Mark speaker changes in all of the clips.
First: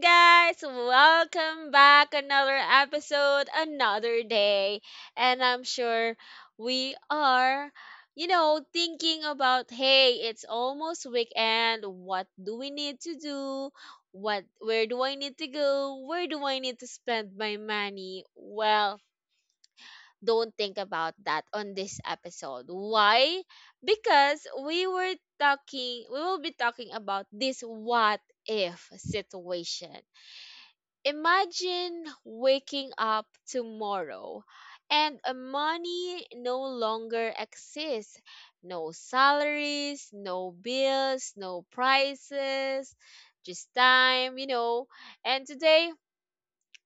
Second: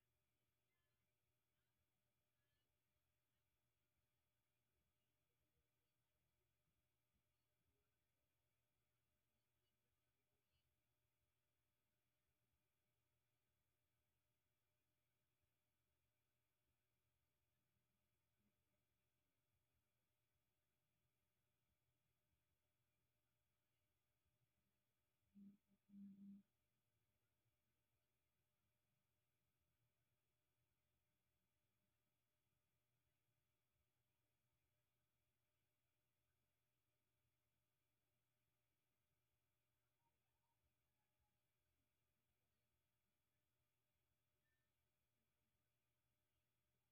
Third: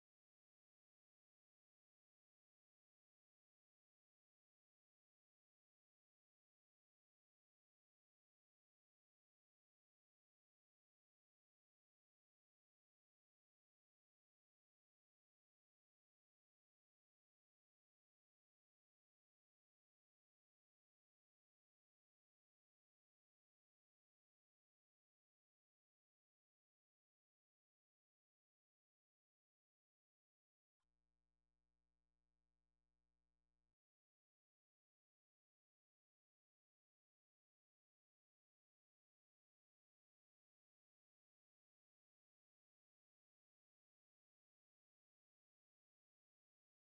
Speaker 1: guys. Welcome back. Another episode, another day. And I'm sure we are, thinking about hey, it's almost weekend. What do we need to do? What where do I need to go? Where do I need to spend my money? Well, don't think about that on this episode. Why? Because we will be talking about this what if situation. Imagine waking up tomorrow and money no longer exists. No salaries, no bills, no prices, just time. And today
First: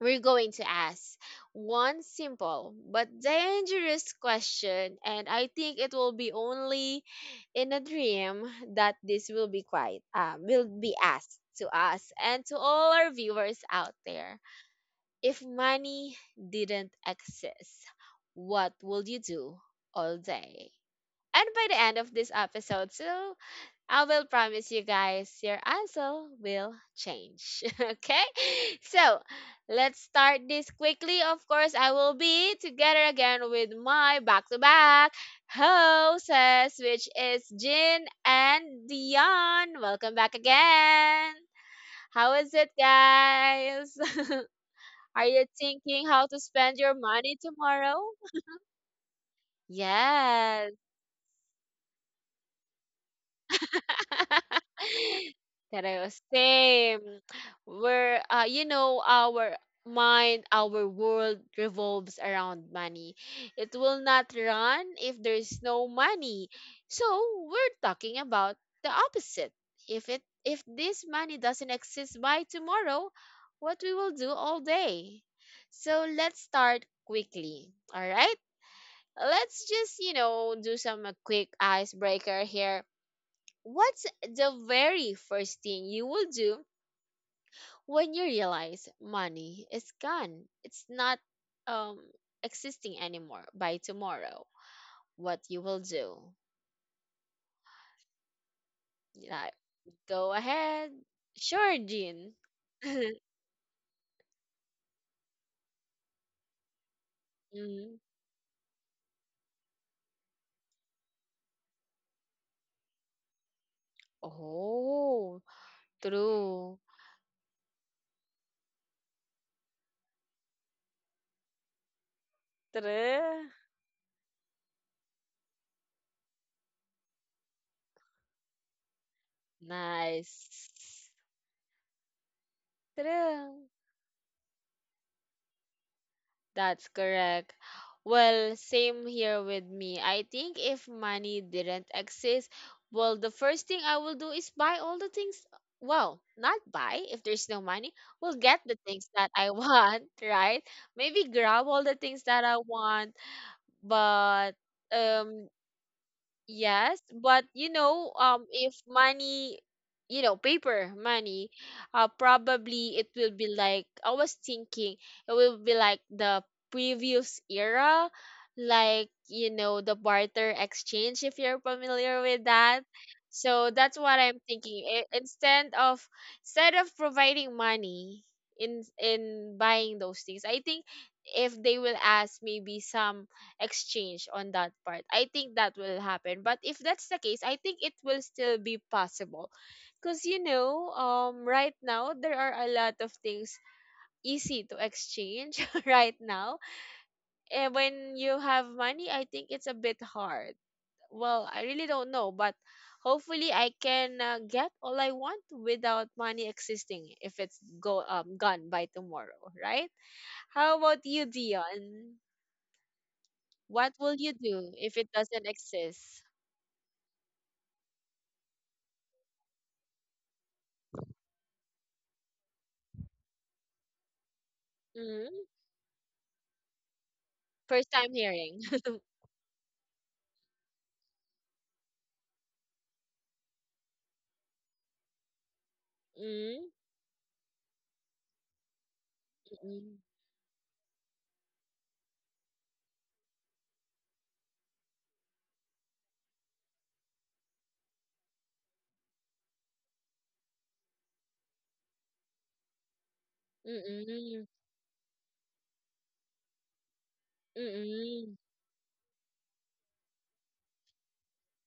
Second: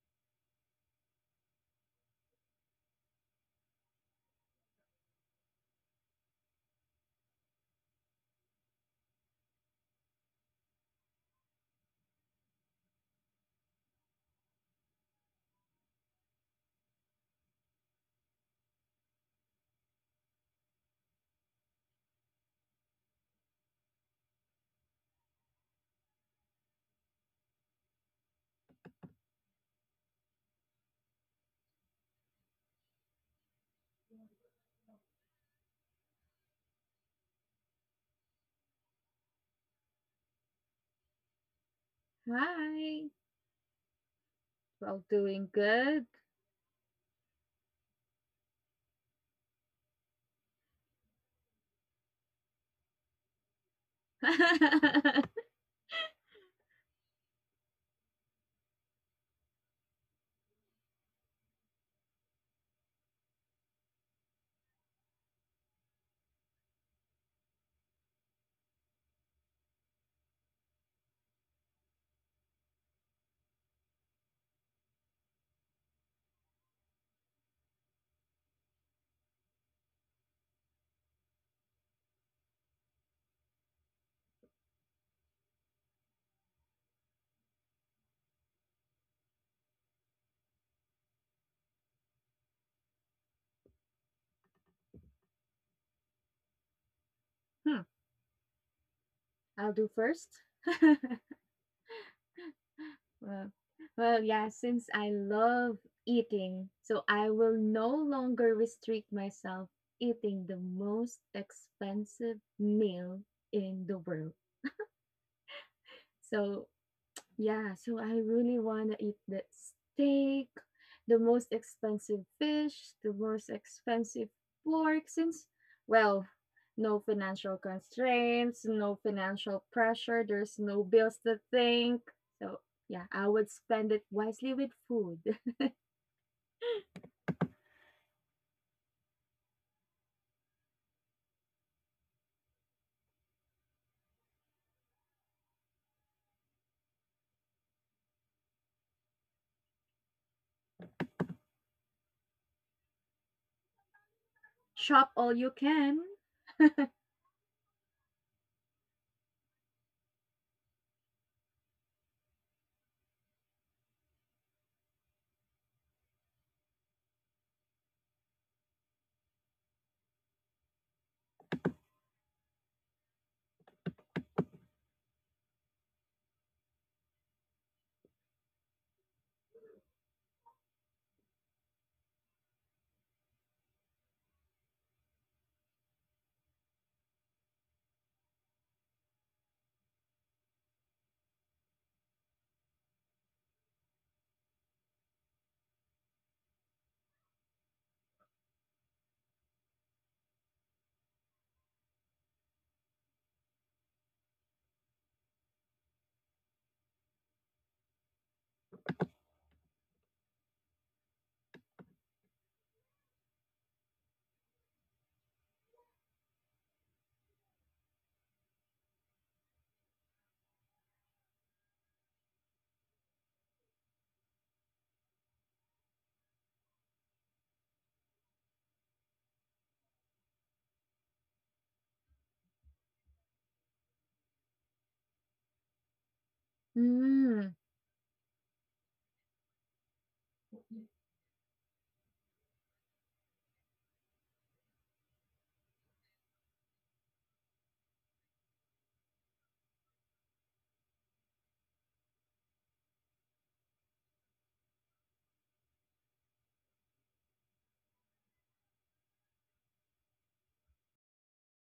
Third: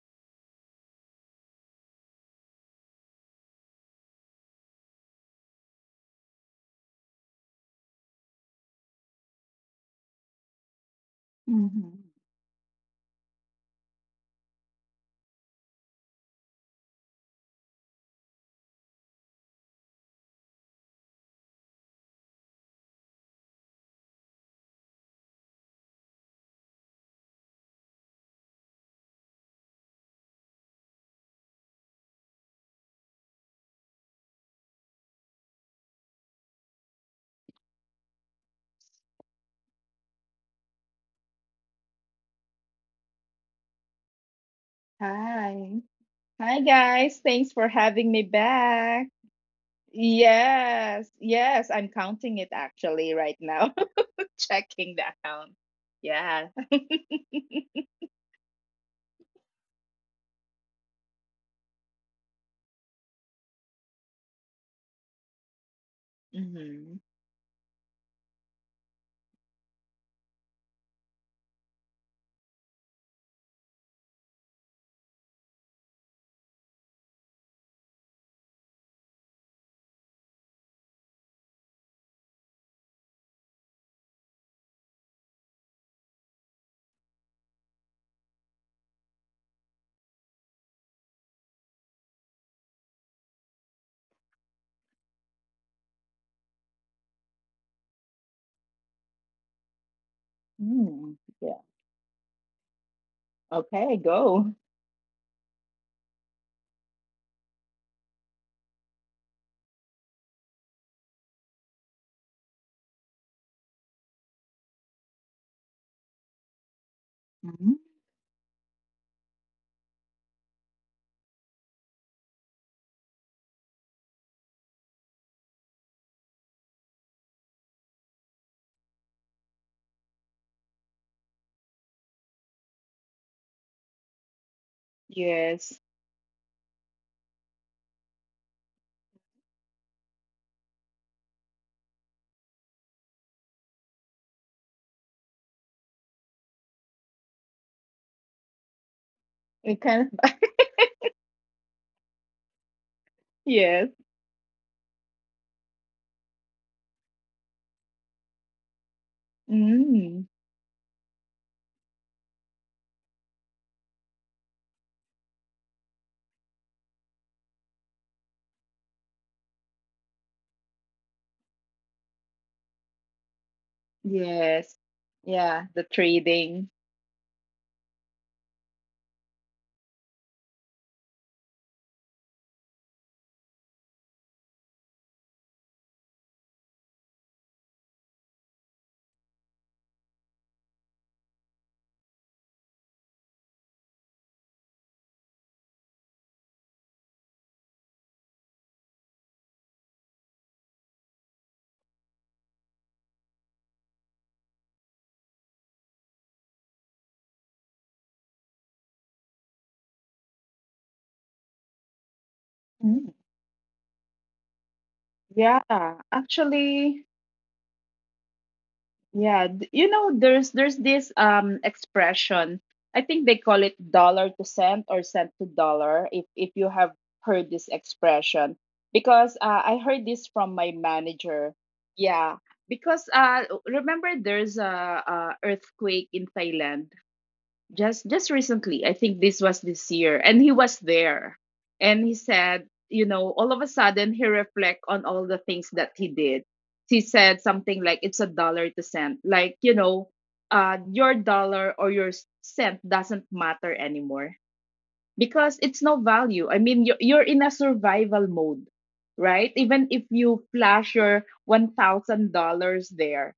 Speaker 1: we're going to ask one simple but dangerous question, and I think it will be only in a dream that this will be quite will be asked to us
Speaker 2: Mhm.
Speaker 1: and to all our viewers out there. If money didn't exist, what would you do all day? And by the end of this episode, so I will promise you guys your answer will change. Okay? So let's start this quickly. Of course, I will be together again with my back to back hosts, which is Jin and Dion. Welcome back again. How is it,
Speaker 3: Hi.
Speaker 1: guys?
Speaker 3: Well,
Speaker 1: Are you
Speaker 3: doing
Speaker 2: Hi.
Speaker 3: good.
Speaker 1: thinking how to
Speaker 2: Hi,
Speaker 1: spend your
Speaker 2: guys.
Speaker 1: money
Speaker 2: Thanks for
Speaker 1: tomorrow?
Speaker 2: having me back.
Speaker 1: Yes.
Speaker 2: Yes. Yes. I'm counting it actually right now, checking the
Speaker 3: hmm.
Speaker 2: account.
Speaker 1: Pero
Speaker 2: Yeah.
Speaker 1: same. Our mind, our world revolves around money. It will not run if there's no money.
Speaker 2: Mm-hmm.
Speaker 1: So we're talking about the opposite. If this money doesn't exist by tomorrow, what we will do all day. So let's start quickly. All right? Let's just do some quick icebreaker here. What's the very first thing you will do when you realize money is gone? It's not um existing anymore by tomorrow. What you will do? Like,
Speaker 3: I'll
Speaker 2: Mm.
Speaker 3: do
Speaker 2: Yeah.
Speaker 3: first.
Speaker 1: go ahead. Sure, Jean.
Speaker 2: Okay, go.
Speaker 3: well, yeah, since I love eating, so I will no
Speaker 1: Mm.
Speaker 3: longer restrict myself eating the most expensive meal in the world.
Speaker 1: Oh,
Speaker 2: Mhm.
Speaker 3: So
Speaker 1: true.
Speaker 3: yeah, so I really wanna eat the steak, the most expensive fish, the most
Speaker 1: True.
Speaker 3: expensive pork since well, no financial constraints, no financial pressure, there's
Speaker 1: Nice.
Speaker 3: no bills to think. So yeah, I would
Speaker 1: True.
Speaker 3: spend it
Speaker 2: Yes.
Speaker 3: wisely with food.
Speaker 1: That's correct. Well, same here with me. I think if money didn't exist, well, the first thing I will do is buy all the things. Well, not buy if there's no money. We'll
Speaker 2: It
Speaker 1: get
Speaker 2: kind
Speaker 1: the
Speaker 2: of,
Speaker 1: things that I want, right? Maybe grab all the things that
Speaker 2: yes.
Speaker 1: I want, but
Speaker 3: Shop all
Speaker 1: um,
Speaker 3: you can.
Speaker 1: Yes, but
Speaker 2: Mm.
Speaker 1: if paper money, probably it will be like I was thinking it will be like the previous era, like, you know, the barter exchange, if you're familiar with that.
Speaker 2: Yes.
Speaker 1: So that's
Speaker 2: Yeah.
Speaker 1: what
Speaker 2: The
Speaker 1: I'm thinking.
Speaker 2: trading.
Speaker 1: Instead of providing money in buying those things, I think if they will ask maybe some exchange on that part. I think that will happen. But if that's the case, I think it will still be possible. Because, right now, there are a lot of things easy to exchange right now. And when you have money, I think it's a bit hard. Well, I really don't know, but hopefully I can get all I want without money existing if it's go gone by tomorrow, right? How about you,
Speaker 2: Mm.
Speaker 1: Dion? What
Speaker 2: Yeah.
Speaker 1: will you do if it
Speaker 2: Actually,
Speaker 1: doesn't exist?
Speaker 2: yeah, you know, there's this expression. I think they call it dollar to cent or cent to dollar, if you have
Speaker 1: Mm,
Speaker 2: heard this expression because
Speaker 1: first time
Speaker 2: I heard
Speaker 1: hearing.
Speaker 2: this from my manager. Yeah, because remember there's a earthquake in Thailand
Speaker 1: Mm,
Speaker 2: just recently. I
Speaker 3: Mm.
Speaker 2: think this was this year, and he was there,
Speaker 1: mm,
Speaker 2: and he said, you know, all of a sudden he reflect on all the things that he did. He said something like it's a dollar to cent, like, you know, your dollar or your cent doesn't matter anymore because it's no
Speaker 1: mm,
Speaker 2: value. I mean, you're in a survival mode, right? Even if
Speaker 1: mm,
Speaker 2: you flash your $1000, there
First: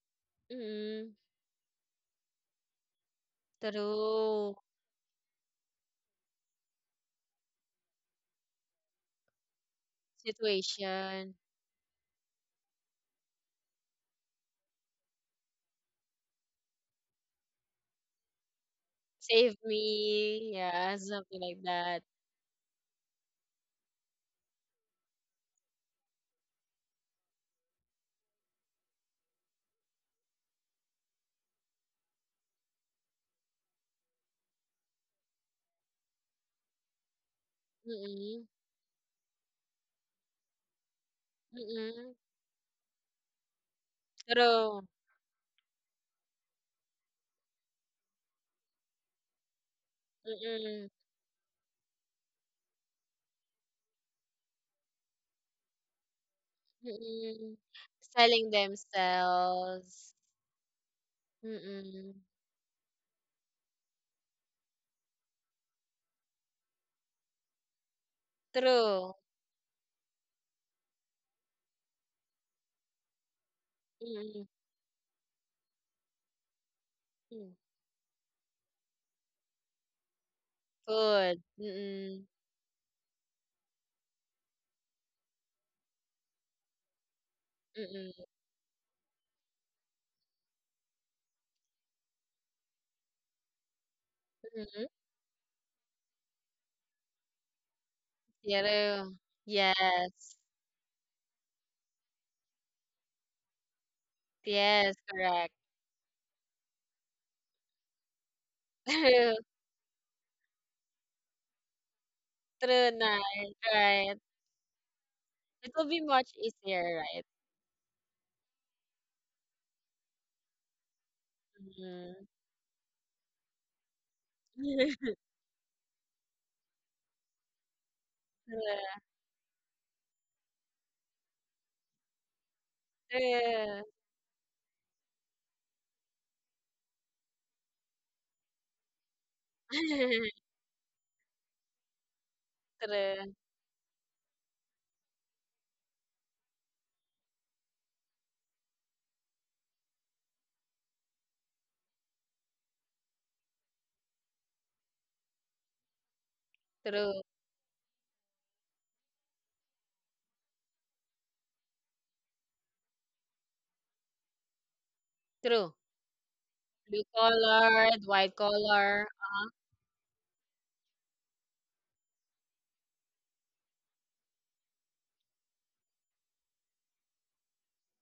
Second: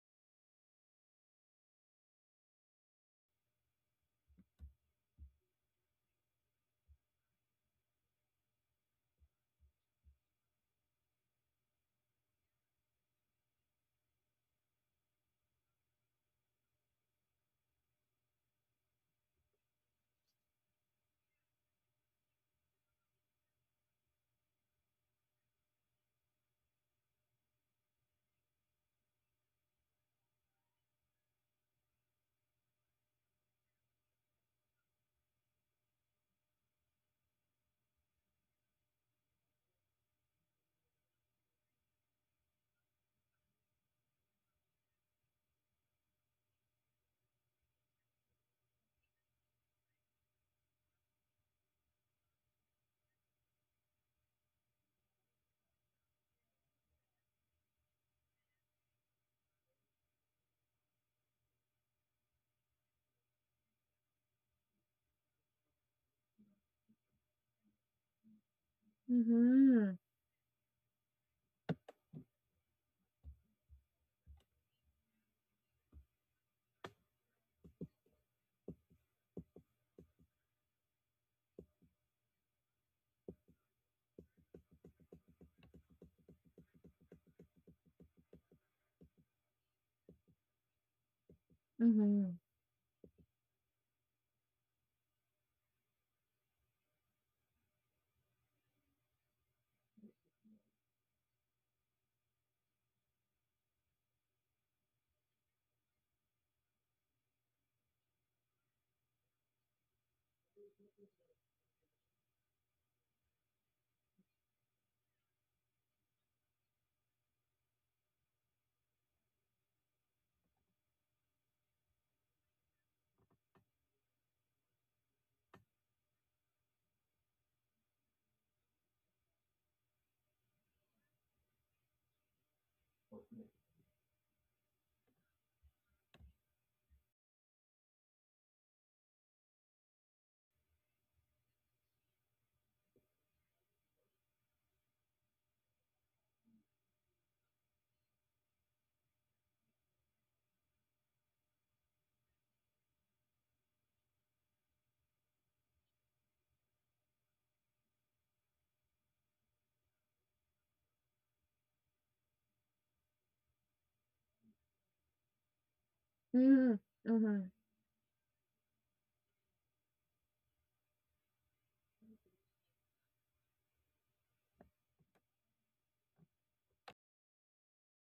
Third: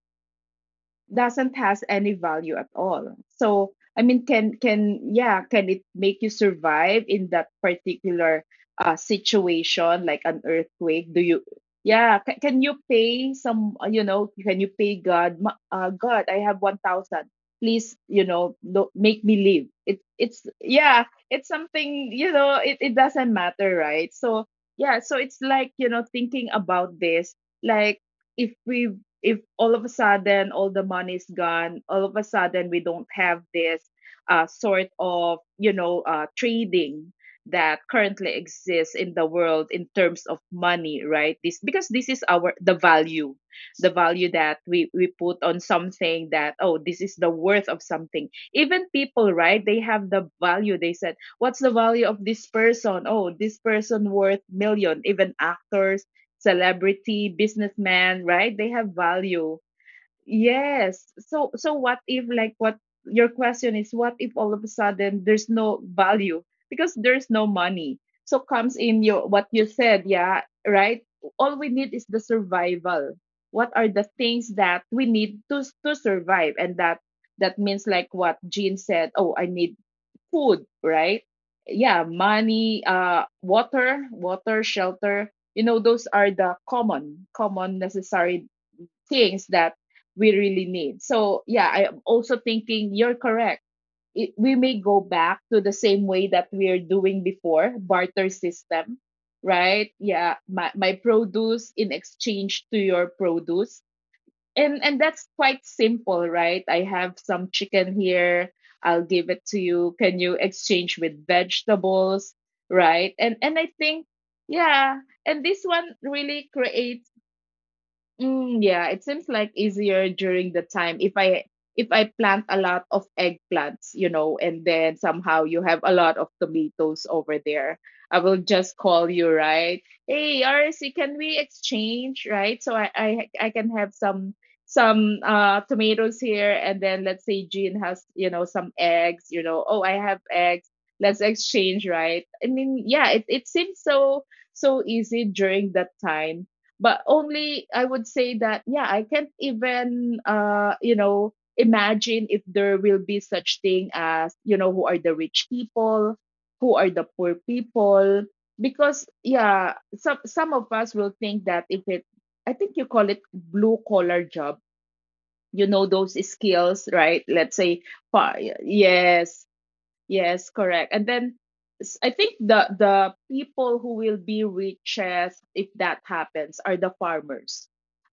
Speaker 1: mm,
Speaker 2: doesn't has any value at all. So I mean,
Speaker 1: true
Speaker 2: can, yeah, can it make you survive in that particular situation like an earthquake? Do
Speaker 1: situation.
Speaker 2: you, yeah, can you pay some, you know, can you pay God, "Ma- God, I have 1000. Please, you know, do, make me
Speaker 1: Save
Speaker 2: live. It's,
Speaker 1: me. Yeah,
Speaker 2: yeah,
Speaker 1: something
Speaker 2: it's
Speaker 1: like that.
Speaker 2: something, you know, it doesn't matter, right? So yeah, so it's like, you know, thinking about this, like, if we, if all of a sudden all the money's gone, all of a sudden we don't have this, sort of, you know, trading that currently
Speaker 1: Mm,
Speaker 2: exists in the world in terms of money, right? This because this
Speaker 1: mm,
Speaker 2: is our the value that
Speaker 1: true.
Speaker 2: we put on something, that, oh, this is the worth of something. Even people, right? They have the value. They
Speaker 1: Mm,
Speaker 2: said, what's the value of this person? Oh, this person worth million. Even actors, celebrity,
Speaker 1: mm,
Speaker 2: businessman, right?
Speaker 1: selling
Speaker 2: They have value.
Speaker 1: themselves.
Speaker 2: Yes. So what
Speaker 1: Mm,
Speaker 2: if, like, what your question is, what if all of a sudden there's no value because there's no money. So comes in
Speaker 1: true.
Speaker 2: your what you
Speaker 3: Mhm.
Speaker 2: said, yeah, right? All we need is the survival. What are the
Speaker 1: Mm,
Speaker 2: things that we need to survive, and
Speaker 1: mm.
Speaker 2: that means, like, what Jean said, oh, I need food, right?
Speaker 1: Good.
Speaker 2: Yeah,
Speaker 1: Mm,
Speaker 2: money, water, water, shelter. You know, those are the common, common
Speaker 1: mm,
Speaker 2: necessary things that we really need. So yeah, I'm also
Speaker 3: Mhm.
Speaker 2: thinking you're correct. We
Speaker 1: mm,
Speaker 2: may
Speaker 1: mm.
Speaker 2: go back to the same way that we are doing before barter system,
Speaker 1: True.
Speaker 2: right? Yeah,
Speaker 1: Yes.
Speaker 2: my produce in exchange to your produce. and
Speaker 1: Yes,
Speaker 2: and that's
Speaker 1: correct.
Speaker 2: quite simple, right? I have some chicken here. I'll give
Speaker 1: True,
Speaker 2: it to you, can you exchange with vegetables,
Speaker 1: true,
Speaker 2: right? And
Speaker 1: night,
Speaker 2: I think,
Speaker 1: right.
Speaker 2: yeah, and this
Speaker 1: It
Speaker 2: one
Speaker 1: will be much
Speaker 2: really
Speaker 1: easier,
Speaker 2: creates.
Speaker 1: right?
Speaker 2: Mm, yeah, it seems like easier during the time, if I,
Speaker 1: Mm.
Speaker 2: plant a lot of eggplants, you know, and then somehow you have a lot of tomatoes over there. I will just
Speaker 1: True,
Speaker 2: call you, right? Hey, RC, can we exchange, right? So I can have some tomatoes here, and then let's say Jean has, you know, some eggs, you know, oh,
Speaker 1: true,
Speaker 2: I have eggs. Let's exchange, right? I mean, yeah,
Speaker 1: true,
Speaker 2: it seems so easy during that time, but only I would say that, yeah, I can't even, you know, imagine if there will be such thing as, you know, who are the rich people, who are the
Speaker 1: true,
Speaker 2: poor people, because, yeah, some of us will think that, if it, I think you call it blue collar job, you
Speaker 1: true.
Speaker 2: know, those
Speaker 3: Mm.
Speaker 2: skills,
Speaker 1: Blue
Speaker 2: right?
Speaker 3: Mhm.
Speaker 2: Let's say
Speaker 1: collar,
Speaker 2: pa-
Speaker 1: white color.
Speaker 2: yes, yes, correct. And then, I think the people who will be richest if that happens are the farmers,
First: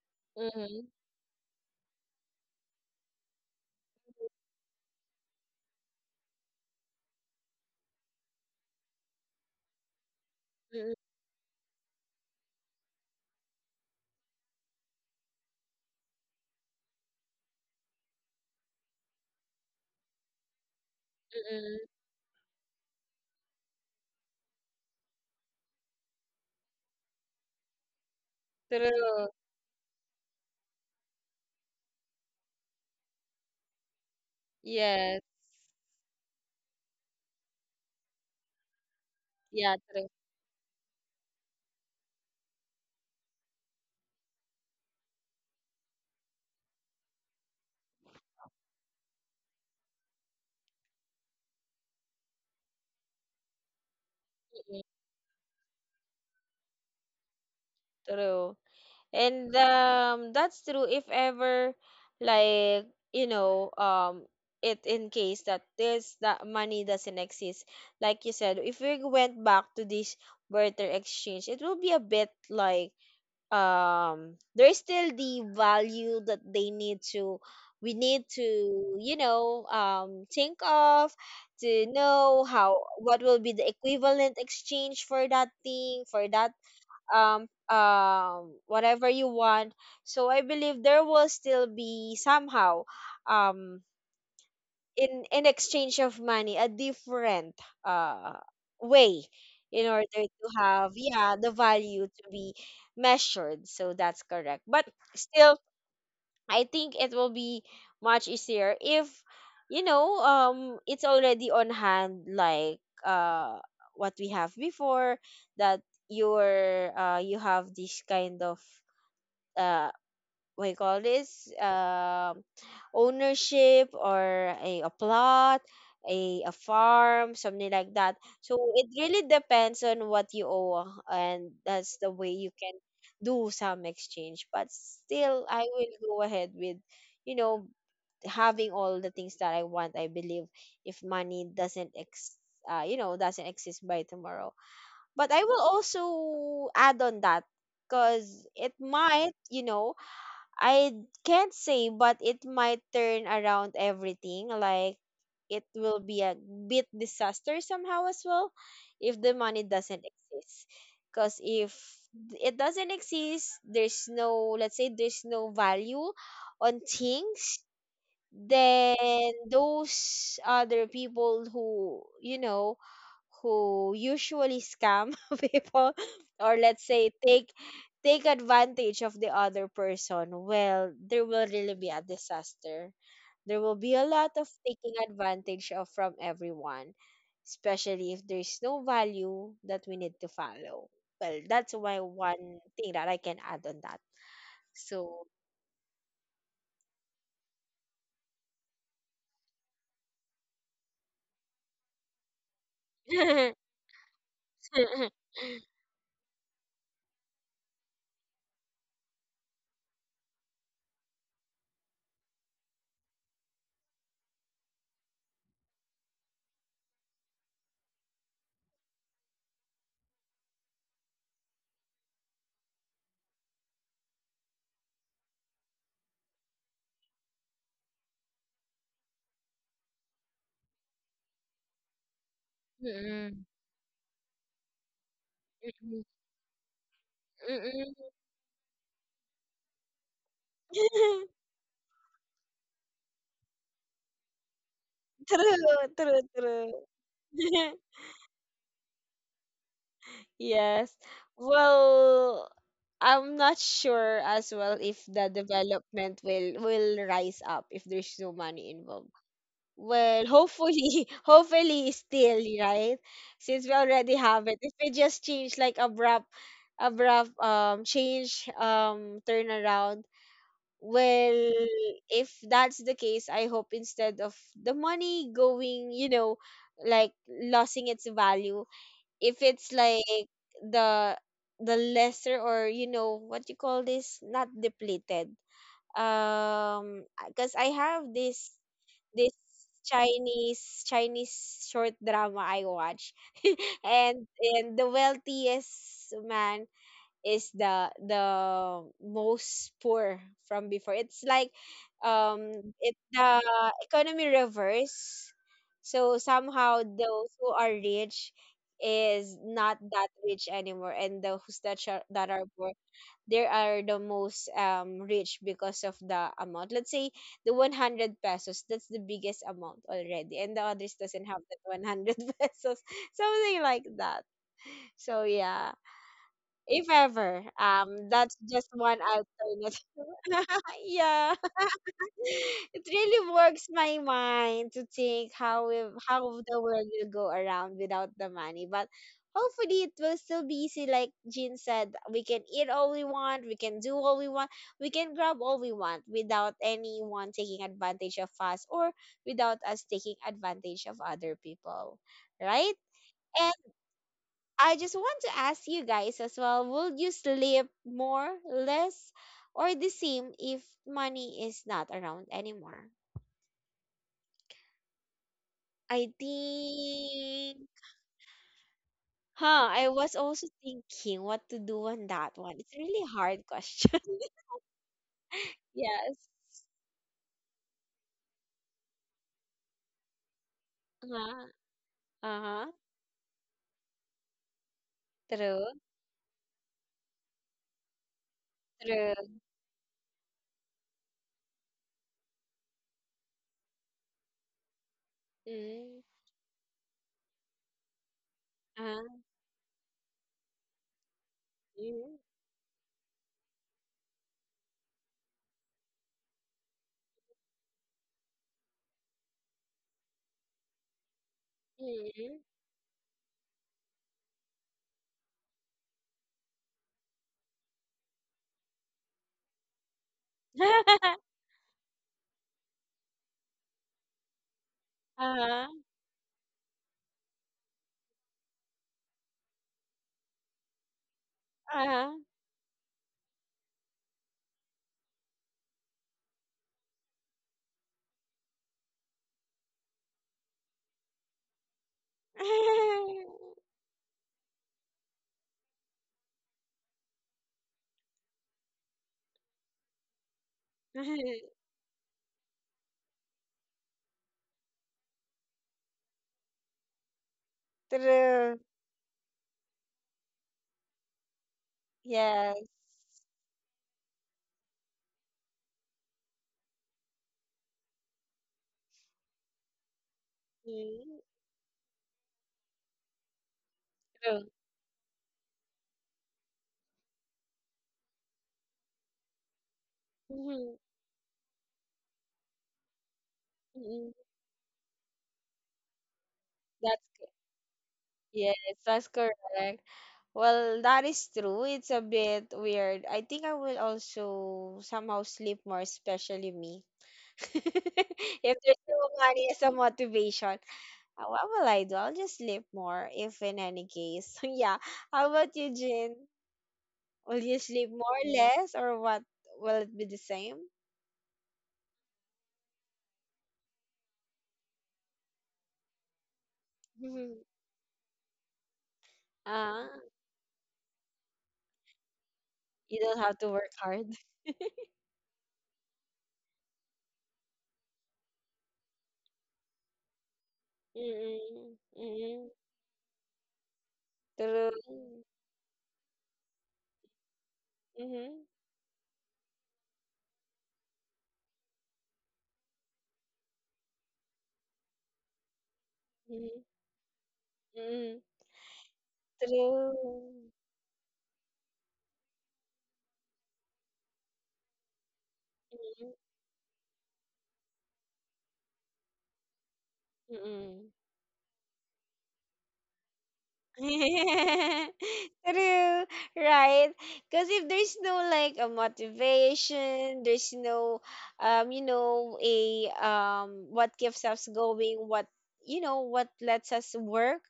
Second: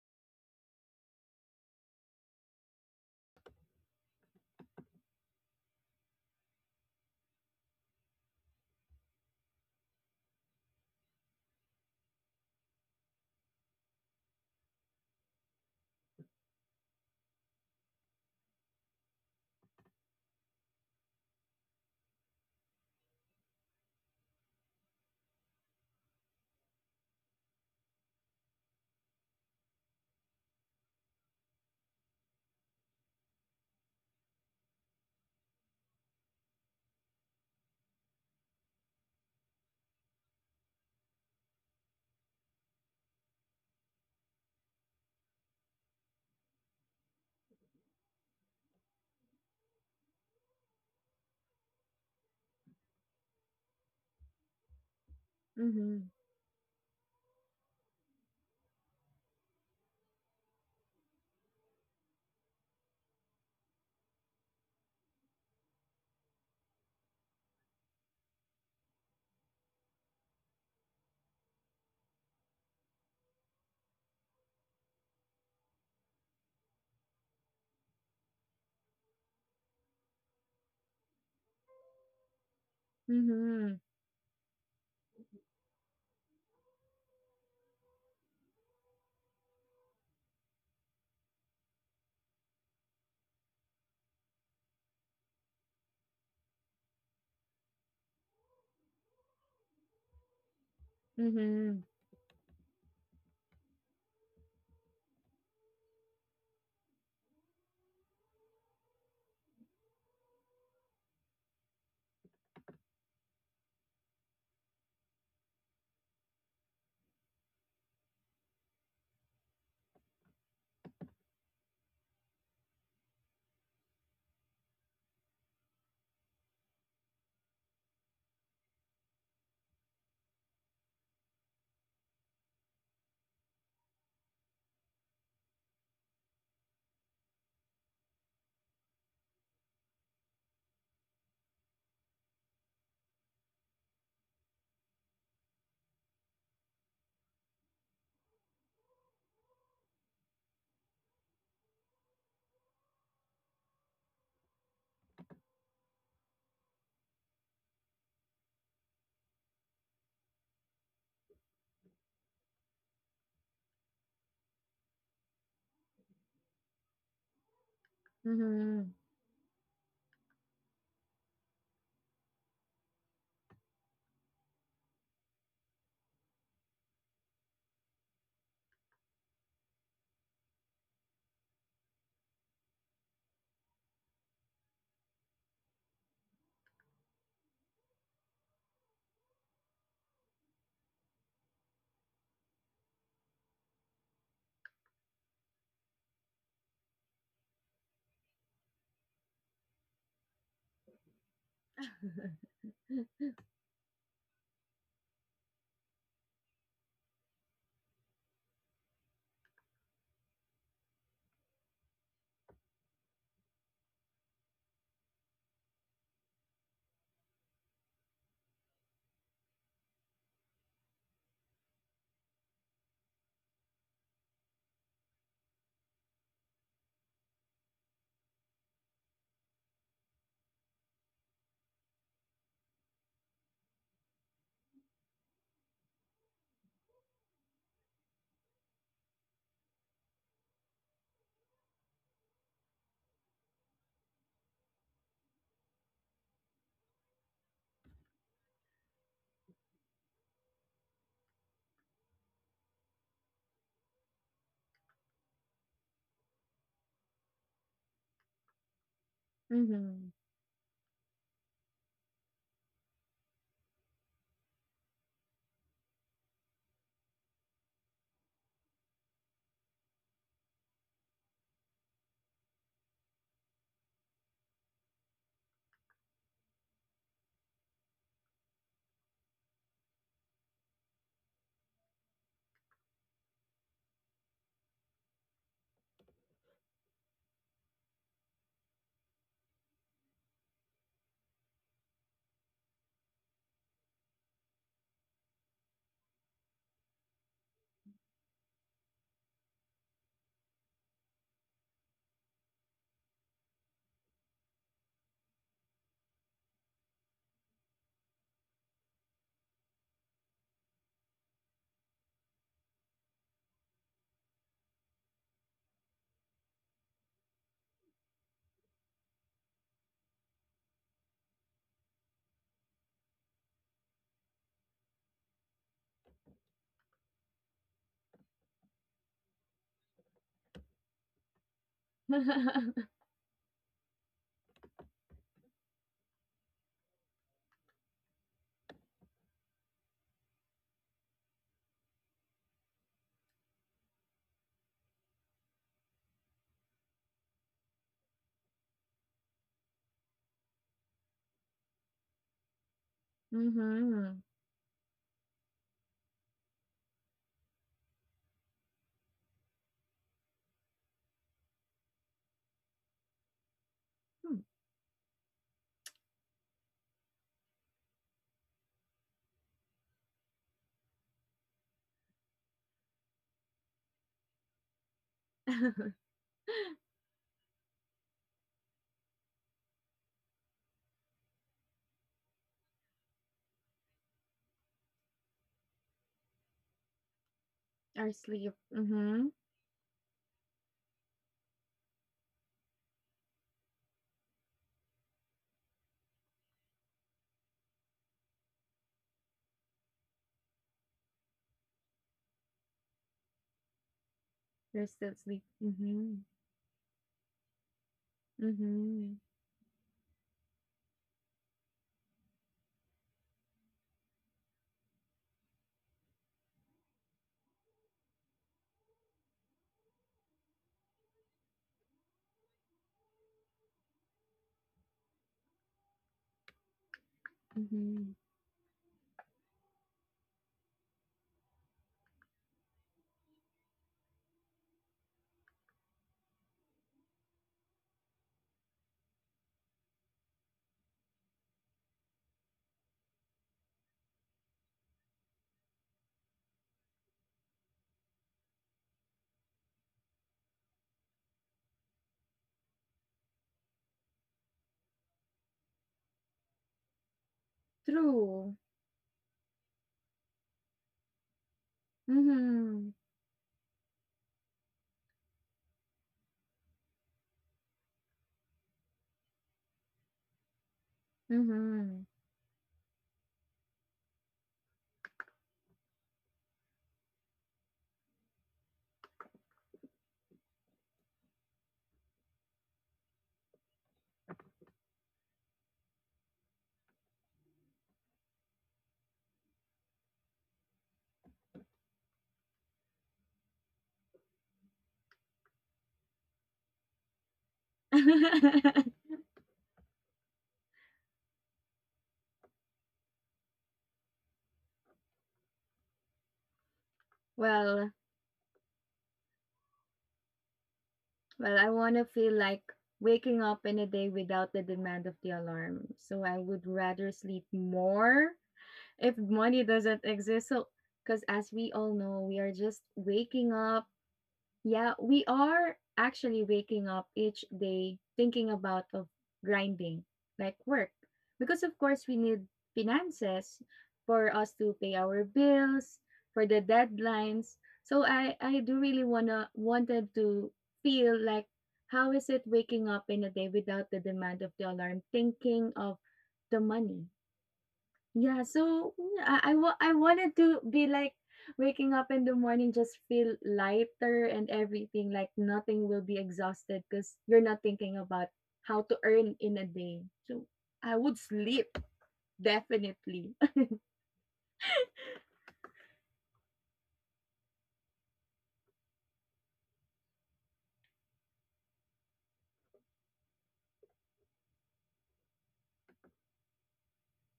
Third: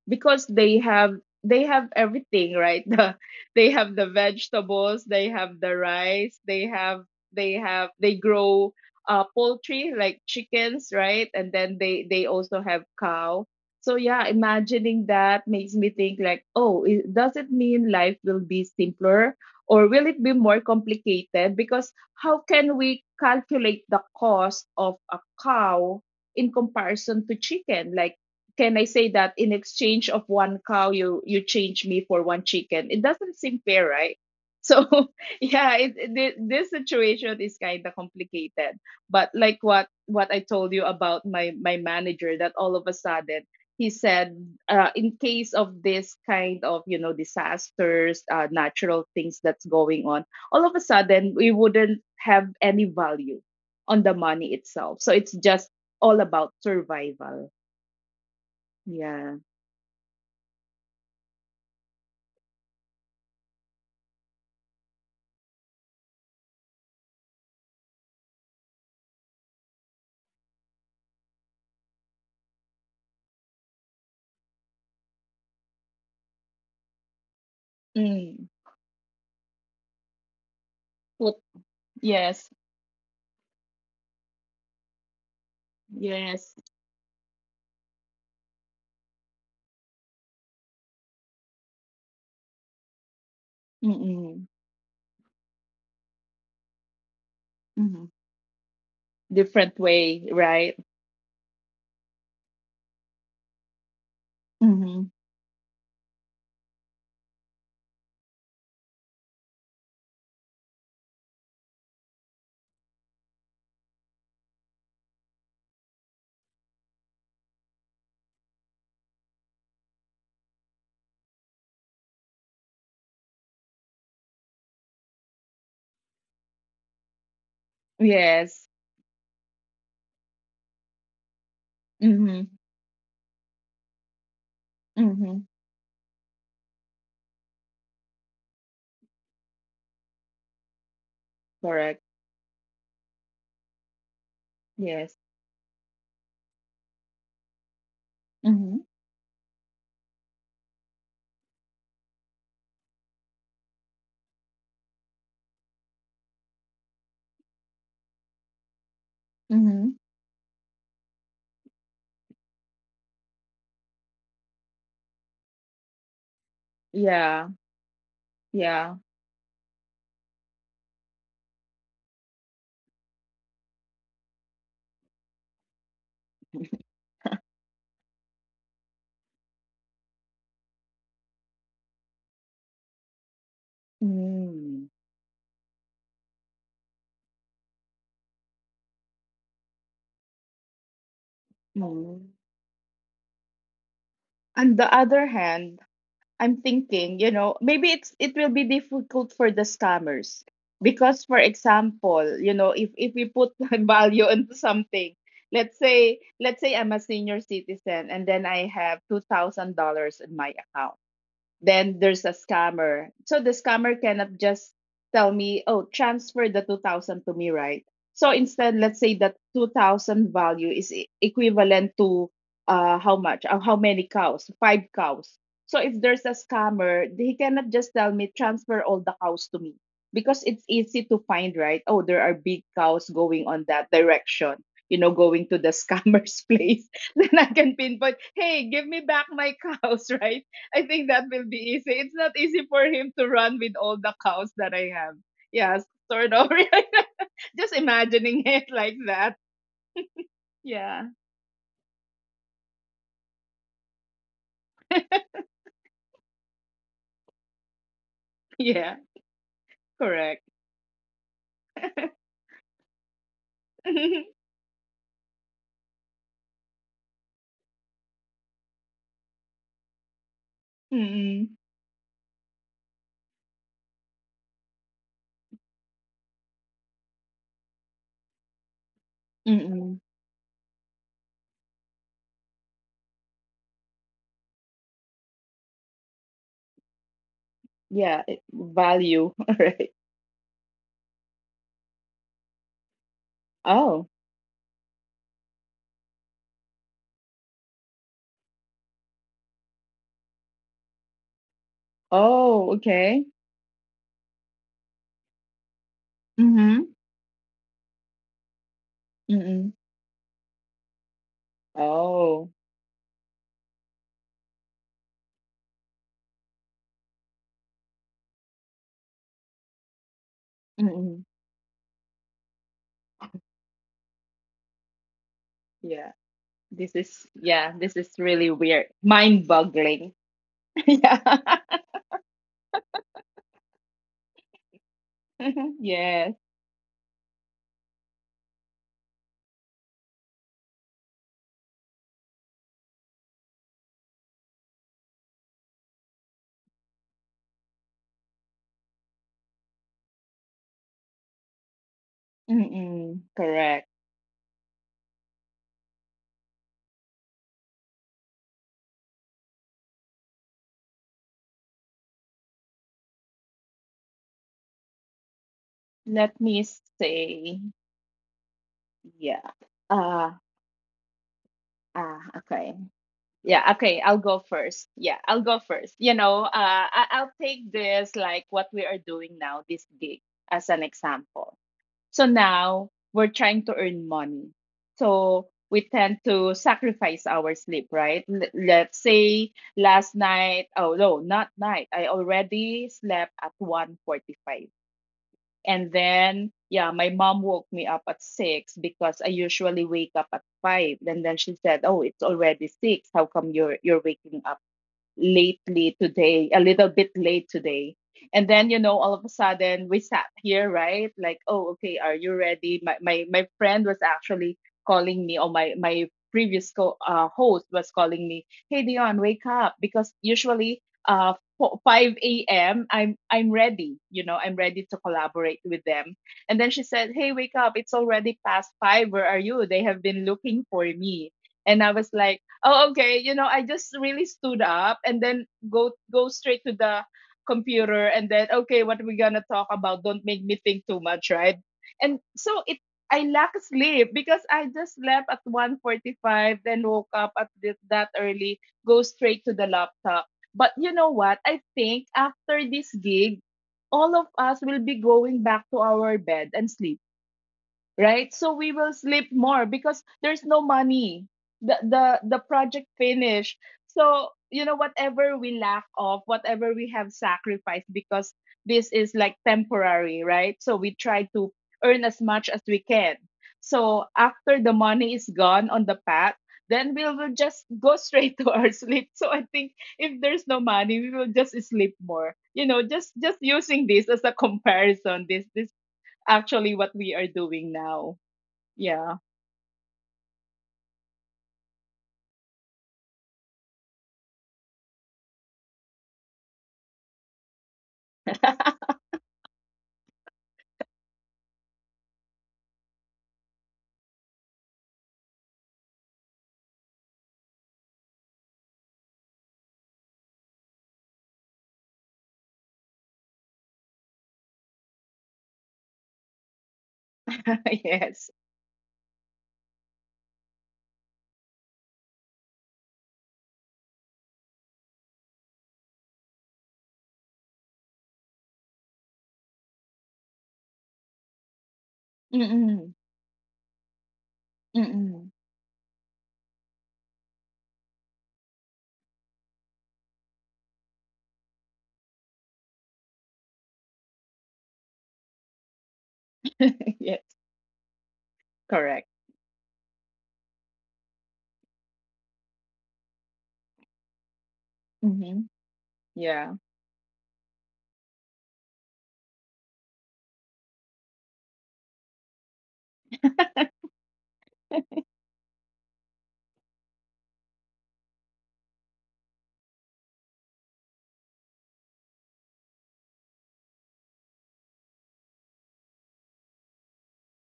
Speaker 2: because they
Speaker 1: Mm-hmm.
Speaker 2: have, everything, right? They have the vegetables, they have the rice, they have, they grow poultry, like chickens,
Speaker 1: Mm-hmm.
Speaker 2: right? And then they also have cow. So, yeah, imagining that makes me think like, oh, does it mean life will be simpler, or will it be more complicated, because
Speaker 1: Mm-hmm.
Speaker 2: how can we calculate the cost of a cow in comparison to chicken, like, can I say
Speaker 1: True.
Speaker 2: that in exchange of one cow, you change me for one chicken? It doesn't seem fair, right? So,
Speaker 1: Yes.
Speaker 2: yeah, this situation is kind of complicated. But, like,
Speaker 1: Yeah,
Speaker 2: what
Speaker 1: true.
Speaker 2: I told you about my manager, that all of a sudden he said, in case of this kind of, you know, disasters, natural things that's going on, all of a sudden we wouldn't have any value on the money
Speaker 1: Mm,
Speaker 2: itself. So it's just all about survival.
Speaker 1: true.
Speaker 2: Yeah.
Speaker 1: And that's true if ever like you know it in case that this that money doesn't exist. Like you said, if we went back to this barter exchange, it will be a bit like there's still the value that they need to we need
Speaker 2: Mm.
Speaker 1: to think of,
Speaker 2: Put
Speaker 1: to know
Speaker 2: yes.
Speaker 1: how what will be the
Speaker 3: Mhm.
Speaker 1: equivalent exchange for that
Speaker 2: Yes.
Speaker 1: whatever you want, so I believe there will still be somehow um
Speaker 2: Mm-mm.
Speaker 1: in exchange of money a different
Speaker 2: Mm-hmm.
Speaker 1: uh way in
Speaker 2: Different
Speaker 1: order
Speaker 2: way,
Speaker 1: to
Speaker 2: right?
Speaker 1: have yeah the
Speaker 3: Mhm.
Speaker 1: value to be measured, so that's correct. But
Speaker 2: Mm-hmm.
Speaker 1: still I think it will be much easier if it's already on hand, like uh what we have before, that you have this kind of uh what you call this ownership, or a plot, a farm, something like that. So
Speaker 2: Yes.
Speaker 1: it really depends on what you owe, and that's the way
Speaker 2: Mm-hmm.
Speaker 1: you can do some exchange, but still
Speaker 2: Mm-hmm.
Speaker 1: I will go ahead with you know having all the things that I want. I believe if money doesn't
Speaker 2: Correct.
Speaker 1: ex you know doesn't exist by tomorrow,
Speaker 2: Yes.
Speaker 1: but I will also add on that because it
Speaker 2: Mm-hmm.
Speaker 1: might, I can't say, but it might turn around everything. Like it will be a bit disaster somehow as well if the money
Speaker 2: Mm-hmm.
Speaker 1: doesn't exist. Because if it doesn't exist, there's no, let's say, there's no value on
Speaker 2: Yeah.
Speaker 1: things,
Speaker 2: Yeah.
Speaker 3: Mhm.
Speaker 1: then those other people who usually scam people, or let's say take advantage of the other person, well, there will really be a disaster. There will be a lot of
Speaker 2: Mm.
Speaker 1: taking advantage of from everyone, especially if there's no value that we need to follow. Well, that's my
Speaker 2: Mm.
Speaker 1: one thing that I can add on that.
Speaker 2: On the other
Speaker 1: So
Speaker 2: hand, I'm thinking, you know, maybe it will be difficult for the scammers because, for example, you know, if we put value into something.
Speaker 1: mm-mm.
Speaker 2: Let's say I'm a senior citizen and then I have $2,000 in my account. Then there's a scammer. So the scammer cannot just tell me, oh, transfer the 2000 to me, right? So instead, let's say that 2000 value is equivalent to, how much? How many cows? Five cows. So if there's a scammer, he cannot just tell me, transfer all the cows to me, because it's easy to find, right? Oh, there are big cows
Speaker 1: Mm-mm.
Speaker 2: going on that direction, you know, going to the scammer's place. Then I can
Speaker 1: Mm-mm.
Speaker 2: pinpoint, hey, give me back my cows, right? I think that will be easy. It's not easy for him to run with all the cows that I have. Yeah,
Speaker 1: True, true,
Speaker 2: sort of.
Speaker 1: true.
Speaker 2: Just imagining it like that.
Speaker 1: Yes.
Speaker 2: Yeah.
Speaker 1: Well, I'm not sure as well if the development will rise up if there's no money
Speaker 2: Yeah.
Speaker 1: involved.
Speaker 3: Mhm.
Speaker 1: Well,
Speaker 2: Correct.
Speaker 1: hopefully, hopefully still, right? Since we already have it. If we just change like abrupt change turnaround, well,
Speaker 2: Mm-mm,
Speaker 1: if that's the case, I hope instead of the money going, like losing its value, if it's
Speaker 2: mm-mm.
Speaker 1: like the the lesser, or what you call this, not depleted, because I have
Speaker 2: Yeah. Value.
Speaker 1: this
Speaker 2: Right.
Speaker 1: Chinese short drama I watch,
Speaker 2: Oh.
Speaker 1: and the wealthiest man is the most poor from before. It's like um
Speaker 2: Oh.
Speaker 1: it's
Speaker 2: Okay.
Speaker 1: the economy reverse. So
Speaker 2: Mm-hmm.
Speaker 1: somehow those who are rich is
Speaker 2: Mm-mm.
Speaker 1: not that rich anymore, and those that are
Speaker 2: Oh.
Speaker 1: poor, they are the most rich because of the amount. Let's say the 100 pesos, that's the biggest amount already, and the others
Speaker 2: Mm-mm.
Speaker 1: doesn't have that 100 pesos. Something like that. So yeah,
Speaker 2: Yeah.
Speaker 1: if
Speaker 2: This is,
Speaker 1: ever
Speaker 2: yeah. This is
Speaker 1: that's
Speaker 2: really
Speaker 1: just
Speaker 2: weird.
Speaker 1: one
Speaker 2: Mind
Speaker 1: alternative.
Speaker 2: boggling. yeah.
Speaker 1: Yeah.
Speaker 3: Mhm.
Speaker 1: It really works my mind to think how
Speaker 2: yes.
Speaker 1: the world will go around without the money, but hopefully it will still be easy. Like Jean said, we can eat all we want, we can do all we want, we can grab all we want without anyone taking advantage of us, or without us taking advantage of other people, right?
Speaker 2: Mm-mm. Correct.
Speaker 3: Mhm.
Speaker 1: I just want to ask you guys as well, would you sleep more, less, or the same if money is not around anymore?
Speaker 3: Hmm.
Speaker 1: I
Speaker 2: Let me see.
Speaker 1: think,
Speaker 2: Yeah.
Speaker 1: I was
Speaker 2: Uh
Speaker 1: also thinking what to do on that one.
Speaker 2: okay.
Speaker 1: It's a really hard
Speaker 2: Yeah,
Speaker 1: question.
Speaker 2: okay, I'll go first. Yeah, I'll go first. You
Speaker 1: Yes.
Speaker 2: know, I'll take this like what we are doing now, this gig as an
Speaker 1: Uh-huh.
Speaker 2: example. So
Speaker 1: Uh-huh.
Speaker 2: now we're trying to earn money. So
Speaker 1: True.
Speaker 2: we tend to sacrifice our sleep,
Speaker 3: Or
Speaker 2: right?
Speaker 3: sleep.
Speaker 2: Let's
Speaker 3: Mhm.
Speaker 1: True.
Speaker 2: say last night, oh no, not night. I already slept at 1:45. And
Speaker 1: Mm.
Speaker 2: then, yeah, my mom woke me up at six
Speaker 1: Uh-huh.
Speaker 2: because I usually wake up at five. And then she said, "Oh,
Speaker 1: Mm.
Speaker 2: it's already six. How come you're waking up
Speaker 3: You're still sleep.
Speaker 2: lately
Speaker 3: Mhm.
Speaker 2: today, a little bit late today." And then, you know, all
Speaker 3: Mhm.
Speaker 2: of a sudden we sat here, right? Like, oh, okay, are
Speaker 1: Mm.
Speaker 2: you ready? My friend was actually calling me, or my previous host was calling me, hey, Dion, wake up. Because usually, 5 a.m., I'm ready, you know, I'm ready to
Speaker 1: Uh-huh.
Speaker 2: collaborate with them. And then she said, hey, wake up. It's
Speaker 3: Mhm.
Speaker 2: already past 5. Where are you? They have been looking for me. And I
Speaker 1: Uh-huh.
Speaker 2: was like, oh, okay, you know, I just really stood up and then go straight to the computer, and then, okay, what are we gonna talk about? Don't make me think too much, right? And so it I lack sleep because I just slept at 1:45, then woke up at that early. Go straight to the laptop, but you know what, I think after this gig all of us will be going back to our bed and sleep, right?
Speaker 1: True.
Speaker 2: So
Speaker 3: True.
Speaker 2: we will sleep more because there's no money. The
Speaker 1: Yes.
Speaker 2: project
Speaker 3: Mhm.
Speaker 2: finish. So, you know, whatever we lack of, whatever we have sacrificed, because this is like temporary, right? So we
Speaker 1: Mm,
Speaker 2: try to earn
Speaker 3: Mhm.
Speaker 2: as much as we can. So
Speaker 1: true.
Speaker 2: after the money is gone on the path, then we will just go straight to our sleep. So I think if there's no
Speaker 1: Mhm,
Speaker 2: money, we will just sleep more. You know, just using
Speaker 1: mhm.
Speaker 2: this as a comparison, this actually what
Speaker 1: That's
Speaker 2: we
Speaker 1: co-
Speaker 2: are doing now.
Speaker 1: yes, that's
Speaker 2: Yeah.
Speaker 1: correct. Well, that is true. It's a bit weird. I think I will also somehow sleep more, especially me. If there's no money as a motivation, what will I do? I'll just sleep more, if in any case. Yeah. How about you, Jin? Will you sleep
Speaker 3: well,
Speaker 1: more, less, or what? Will it be the same?
Speaker 3: well, I want to feel like waking up in a day without the demand of the alarm. So I would rather sleep
Speaker 2: Yes.
Speaker 3: more if money
Speaker 1: Ah,
Speaker 3: doesn't exist. So, because as we all know, we are just
Speaker 1: you don't have to
Speaker 3: waking
Speaker 1: work
Speaker 3: up.
Speaker 1: hard.
Speaker 3: Yeah, we are actually waking up each day thinking about of grinding, like work. Because
Speaker 1: Mm-mm,
Speaker 3: of course we
Speaker 1: mm-mm.
Speaker 3: need
Speaker 2: Mm-mm.
Speaker 3: finances for
Speaker 1: तर
Speaker 3: us to
Speaker 1: a
Speaker 3: pay our
Speaker 2: Mm-mm.
Speaker 3: bills, for the deadlines. So I
Speaker 1: mhm,
Speaker 3: I do really wanna wanted to feel like how is it waking up in a day without the demand of the alarm, thinking of the money.
Speaker 2: Yes.
Speaker 1: mhm,
Speaker 3: Yeah, so
Speaker 2: Correct.
Speaker 3: I
Speaker 1: true.
Speaker 3: wanted to be like waking up in the morning just feel lighter and everything like
Speaker 2: Mm-hmm.
Speaker 1: तर
Speaker 3: nothing will
Speaker 1: a,
Speaker 3: be
Speaker 2: Yeah.
Speaker 3: exhausted because you're not thinking about how to earn in a day. So
Speaker 1: mhm,
Speaker 3: I would sleep definitely.
Speaker 1: mm. True, right? Because if there's no like a motivation, there's no a what keeps us going, what lets us work,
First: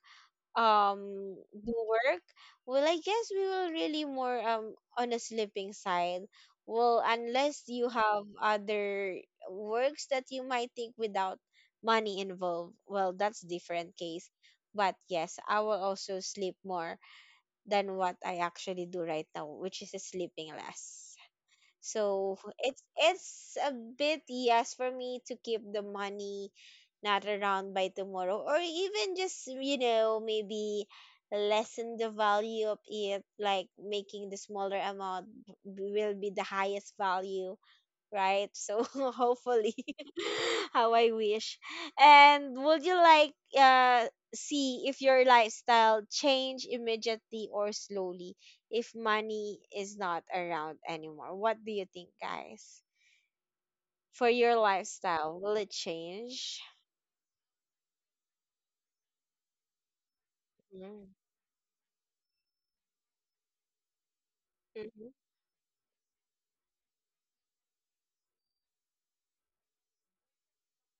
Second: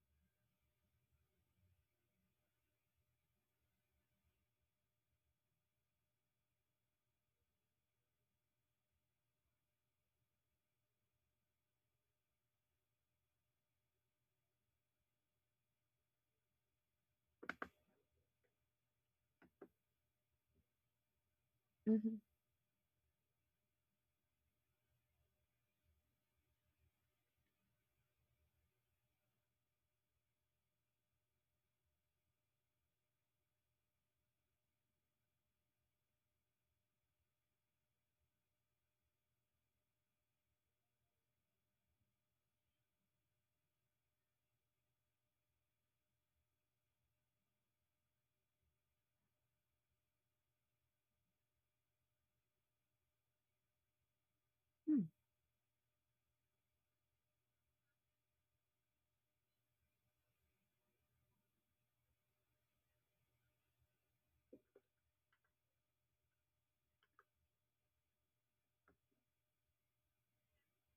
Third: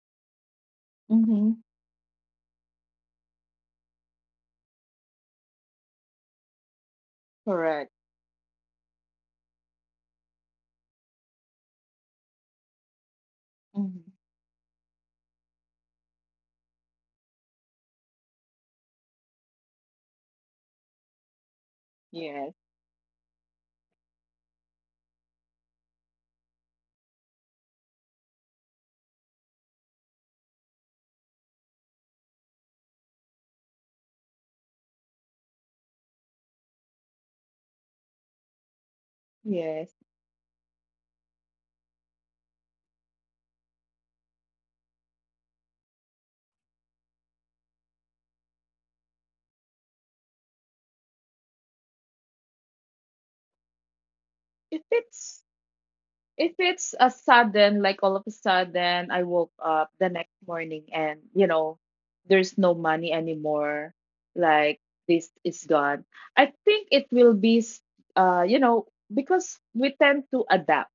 Speaker 2: Mm-hmm.
Speaker 1: do work. Well, I guess we will really more on a sleeping side. Well, unless you
Speaker 2: Correct.
Speaker 1: have other works that you might think without money involved, well, that's different
Speaker 2: Mm-hmm.
Speaker 1: case. But yes, I will also sleep more than what I actually do right now, which is sleeping less.
Speaker 3: Mhm.
Speaker 1: So
Speaker 2: Yes.
Speaker 1: it's a bit yes for me to keep the money not around by tomorrow, or even just maybe lessen the value of it, like making the smaller amount, will be the highest value, right? So hopefully,
Speaker 2: Yes.
Speaker 1: how I wish. And would you like uh see if your lifestyle change immediately or slowly if money is not around anymore? What do you think, guys? For your
Speaker 2: If
Speaker 3: Mm.
Speaker 1: lifestyle,
Speaker 2: it's
Speaker 1: will it
Speaker 2: if
Speaker 1: change?
Speaker 2: it's a sudden, like all of a sudden, I woke up the next morning
Speaker 1: Mm,
Speaker 2: and, you know, there's no money anymore. Like
Speaker 1: mhm,
Speaker 2: this is gone. I think it will be, you know, because we tend to adapt.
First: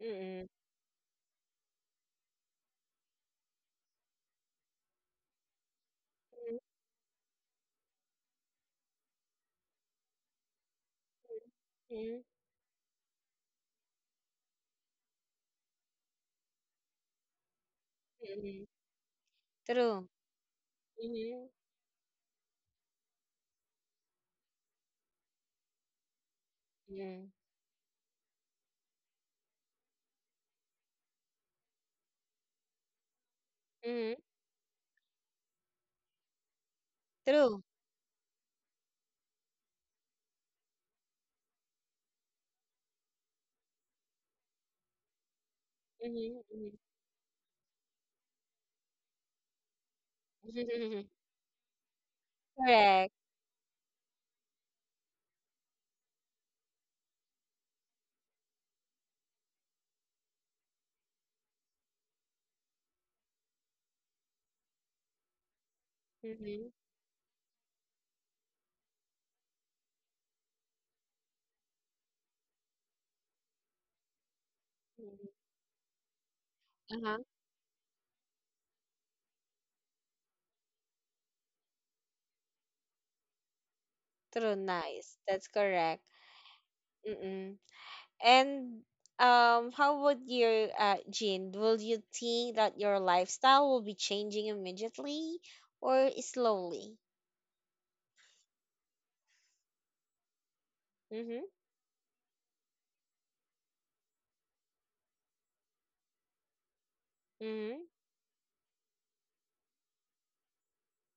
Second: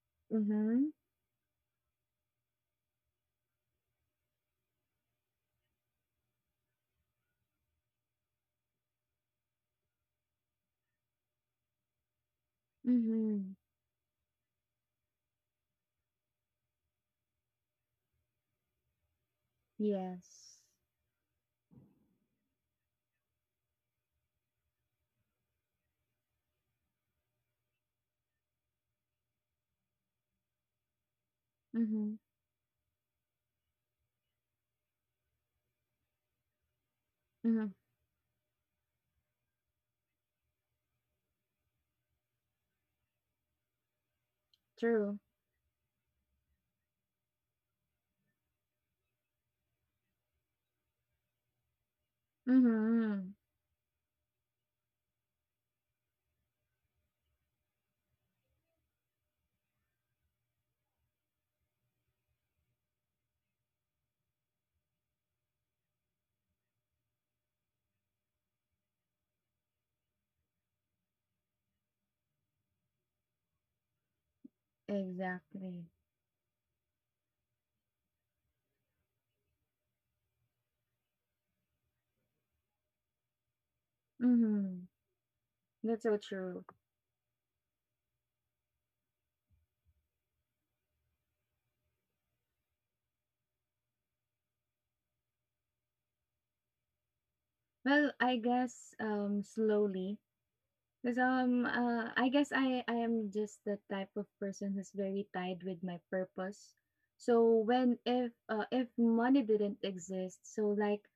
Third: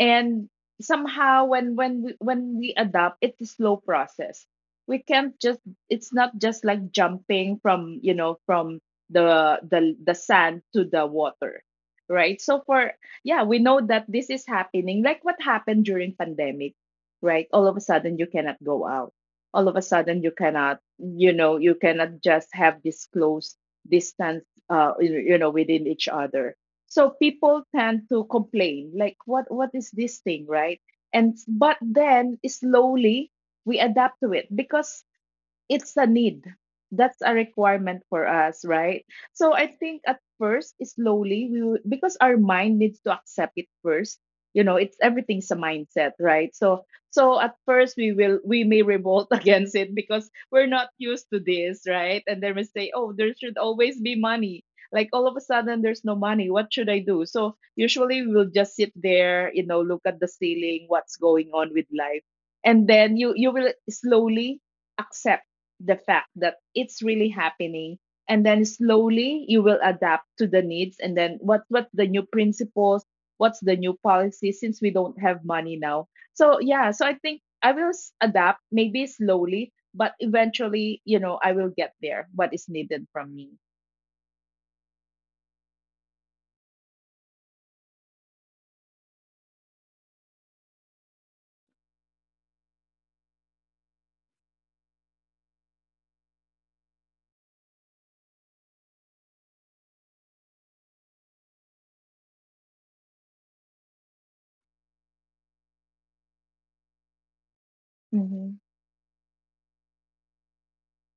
Speaker 1: mhm,
Speaker 3: Mhm.
Speaker 2: somehow when we adapt, it's a slow process. We can't just— it's not
Speaker 1: mhm,
Speaker 2: just like jumping from from the sand to the water,
Speaker 1: mhm,
Speaker 2: right? So for— yeah,
Speaker 3: Mhm.
Speaker 2: we know that this is happening, like what happened during pandemic. Right, all of a sudden you cannot
Speaker 1: mhm.
Speaker 2: go out, all of a
Speaker 1: True.
Speaker 2: sudden you
Speaker 3: Yes.
Speaker 2: cannot,
Speaker 1: Mhm,
Speaker 2: you cannot just have this close distance, you know, within each other. So
Speaker 1: mhm,
Speaker 2: people tend to complain like, what is this thing, right? And but
Speaker 3: Mhm.
Speaker 2: then slowly we
Speaker 1: mhm.
Speaker 2: adapt to it because it's a need. That's a
Speaker 1: True.
Speaker 3: Mhm.
Speaker 2: requirement for us, right? So I think at first, slowly, we will, because our mind needs to accept it first. It's
Speaker 3: True.
Speaker 2: everything's a mindset, right?
Speaker 1: Mhm,
Speaker 2: So at first we will— we may revolt against it because we're not
Speaker 1: mhm.
Speaker 2: used to this, right? And then we say,
Speaker 1: Correct.
Speaker 2: oh, there
Speaker 3: Mhm.
Speaker 2: should always be money. Like all of a sudden, there's no money. What should I do? So usually we'll just sit there, look at the ceiling, what's going on with life, and then you will slowly accept the fact that
Speaker 1: Mm-hmm.
Speaker 2: it's really happening. And then slowly you will adapt to the needs, and then what— the new principles, what's the new policy, since we don't
Speaker 1: Mm-hmm.
Speaker 2: have money
Speaker 3: Exactly.
Speaker 2: now. So yeah, so I
Speaker 1: Uh-huh.
Speaker 2: think I will adapt maybe slowly, but eventually, I will get there, what is needed from me.
Speaker 1: True,
Speaker 3: Mhm.
Speaker 1: nice. That's correct.
Speaker 3: That's so true.
Speaker 1: Mm-mm. And how would you, Jean, will you think that your lifestyle will be changing immediately or slowly?
Speaker 3: Well, I guess slowly because
Speaker 1: Mm-hmm.
Speaker 3: I guess I am just the type of person who's very tied with my purpose. So
Speaker 1: Mm-hmm.
Speaker 3: when
Speaker 2: Mm-hmm.
Speaker 3: if money didn't exist, so like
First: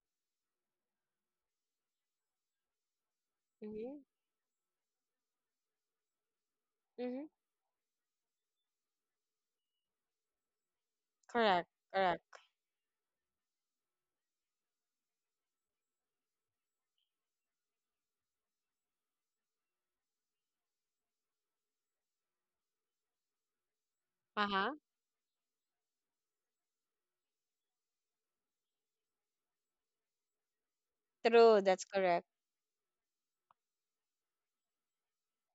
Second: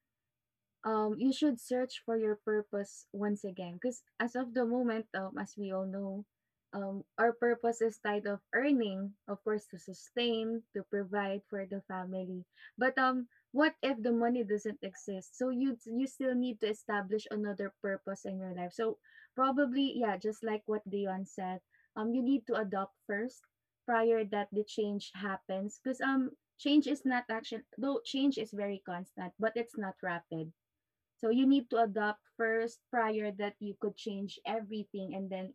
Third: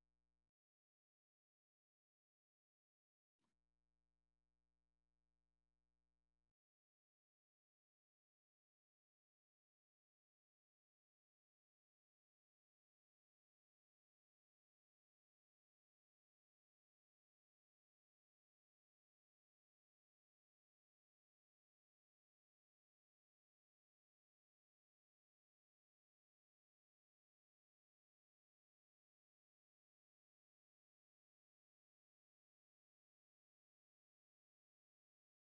Speaker 3: you should search for your purpose once again. Because
Speaker 1: Mm-hmm.
Speaker 3: as of the moment, as we all know,
Speaker 1: Mm-hmm.
Speaker 3: our purpose is tied of earning, of course, to sustain, to provide for
Speaker 1: Correct.
Speaker 3: the
Speaker 1: Correct.
Speaker 3: family. But what if the money doesn't exist? So you still need to establish another purpose in your life. So probably, yeah, just like what Dion said, you need to adopt first prior that the
Speaker 1: Uh-huh.
Speaker 3: change happens. Because change is not action, though change is very constant, but it's not rapid, so you
Speaker 1: True.
Speaker 3: need to
Speaker 1: That's
Speaker 3: adopt
Speaker 1: correct.
Speaker 3: first prior that you could change everything, and then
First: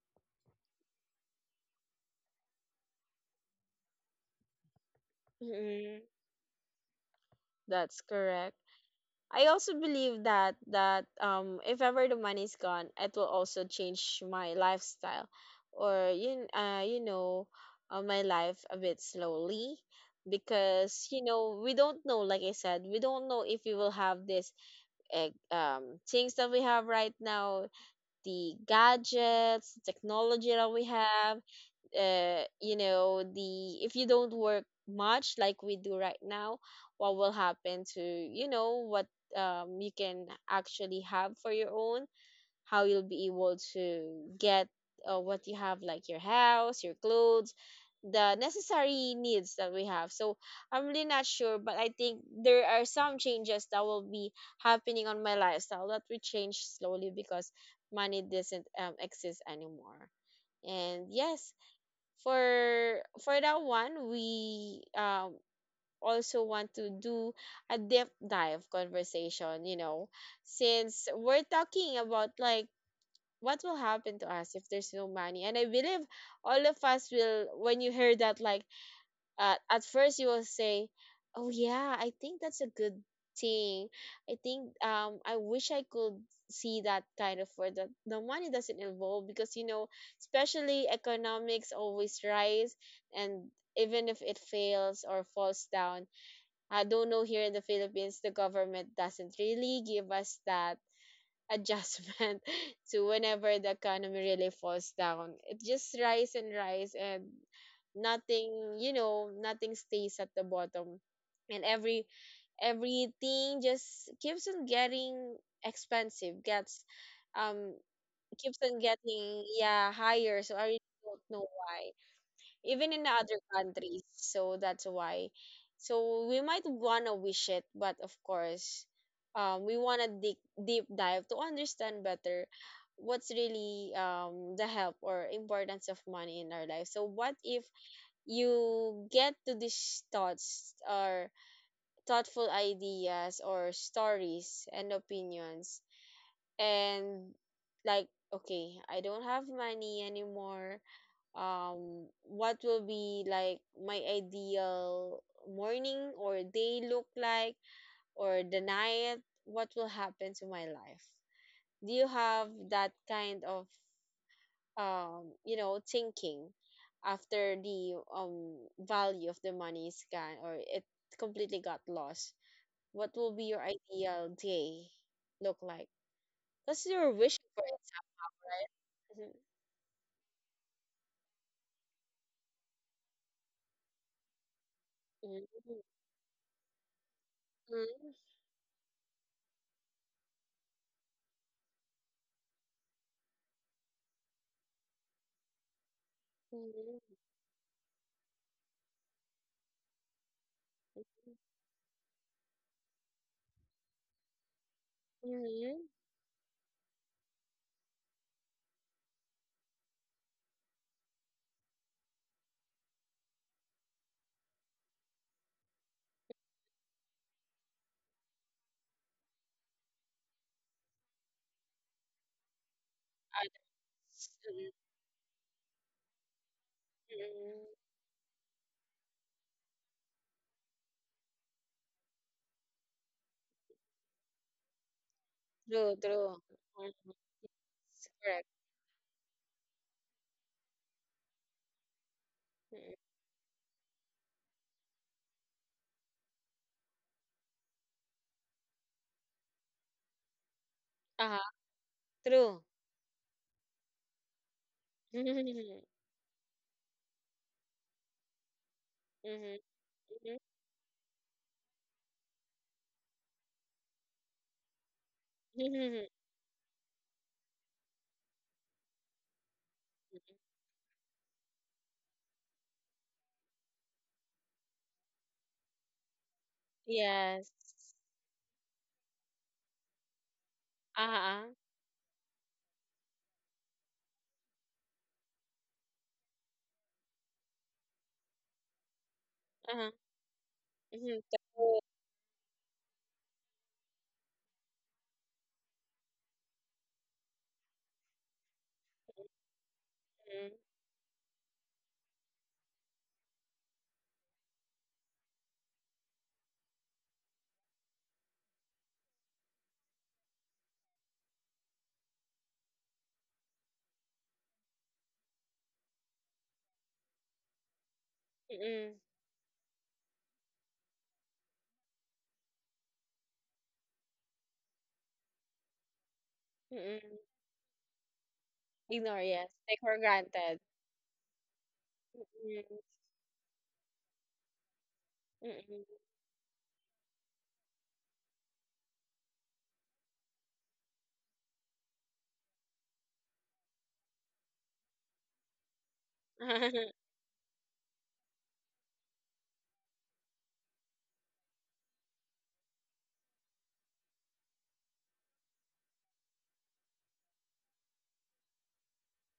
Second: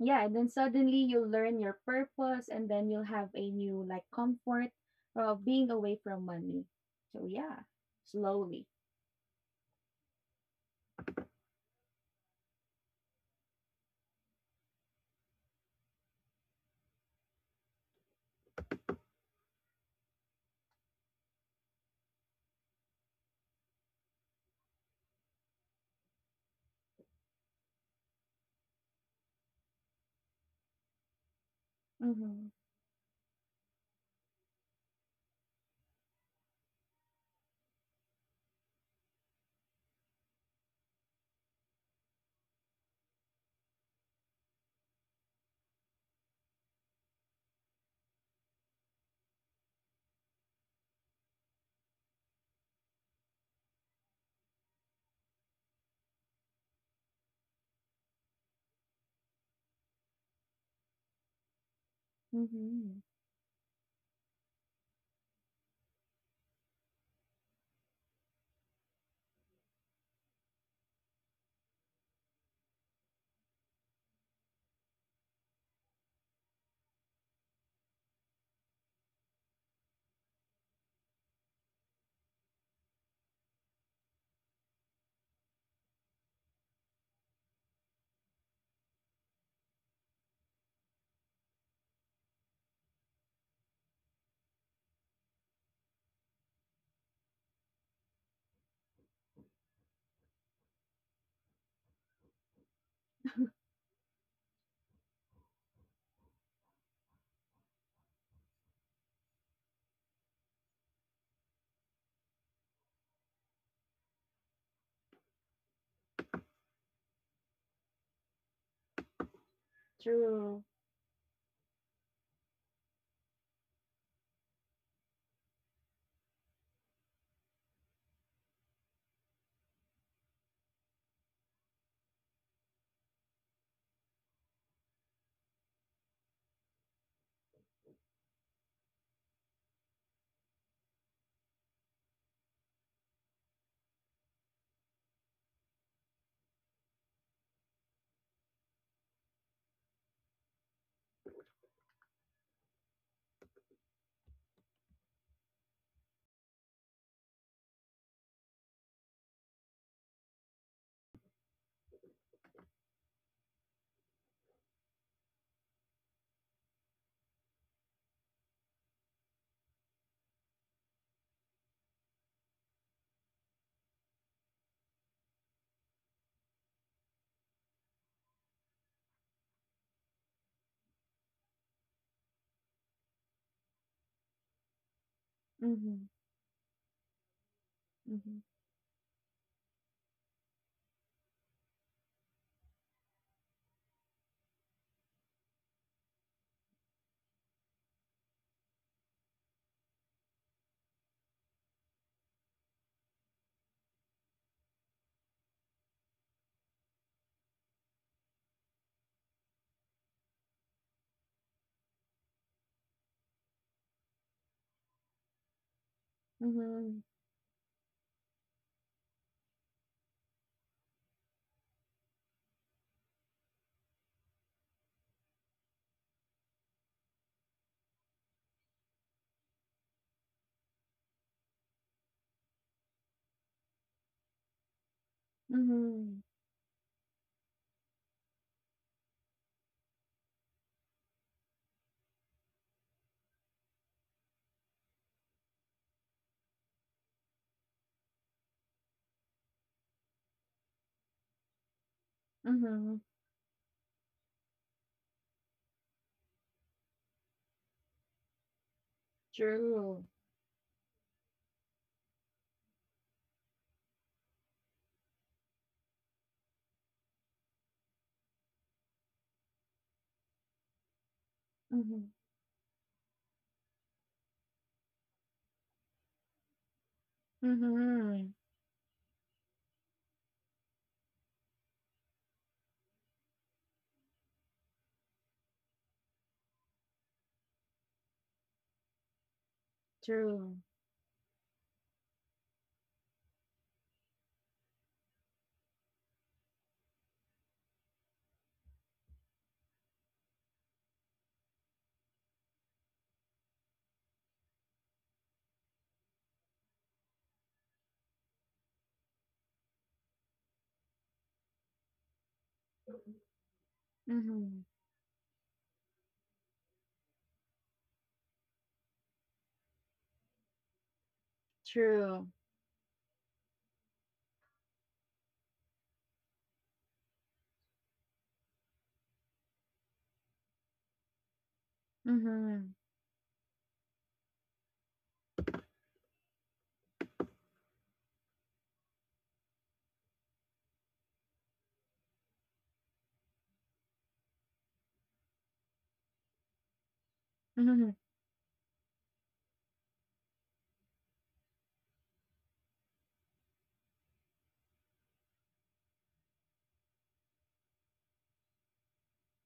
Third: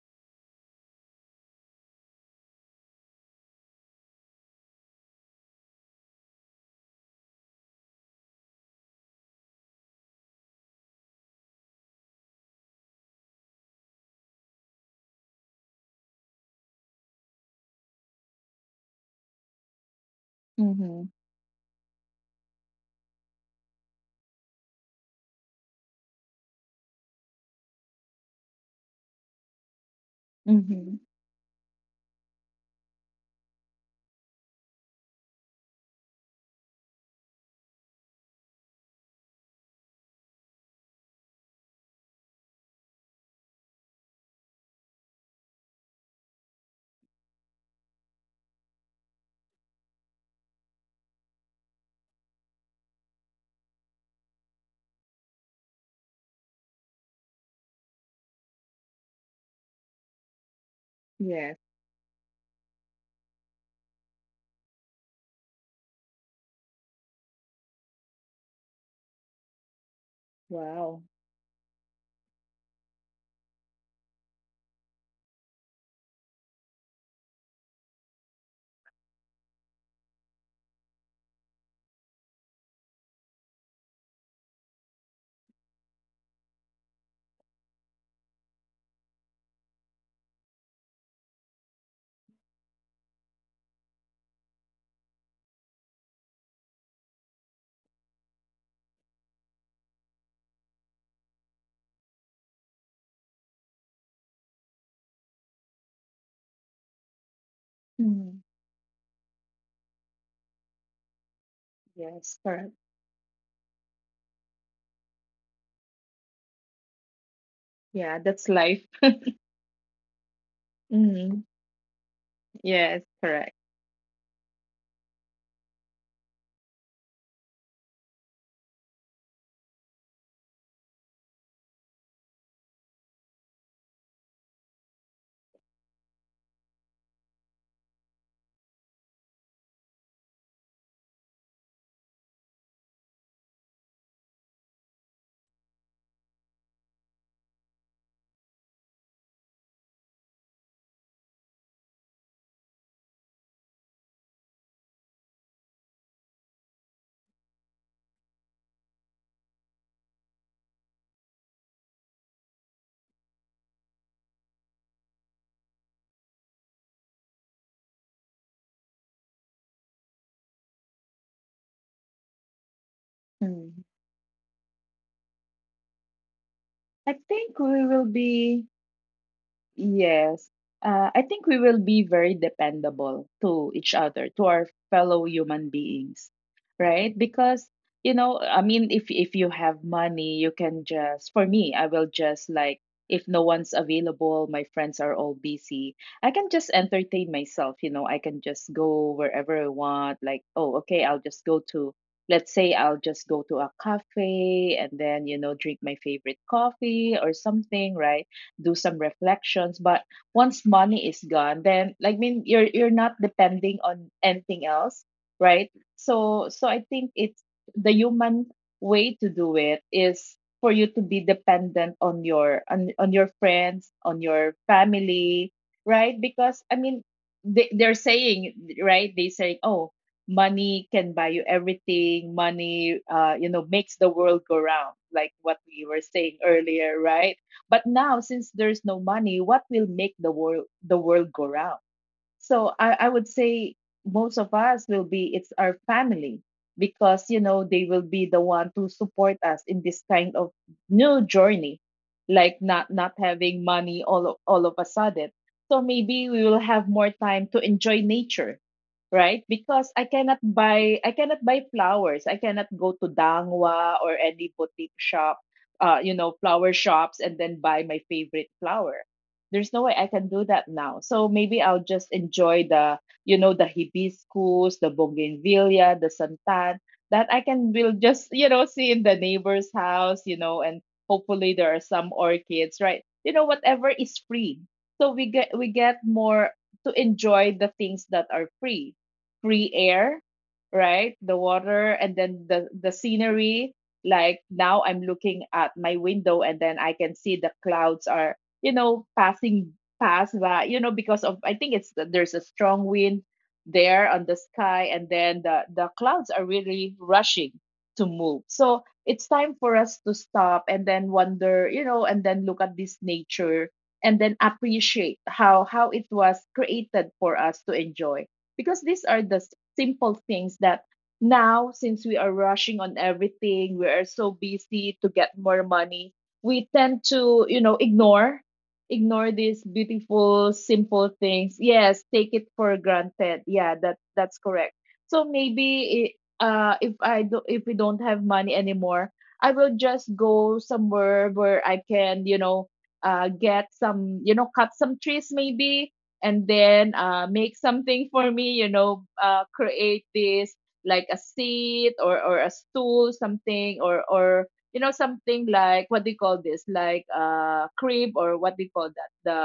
Speaker 3: yeah, and then suddenly you'll learn your purpose and then you'll have a new like comfort of being
Speaker 1: Mm-hmm.
Speaker 3: away from money. So yeah,
Speaker 1: That's correct.
Speaker 3: slowly.
Speaker 1: I also believe that if ever the money's gone, it will also change my lifestyle or you kn- you know my life a bit slowly
Speaker 2: Mm-hmm.
Speaker 1: because you know, we don't know. Like I said, we don't know if we will have this things that we have right now, the gadgets, technology that we
Speaker 2: Mm-hmm.
Speaker 1: have.
Speaker 3: Mhm.
Speaker 1: You know, the if you don't work much like we do right now, what will happen to you know what you can actually have for your own, how you'll be able to get what you have, like your house, your clothes, the necessary needs that we have. So I'm really not sure, but I think there are some changes that will be happening on my lifestyle that will change slowly because money doesn't exist anymore. And yes,
Speaker 2: Yes.
Speaker 1: for
Speaker 3: Mhm.
Speaker 1: for that one, we also want to do a deep dive conversation, you know,
Speaker 2: Wow.
Speaker 1: since we're talking about like what will happen to us if there's no money. And I believe all of us will, when you hear that, like at first you will say, "Oh, yeah, I think that's a good thing. I think I wish I could see that kind of where the money doesn't involve, because you know, especially economics always rise. And even if it fails or falls down, I don't know, here in the Philippines the government doesn't really give us that adjustment to whenever the economy really falls down. It just rise and rise, and
Speaker 2: Mm-hmm.
Speaker 1: nothing, you know, nothing stays at the bottom. And every
Speaker 2: Yes, correct.
Speaker 1: everything just keeps on getting expensive, gets um
Speaker 2: Yeah, that's
Speaker 1: keeps
Speaker 2: life.
Speaker 1: on getting, yeah, higher. So
Speaker 3: True.
Speaker 1: I really don't
Speaker 2: Mm-hmm.
Speaker 1: know why,
Speaker 2: Yes,
Speaker 1: even in other
Speaker 2: correct.
Speaker 1: countries. So that's why. So we might wanna wish it, but of course, we wanna deep dive to understand better what's really the help or importance of money in our life. So what if you get to these thoughts or thoughtful ideas or stories and opinions and like, okay, I don't have money anymore. What will be like my ideal morning or day look like, or the night? What will happen to my life? Do you have that kind of you know, thinking, after the value of the money is gone or it completely got lost, what will be your
Speaker 2: Mm.
Speaker 1: ideal day look like? Because
Speaker 2: I
Speaker 1: you're
Speaker 2: think
Speaker 1: wishing for
Speaker 2: we
Speaker 1: it,
Speaker 2: will be—
Speaker 1: right? Mhm.
Speaker 2: yes. I think we will be very dependable to each other, to our fellow human
Speaker 1: Mhm.
Speaker 3: Mhm.
Speaker 2: beings, right? Because,
Speaker 3: Mhm.
Speaker 2: I mean, if you have money, you can just— for me, I will just like, if no one's available, my friends are all busy, I can just
Speaker 1: Mhm.
Speaker 2: entertain myself. I can just go wherever I want. Like, oh, okay, I'll just go to— let's say I'll just go to a cafe and then,
Speaker 1: Mhm.
Speaker 2: drink my
Speaker 1: Mhm.
Speaker 2: favorite coffee or something, right? Do some reflections. But once money is gone, then, like, I mean, you're not depending on anything else, right? So I
Speaker 3: Mhm.
Speaker 2: think it's— the human way to do it is for you to be dependent on your— on your friends, on your
Speaker 1: Mm,
Speaker 2: family, right? Because I mean they,
Speaker 1: mm.
Speaker 2: they're saying— right, they say, oh, money can buy you everything, money, makes the world go round, like what we were
Speaker 1: True,
Speaker 3: Mhm.
Speaker 2: saying
Speaker 1: true.
Speaker 2: earlier,
Speaker 1: Mhm.
Speaker 2: right? But now, since
Speaker 1: Correct.
Speaker 2: there's no money, what will make the world go round? So
Speaker 1: Mm.
Speaker 2: I would say most of us will be— it's our family, because they will be the one to support us in this kind of new
Speaker 1: Uh-huh.
Speaker 2: journey, like
Speaker 1: True.
Speaker 2: not—
Speaker 3: Mhm.
Speaker 2: not having money all of a sudden. So
Speaker 1: Mhm,
Speaker 2: maybe we will have more time to enjoy nature, right?
Speaker 1: mhm,
Speaker 2: Because
Speaker 3: True.
Speaker 2: I cannot buy flowers. I cannot go to Dangwa or any boutique shop,
Speaker 1: mhm, mhm.
Speaker 2: flower shops, and then buy my favorite flower. There's no way I can do that now. So maybe I'll just
Speaker 3: Mhm.
Speaker 2: enjoy the— the hibiscus, the bougainvillea, the santan that I can— will
Speaker 1: Yes.
Speaker 2: just,
Speaker 3: Mhm.
Speaker 2: see in the neighbor's house, and hopefully
Speaker 1: Uh-huh.
Speaker 2: there are some orchids, right? Whatever is free. So we get— we get more to enjoy the things that are free. Free
Speaker 1: Uh-huh.
Speaker 2: air,
Speaker 3: True.
Speaker 2: right?
Speaker 1: Mhm.
Speaker 2: The
Speaker 1: True.
Speaker 2: water and then the scenery. Like now I'm looking at my window and then I can see the clouds are, passing past
Speaker 1: Mm,
Speaker 2: that, because of— I think it's— there's a strong wind there on the sky, and then the clouds are really rushing to move. So it's time for us to stop and then wonder, and then look at this nature and then
Speaker 3: Mhm.
Speaker 2: appreciate how— it was created for us to enjoy. Because
Speaker 1: mm,
Speaker 2: these are the simple things that— now since we
Speaker 3: True.
Speaker 2: are rushing on everything, we are so busy to get more money, we
Speaker 1: mm,
Speaker 2: tend
Speaker 1: mm.
Speaker 2: to,
Speaker 1: Ignore,
Speaker 2: ignore
Speaker 1: yes.
Speaker 2: these
Speaker 1: Take for
Speaker 2: beautiful
Speaker 1: granted.
Speaker 2: simple things. Yes, take it
Speaker 3: Mhm.
Speaker 2: for
Speaker 1: Mm,
Speaker 2: granted. Yeah, that that's correct. So
Speaker 1: mm,
Speaker 2: maybe, uh, if I do— if we don't have money anymore, I will just go somewhere where I can, uh, get some— cut some trees maybe, and
Speaker 1: mm.
Speaker 2: then, uh, make
Speaker 3: Mhm.
Speaker 2: something for me, uh, create this, like a seat or— or a stool, something, or— or something like— what do you call this, like a crib, or what do you call that, the—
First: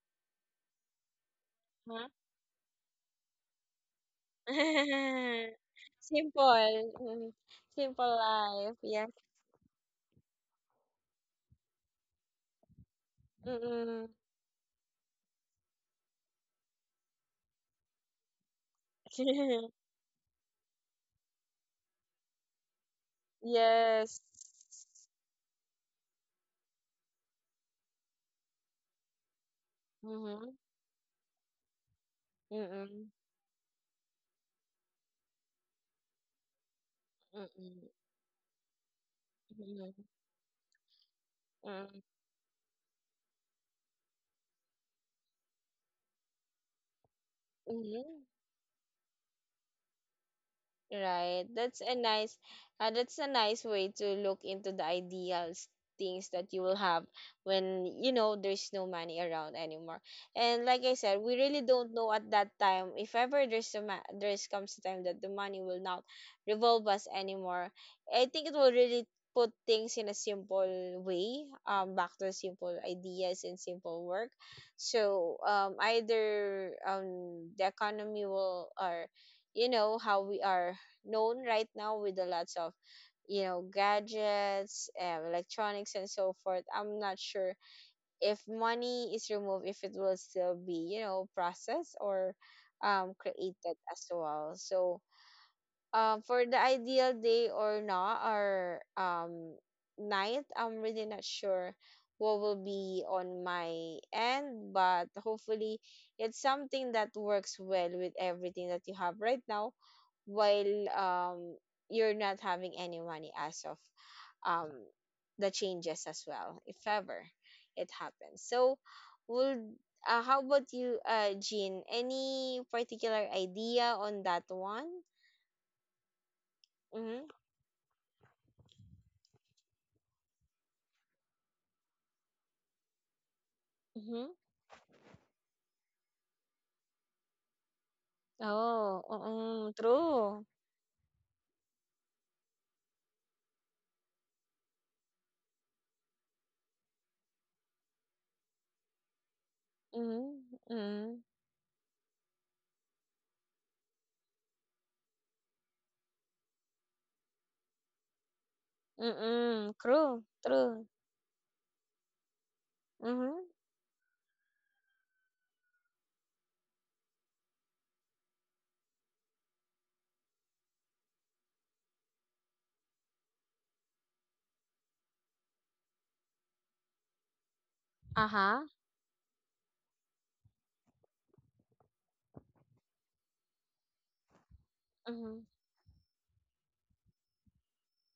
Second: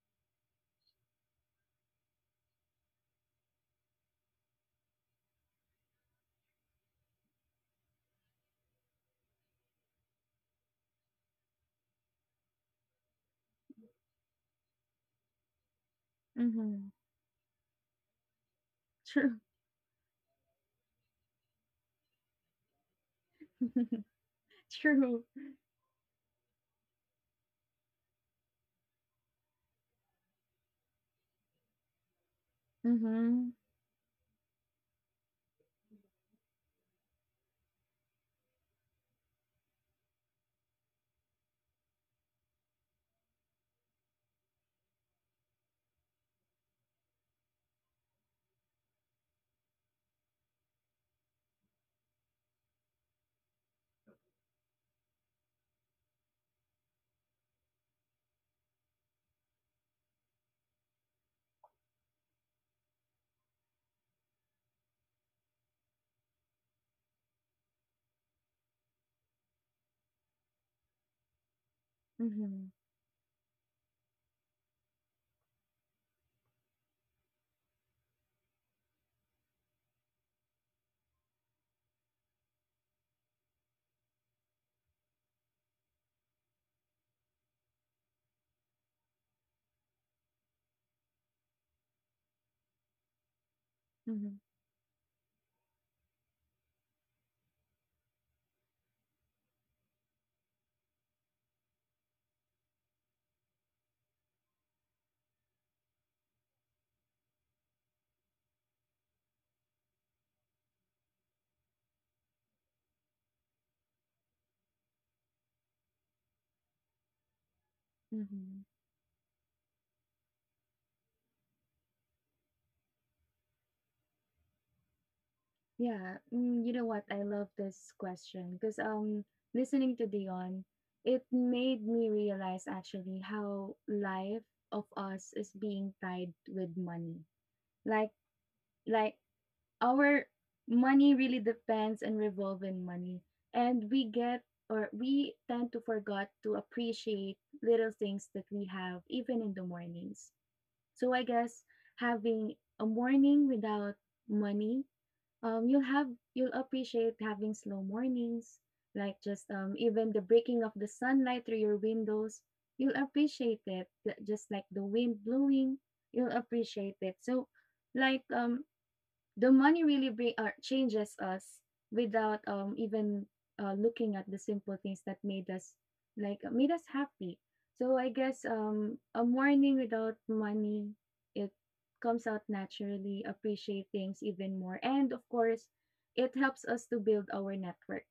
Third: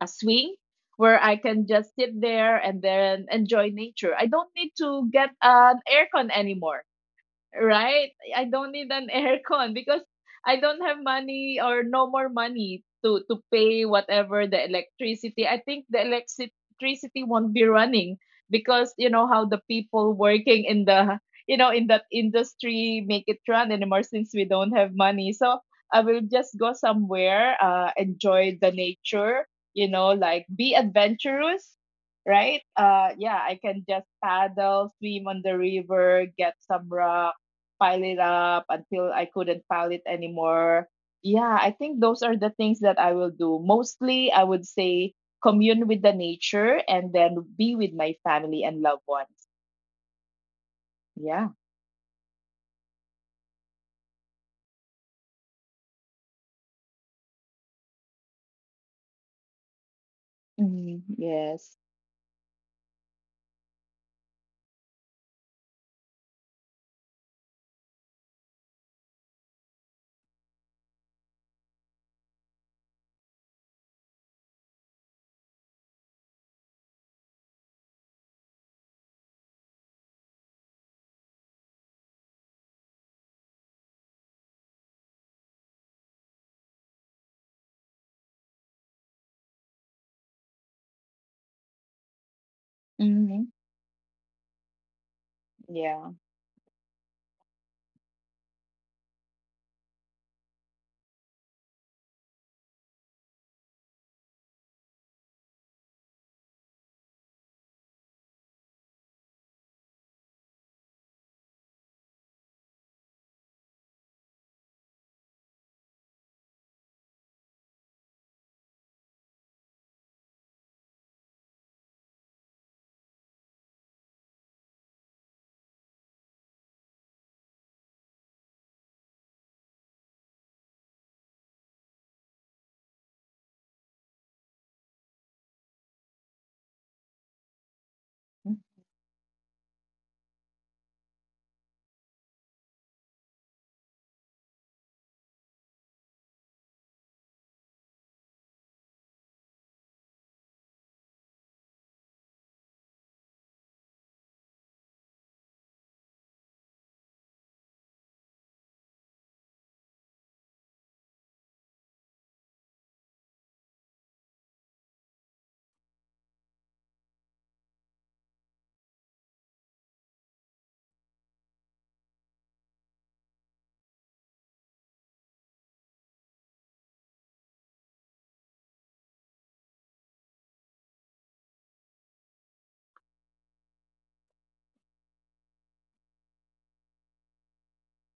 Speaker 2: a swing, where I can just
Speaker 1: Huh?
Speaker 2: sit there and then enjoy nature. I don't need to get an aircon anymore.
Speaker 1: Simple. Mm.
Speaker 2: Right?
Speaker 1: Simple
Speaker 2: I don't
Speaker 1: life.
Speaker 2: need an
Speaker 1: Yes.
Speaker 2: aircon because I don't have money, or no more money to pay
Speaker 1: Mm-mm.
Speaker 2: whatever the electricity. I think the
Speaker 3: Mhm.
Speaker 2: electricity won't be running, because
Speaker 3: True.
Speaker 2: how the people working in the, in that industry make it run anymore,
Speaker 1: Yes.
Speaker 2: since we don't have
Speaker 3: True.
Speaker 2: money. So I will just go somewhere, enjoy the nature, like
Speaker 1: Mm-hmm.
Speaker 2: be adventurous, right?
Speaker 1: Mm-mm.
Speaker 2: Yeah,
Speaker 3: Mhm.
Speaker 2: I can just paddle, swim on the river, get some raw,
Speaker 1: Mm-mm.
Speaker 2: pile it up until I couldn't
Speaker 1: Ừ,
Speaker 2: pile it anymore. Yeah, I
Speaker 1: à,
Speaker 2: think those are the things that I will do. Mostly, I would say commune with the nature and then
Speaker 1: ừ.
Speaker 2: be with my family and loved ones.
Speaker 1: Right.
Speaker 2: Yeah.
Speaker 1: That's a nice way to look into the ideals things that you will have when you know there's no money around anymore. And like I
Speaker 2: Mhm.
Speaker 1: said, we really
Speaker 2: Yes.
Speaker 1: don't know at that time if ever there's a there's comes a time that the money will not revolve us anymore. I think it will really put things in a simple way, back to simple
Speaker 3: Mhm.
Speaker 1: ideas and simple work. So either the economy will, or you know how we are known right now with the lots of you know, gadgets, electronics and so forth. I'm not sure if money is removed if it will still be, you know, processed or
Speaker 2: Hmm.
Speaker 1: created as
Speaker 3: Mhm.
Speaker 1: well. So
Speaker 2: Yeah.
Speaker 1: for the ideal day, or not, or night, I'm really not sure what will be on my end, but hopefully it's something that works well with everything that you have right now while you're not having any money, as of um the changes as well if ever it happens.
Speaker 3: Mhm.
Speaker 1: So would how about you, Jean? Any particular idea on that one?
Speaker 3: Yeah. Mm, you know what?
Speaker 1: Mm-hmm,
Speaker 3: I love this question because listening to Dion, it made me realize actually how
Speaker 1: mm-hmm.
Speaker 3: life of us is being tied with money. Like
Speaker 2: Mm.
Speaker 1: Oh,
Speaker 3: like
Speaker 1: mm,
Speaker 3: our
Speaker 1: true.
Speaker 3: money really depends and revolve in money. And we get or we tend to forget to appreciate little things that we have even in the mornings.
Speaker 1: Mm-hmm,
Speaker 3: So
Speaker 1: mm,
Speaker 3: I guess having a morning without money, um, you'll have you'll appreciate having slow mornings, like just
Speaker 1: mm-mm,
Speaker 3: even the
Speaker 1: true,
Speaker 3: breaking of
Speaker 1: true.
Speaker 3: the sunlight through your windows. You'll
Speaker 1: Mm-hmm.
Speaker 3: appreciate it, just like the wind blowing. You'll appreciate it. So, like the money really bring or changes us without even looking at the simple things that made us made us happy. So I guess
Speaker 1: Uh-huh.
Speaker 3: a morning without money, it comes out naturally appreciate things even more, and of
Speaker 1: Mm-hmm,
Speaker 3: course it helps us to build our network,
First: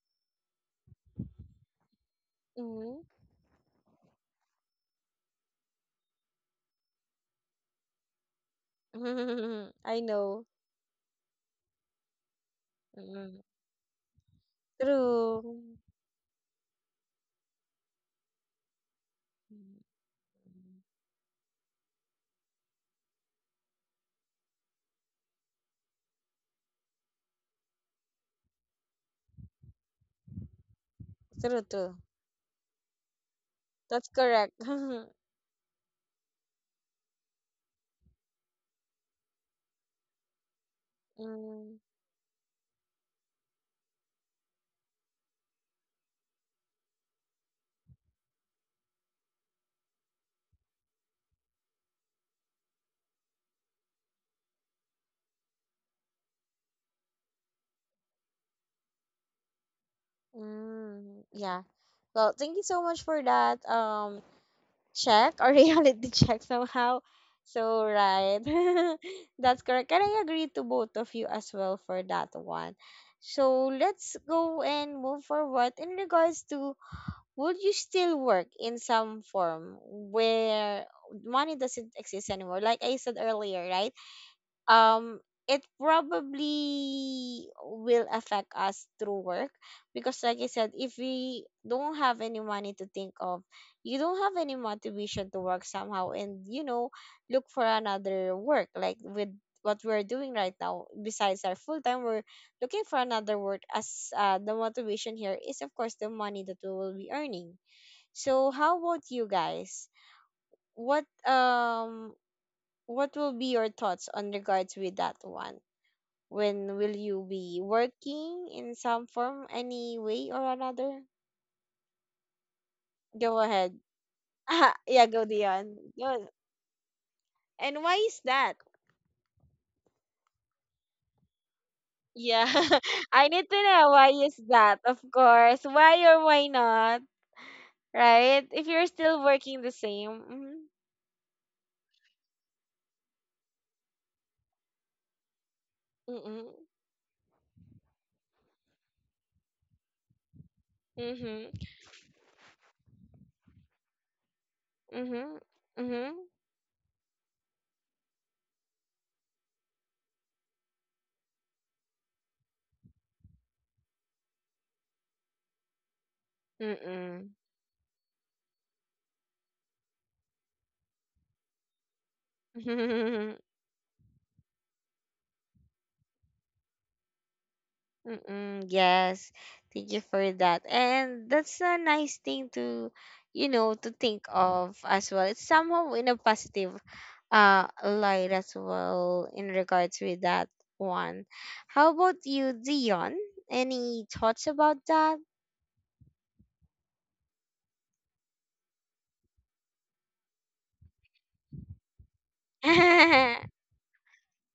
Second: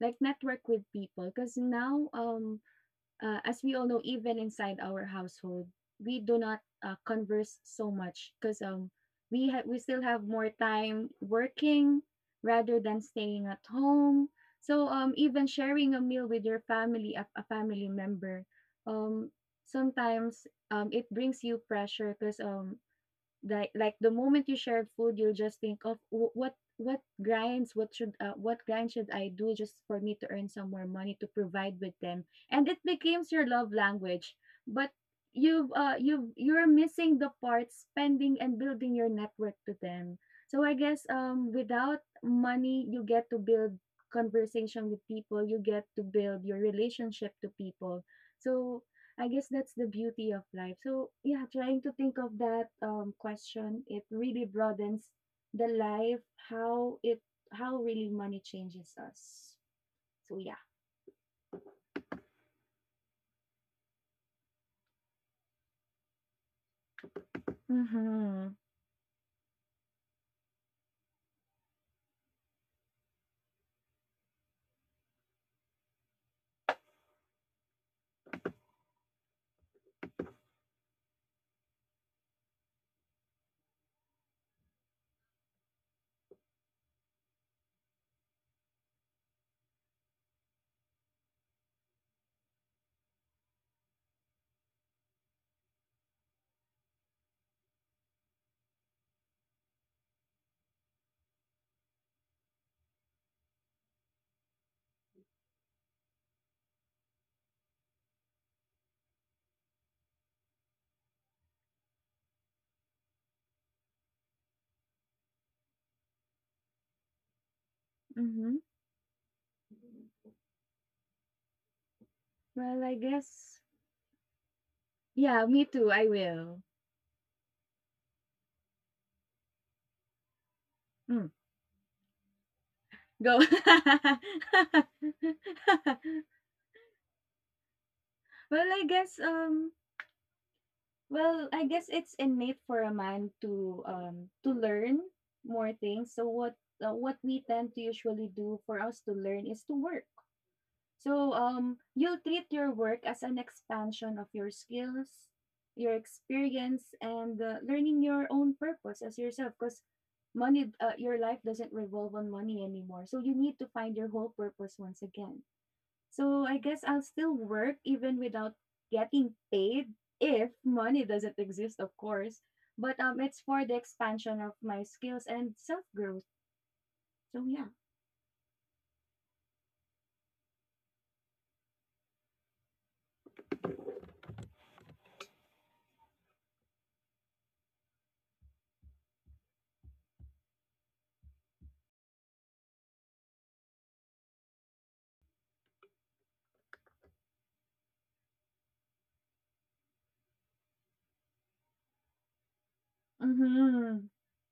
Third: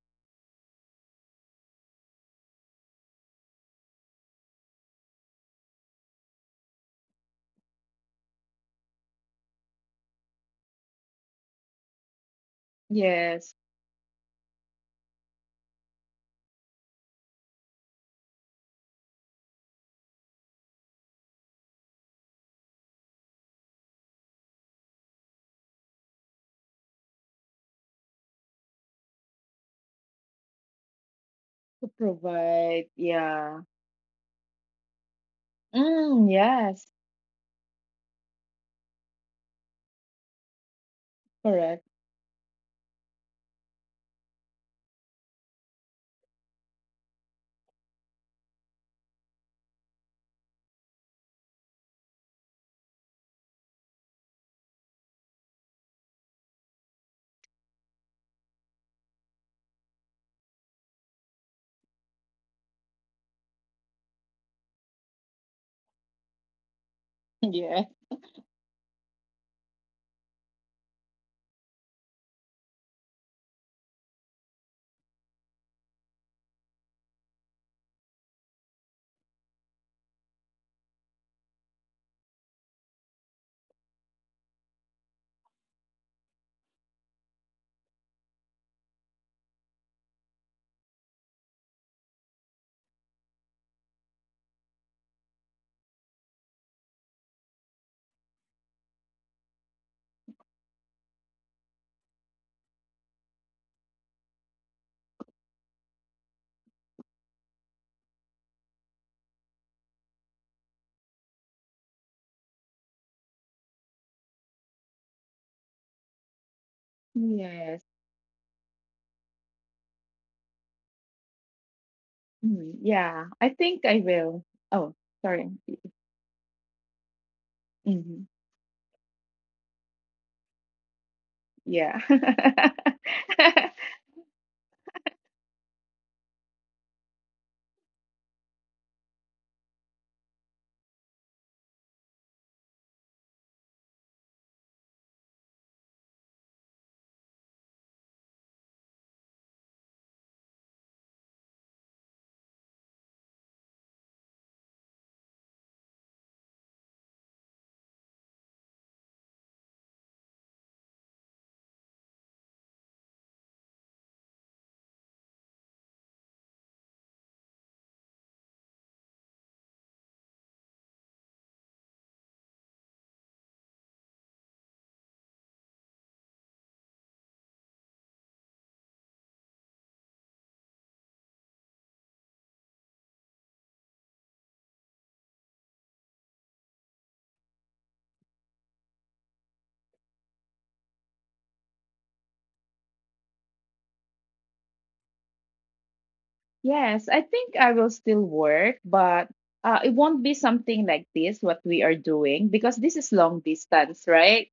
Speaker 3: like network with people, because now
Speaker 1: mm-hmm.
Speaker 3: as we all know, even inside our household, we do not converse so much because we ha- we
Speaker 1: I
Speaker 3: still have
Speaker 1: know.
Speaker 3: more time working rather than
Speaker 1: Mm-hmm.
Speaker 3: staying
Speaker 2: Yes.
Speaker 3: at home. So even
Speaker 1: True.
Speaker 3: sharing a meal with your family, a family member, um, sometimes it brings you pressure because the moment you share food, you'll just think of, "What grinds, what should what grind should I do just for me to earn some more money to
Speaker 1: True,
Speaker 3: provide
Speaker 2: To
Speaker 3: with
Speaker 1: true.
Speaker 3: them," and it
Speaker 2: provide.
Speaker 3: becomes your
Speaker 2: Yeah.
Speaker 3: love
Speaker 1: That's
Speaker 3: language.
Speaker 1: correct.
Speaker 3: But
Speaker 1: Mm,
Speaker 2: Mm,
Speaker 3: you're
Speaker 2: yes.
Speaker 3: missing the part spending and building your network to them. So I guess
Speaker 2: Correct.
Speaker 3: without money you get to build conversation with people, you get to build your relationship to people. So I guess that's the beauty of life. So, yeah, trying to think of that question, it really broadens the life, how it, how really money changes us. So, yeah.
Speaker 1: mm, yeah. Well, thank you so much for that check, or reality check somehow.
Speaker 2: Yeah.
Speaker 1: So right.
Speaker 3: Mm-hmm.
Speaker 1: That's correct. And I agree to both of you as well for that one. So let's go and move forward in regards to, would you still work in some form where money doesn't exist anymore? Like I said earlier, right? um it probably will affect us through work because, like I said, if we don't have any money to think of, you don't have any motivation to work somehow, and you know, look for another work, like with what we're doing right now. Besides our full time, we're looking for another work, as the motivation here is of course the money that we will be earning. So how about you guys? What what will be your thoughts on regards with that one? When will you be
Speaker 2: Yes.
Speaker 1: working
Speaker 3: Mm-hmm.
Speaker 1: in some form, any way or another?
Speaker 2: Mm,
Speaker 3: Well, I
Speaker 2: yeah.
Speaker 1: Go
Speaker 2: I
Speaker 3: guess,
Speaker 1: ahead.
Speaker 2: think I will. Oh,
Speaker 1: Yeah, go,
Speaker 2: sorry.
Speaker 3: yeah, me
Speaker 1: Dion.
Speaker 3: too. I
Speaker 1: Go.
Speaker 3: will.
Speaker 1: And why
Speaker 2: Hmm.
Speaker 1: is that?
Speaker 3: Mm.
Speaker 2: Yeah.
Speaker 1: Yeah, I
Speaker 3: Go.
Speaker 1: need to know why is that, of course. Why or why not, right? If
Speaker 3: well, I
Speaker 1: you're
Speaker 3: guess,
Speaker 1: still working the
Speaker 3: um,
Speaker 1: same.
Speaker 3: Well, I guess it's innate for a man to learn more things. So
Speaker 1: Mm-hmm.
Speaker 3: what we tend to usually do for us to learn is to work. So
Speaker 1: Mm-hmm.
Speaker 3: you'll treat your work as an expansion of your skills,
Speaker 1: Mm-hmm.
Speaker 3: your
Speaker 1: Mm-hmm.
Speaker 3: experience, and learning your own purpose as yourself. Because money, your life doesn't revolve on money anymore. So you need to find your whole purpose once again. So I guess I'll
Speaker 1: Mm-hmm.
Speaker 3: still work even without getting paid if money doesn't exist, of course. But
Speaker 1: Mm-mm.
Speaker 3: it's for the expansion of my skills and self growth. So yeah.
Speaker 1: Mm-mm, yes, thank you for that. And that's a nice thing to, you know, to think of as well. It's somehow in a positive light as well in regards with that one. How about you, Dion? Any thoughts about that?
Speaker 2: Yes, I think I will still work, but, it won't be something like this, what we are doing, because this is long distance,
Speaker 3: Mm-hmm.
Speaker 2: right?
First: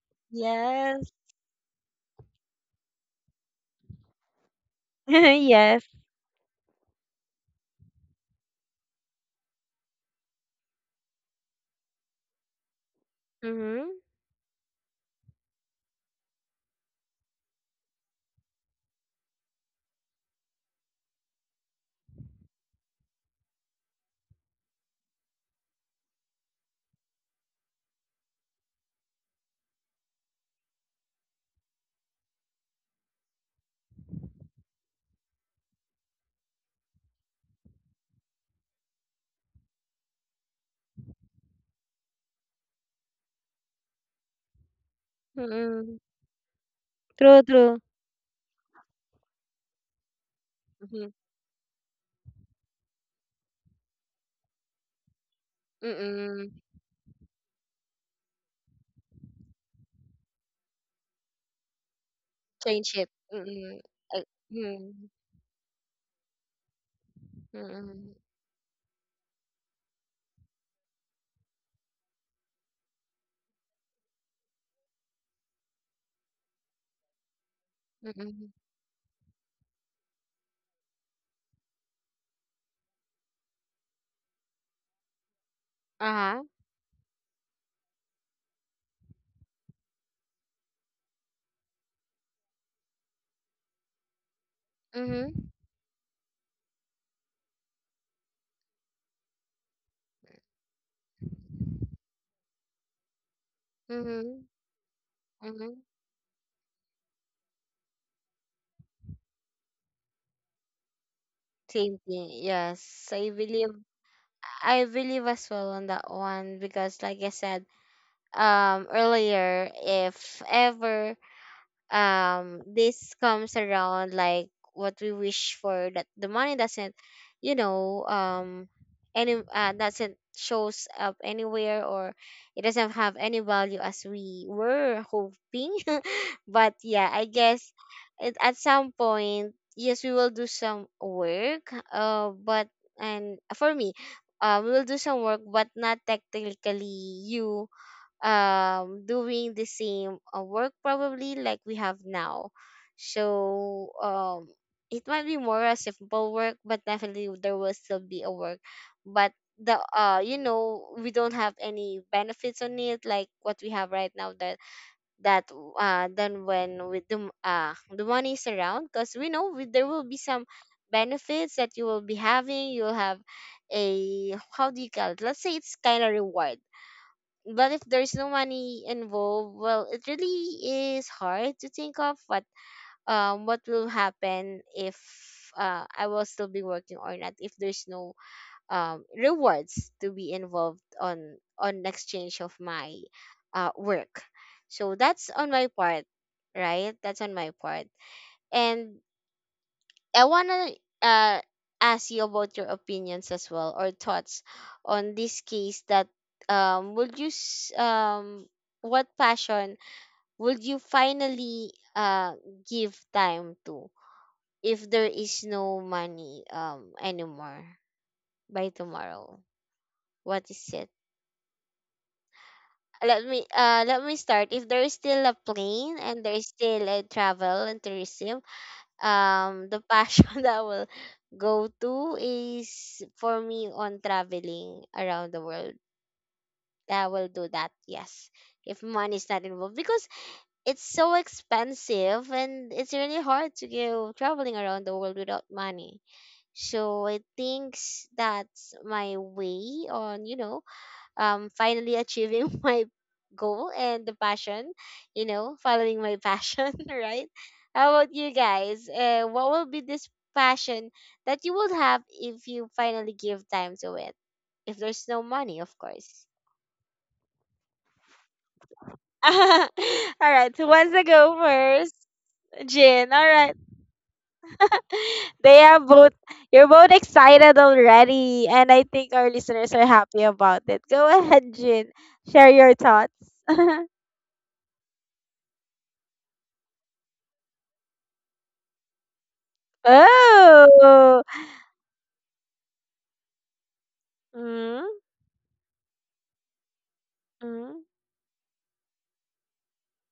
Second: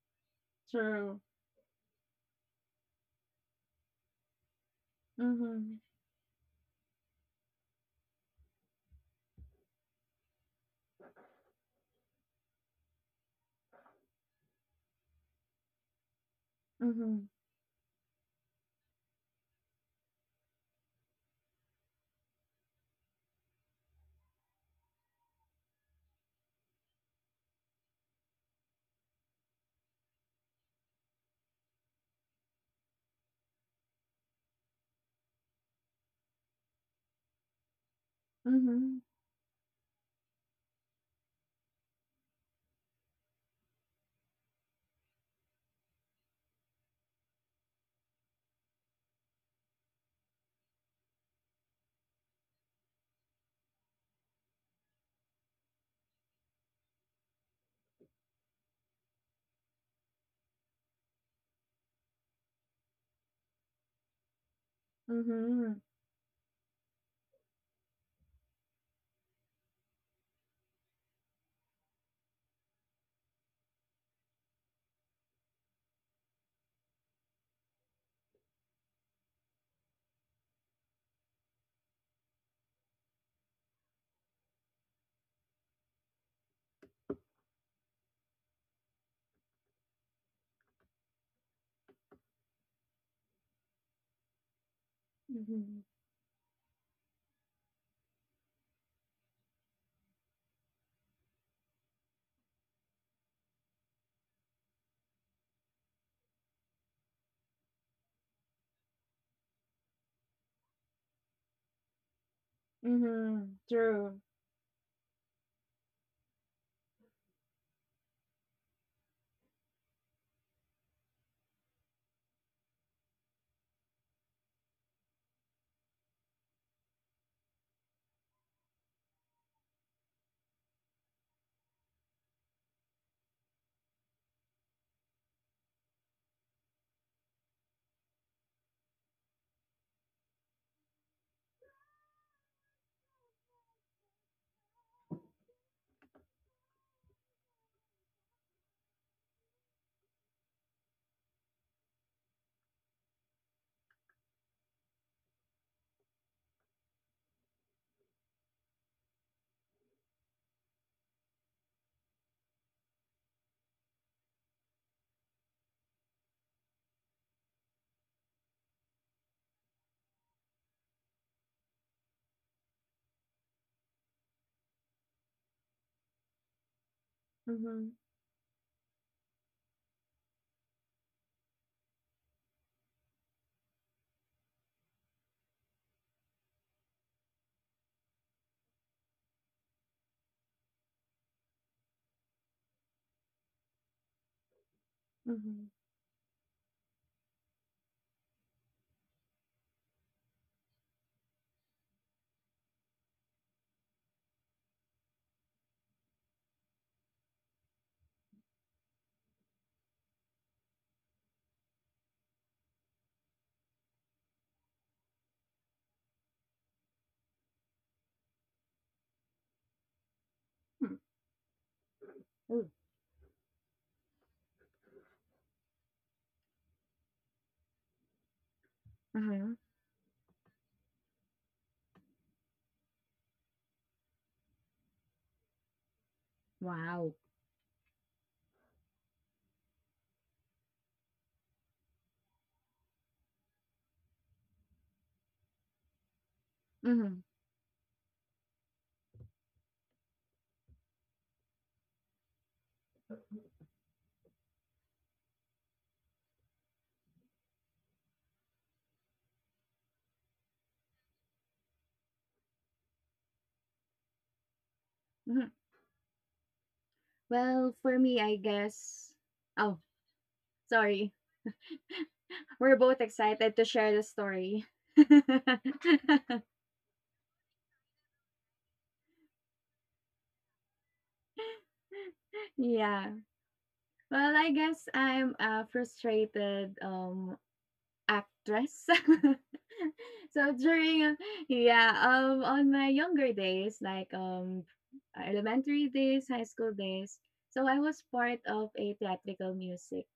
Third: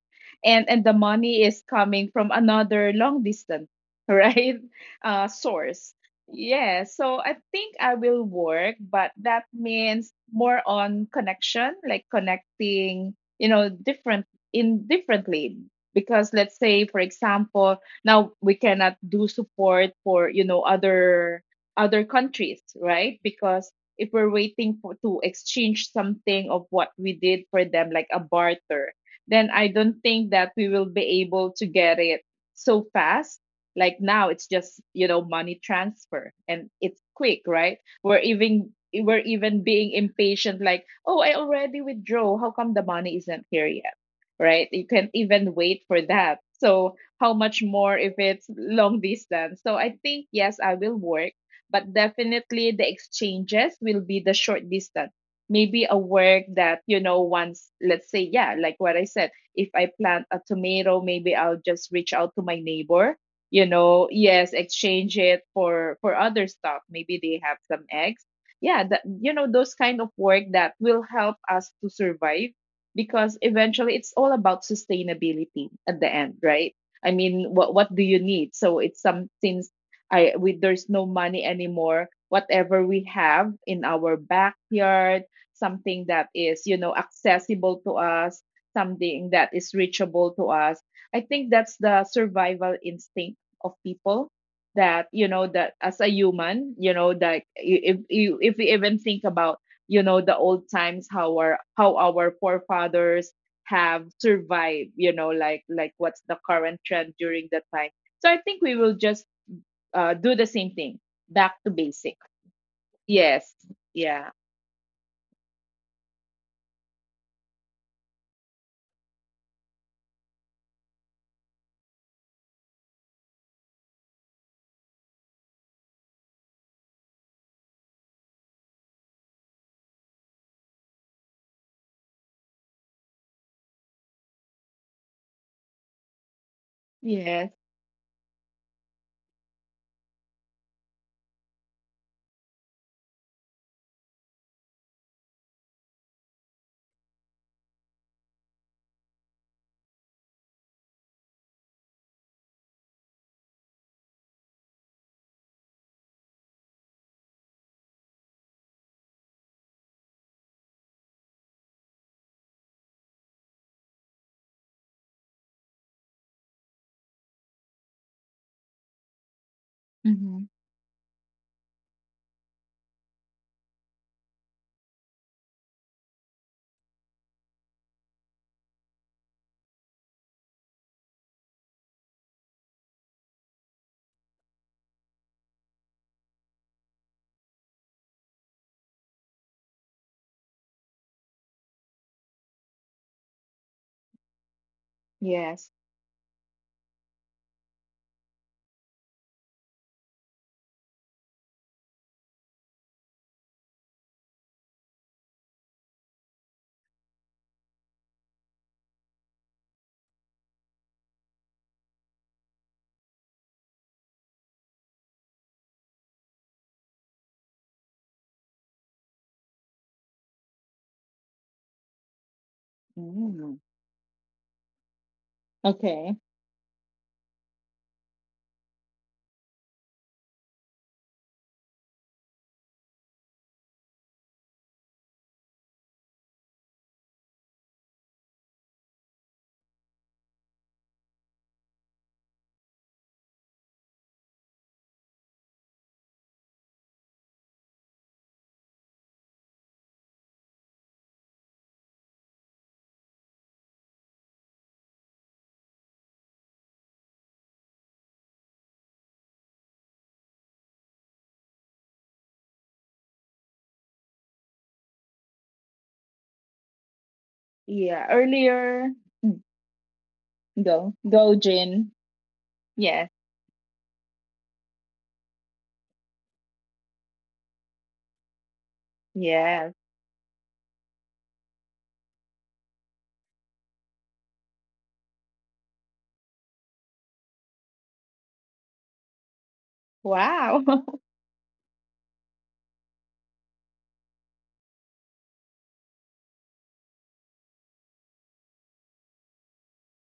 Speaker 2: And the
Speaker 1: Yes.
Speaker 3: True.
Speaker 2: money is coming from another long distance, right?
Speaker 3: Mm-hmm.
Speaker 1: Yes.
Speaker 2: Source. Yeah, so I think I will work, but that means more on connection, like connecting,
Speaker 1: Mm-hmm.
Speaker 2: different— in differently. Because let's say, for
Speaker 3: Mm-hmm.
Speaker 2: example, now we cannot do support for, other— other countries, right? Because if we're waiting for— to exchange something of what we did for them, like a barter, then I don't think that we will be able to get it so fast. Like now, it's just, money transfer and it's quick, right?
Speaker 3: Mm-hmm.
Speaker 2: We're even being impatient, like, oh, I already withdrew, how come the money isn't here yet? Right? You can even wait
Speaker 1: Mm-mm.
Speaker 2: for that. So how
Speaker 1: True,
Speaker 2: much
Speaker 1: true.
Speaker 2: more if it's long distance? So I think yes, I will
Speaker 1: Mm-hmm.
Speaker 2: work, but definitely the exchanges will be the short distance. Maybe a work
Speaker 1: Mm-mm.
Speaker 2: that, once— let's say, yeah, like what I said, if I plant a tomato, maybe I'll just reach out to my
Speaker 1: Change it.
Speaker 2: neighbor,
Speaker 1: Mm-mm. Uh,
Speaker 2: yes,
Speaker 1: mm.
Speaker 2: exchange it
Speaker 3: Mm-hmm.
Speaker 2: for— for other stuff, maybe they have some
Speaker 1: Mm-mm.
Speaker 2: eggs. Yeah, that— those kind of work that will help us to survive. Because eventually it's all about sustainability at the end, right? I mean, what do you
Speaker 1: Mm-mm.
Speaker 2: need? So it's something— I we there's no money anymore. Whatever we have in our backyard, something that
Speaker 1: Uh-huh.
Speaker 2: is, accessible to us, something that is reachable to us. I think that's the survival instinct of people that,
Speaker 1: Mm-hmm.
Speaker 2: that
Speaker 3: Mm-hmm.
Speaker 2: as a human, that if you— if we even think about, the old times, how our— how our forefathers have
Speaker 1: Mm-hmm.
Speaker 2: survived, like—
Speaker 1: Mm-hmm.
Speaker 2: like what's the current trend during that time. So I think we will just, do the same thing, back to
Speaker 1: Same
Speaker 2: basic.
Speaker 1: thing. Yes, I
Speaker 3: Mm-hmm.
Speaker 2: Yes.
Speaker 1: believe.
Speaker 3: True.
Speaker 2: Yeah.
Speaker 1: I believe as well on that one because, like I said, earlier, if ever this comes around, like what we wish for, that the money doesn't, you know, any doesn't shows up anywhere, or it doesn't have any value as we were hoping. But yeah, I
Speaker 2: Yes.
Speaker 1: guess it, at some point, yes, we will do some work, but, and for me, we will do some work, but not technically you doing the same work probably like we have now. So it might be more a simple work, but definitely there will still be a work. But the you know, we don't have any benefits on it like what we have right now, that that then when with the the money is around, because we know, we, there will be
Speaker 2: Mm-hmm.
Speaker 1: some benefits that you will be having. You'll have a, how do you call it, let's say it's kind of reward. But if
Speaker 3: Mm-hmm.
Speaker 1: there's no money involved, well, it really is hard to think of what will happen if I will still be working or not, if there's no rewards to be involved on exchange of my work. So that's on
Speaker 3: Mm-hmm.
Speaker 2: Yes.
Speaker 1: my part. Right, that's on my part. And I want to ask you about your opinions as well, or thoughts on this case, that um would you s- um what passion would you finally give time to if there is no money anymore, by tomorrow? What is it?
Speaker 3: Hmm. Ooh.
Speaker 1: Let me
Speaker 2: Mm.
Speaker 1: let me start. If there is still a plane
Speaker 2: Okay.
Speaker 1: and there is still a travel and tourism,
Speaker 3: Mm-hmm.
Speaker 1: the passion that I will go to is for me on traveling around the world. I
Speaker 3: Wow.
Speaker 1: will do that, yes. If money is not involved, because it's so expensive and it's really hard to go traveling around the world without money. So
Speaker 3: Mm-hmm.
Speaker 1: I think that's my way on, you know, finally achieving my goal, and the passion, you know, following my passion. Right? How about you guys? What will be this passion that you would have if you finally give time to it, if there's no
Speaker 3: Mm-hmm.
Speaker 1: money, of course?
Speaker 3: Well, for
Speaker 2: Yeah.
Speaker 3: me, I
Speaker 2: Earlier.
Speaker 3: guess.
Speaker 1: All
Speaker 3: Oh,
Speaker 1: right, who
Speaker 2: Go.
Speaker 1: wants to
Speaker 3: sorry.
Speaker 2: Go,
Speaker 1: go
Speaker 2: Jin.
Speaker 1: first?
Speaker 3: We're both
Speaker 2: Yes.
Speaker 1: Jin? All right.
Speaker 3: excited to share the story.
Speaker 1: They are both, you're both excited already, and I think our
Speaker 2: Yes.
Speaker 1: listeners are happy about it. Go ahead, Jin, share your
Speaker 3: Yeah.
Speaker 1: thoughts.
Speaker 3: Well, I guess I'm a frustrated actress. So
Speaker 2: Wow.
Speaker 3: during
Speaker 1: Oh.
Speaker 3: yeah, on my younger days, like
Speaker 1: Mhm,
Speaker 3: elementary days, high school days, so I
Speaker 1: mhm,
Speaker 3: was part of a theatrical music.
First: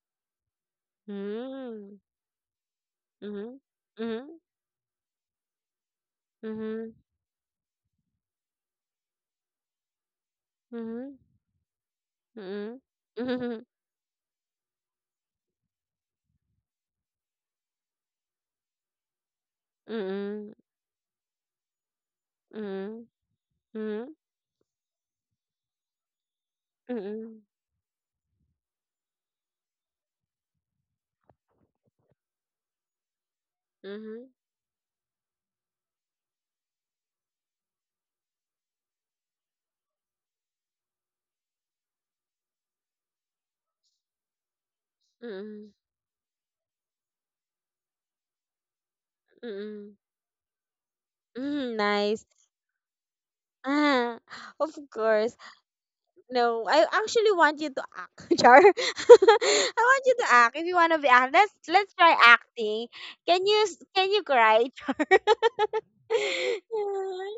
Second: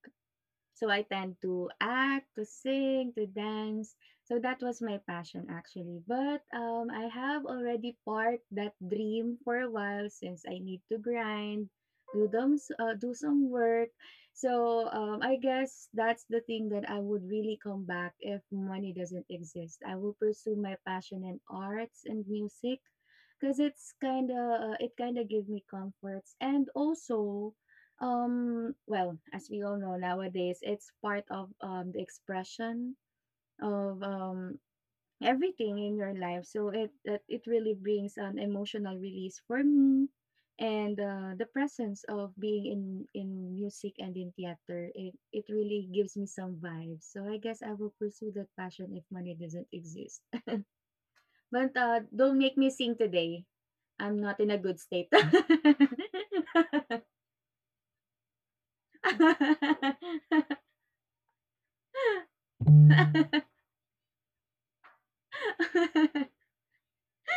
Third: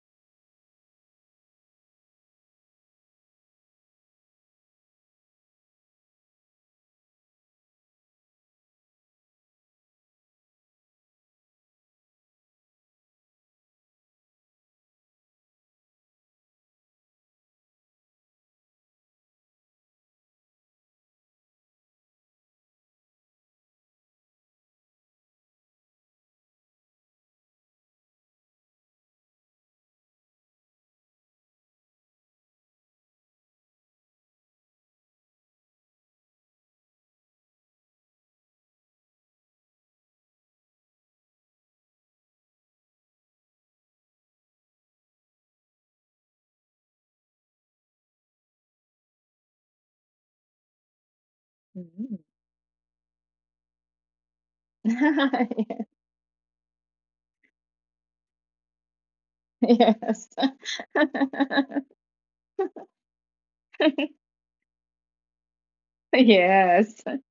Speaker 3: So I tend to
Speaker 1: mhm,
Speaker 3: act, to sing, to
Speaker 1: mhm,
Speaker 3: dance. So that was my passion actually. But
Speaker 1: mhm,
Speaker 3: I have already parked that dream for a while since I need to
Speaker 1: mhm,
Speaker 3: grind, do them,
Speaker 1: mhm,
Speaker 3: do some
Speaker 1: mhm,
Speaker 3: work. So I guess that's the thing that I would really come back if money doesn't exist. I will
Speaker 1: mhm,
Speaker 3: pursue my passion in arts and
Speaker 1: mhm,
Speaker 3: music
Speaker 1: mhm,
Speaker 3: because it's
Speaker 1: mhm,
Speaker 3: kind of it kind of give me comforts and
Speaker 1: mhm, mhm,
Speaker 3: also, um, well, as we all know nowadays, it's part of, the expression of, everything in your life. So it really brings an emotional release for me, and, the presence of being in music and in theater, it
Speaker 1: mhm,
Speaker 3: it
Speaker 1: mhm.
Speaker 3: really gives me some vibes. So I guess I will pursue that passion if money doesn't exist.
Speaker 1: Mhm,
Speaker 3: But,
Speaker 1: nice.
Speaker 2: Mm.
Speaker 3: don't make me sing today.
Speaker 1: Ah,
Speaker 3: I'm not in a
Speaker 1: of
Speaker 3: good state.
Speaker 1: course. No, I actually want you to act, Char. I want you to
Speaker 2: Yes.
Speaker 1: act. If you want to be act, let's try acting. Can you can you cry, Char?
Speaker 2: Yes.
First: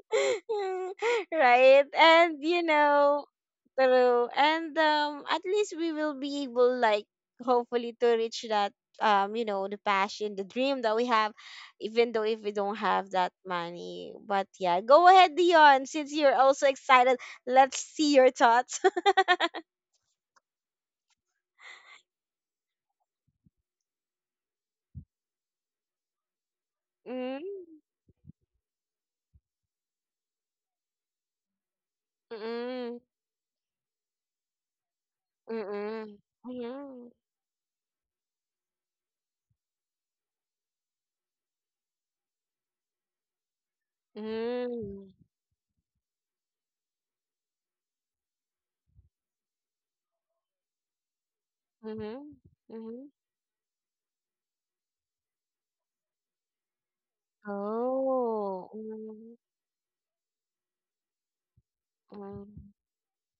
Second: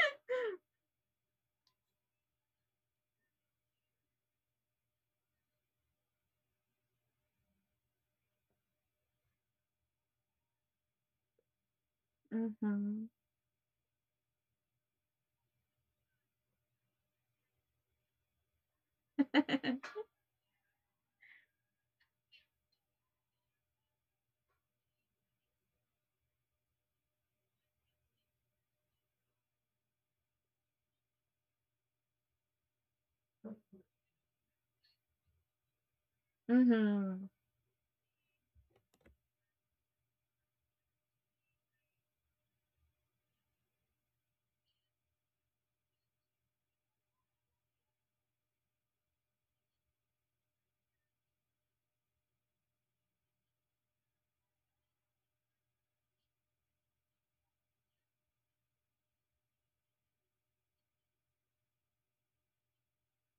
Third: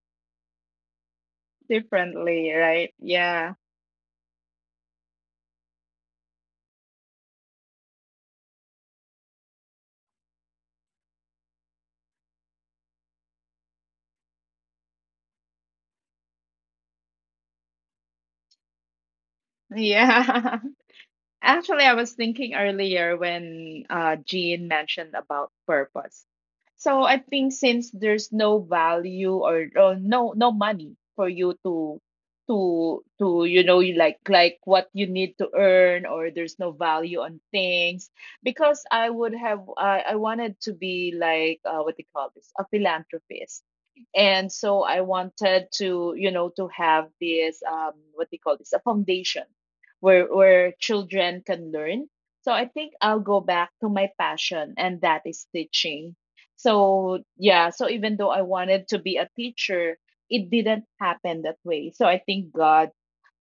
Speaker 1: Right, and you
Speaker 2: Differently, right?
Speaker 1: know,
Speaker 2: Yeah.
Speaker 1: true, and at least we will be able, like, hopefully to reach that you know, the passion, the dream that we have, even though if we don't
Speaker 3: Mhm.
Speaker 1: have that money. But yeah, go ahead, Dion, since you're also excited. Let's see your thoughts.
Speaker 2: Yeah. Actually, I was thinking earlier when, Jean mentioned about purpose. So I think
Speaker 1: Mm,
Speaker 2: since there's no value, or— or no money for you to—
Speaker 1: mm,
Speaker 2: you like— like what you need to earn,
Speaker 1: mm,
Speaker 2: or there's no
Speaker 1: mm,
Speaker 2: value
Speaker 3: Mhm.
Speaker 2: on things, because I would have— I wanted to be like, what they call this, a philanthropist. And so I
Speaker 1: mm,
Speaker 2: wanted to, to have this, um, what do you call this, a foundation, where— where children can
Speaker 1: mm,
Speaker 2: learn. So I think
Speaker 1: mm.
Speaker 2: I'll go back to my passion, and that is teaching. So yeah, so even though I
Speaker 1: Oh.
Speaker 2: wanted to be a teacher, it didn't happen that way. So I
Speaker 1: Hmm.
Speaker 2: think god—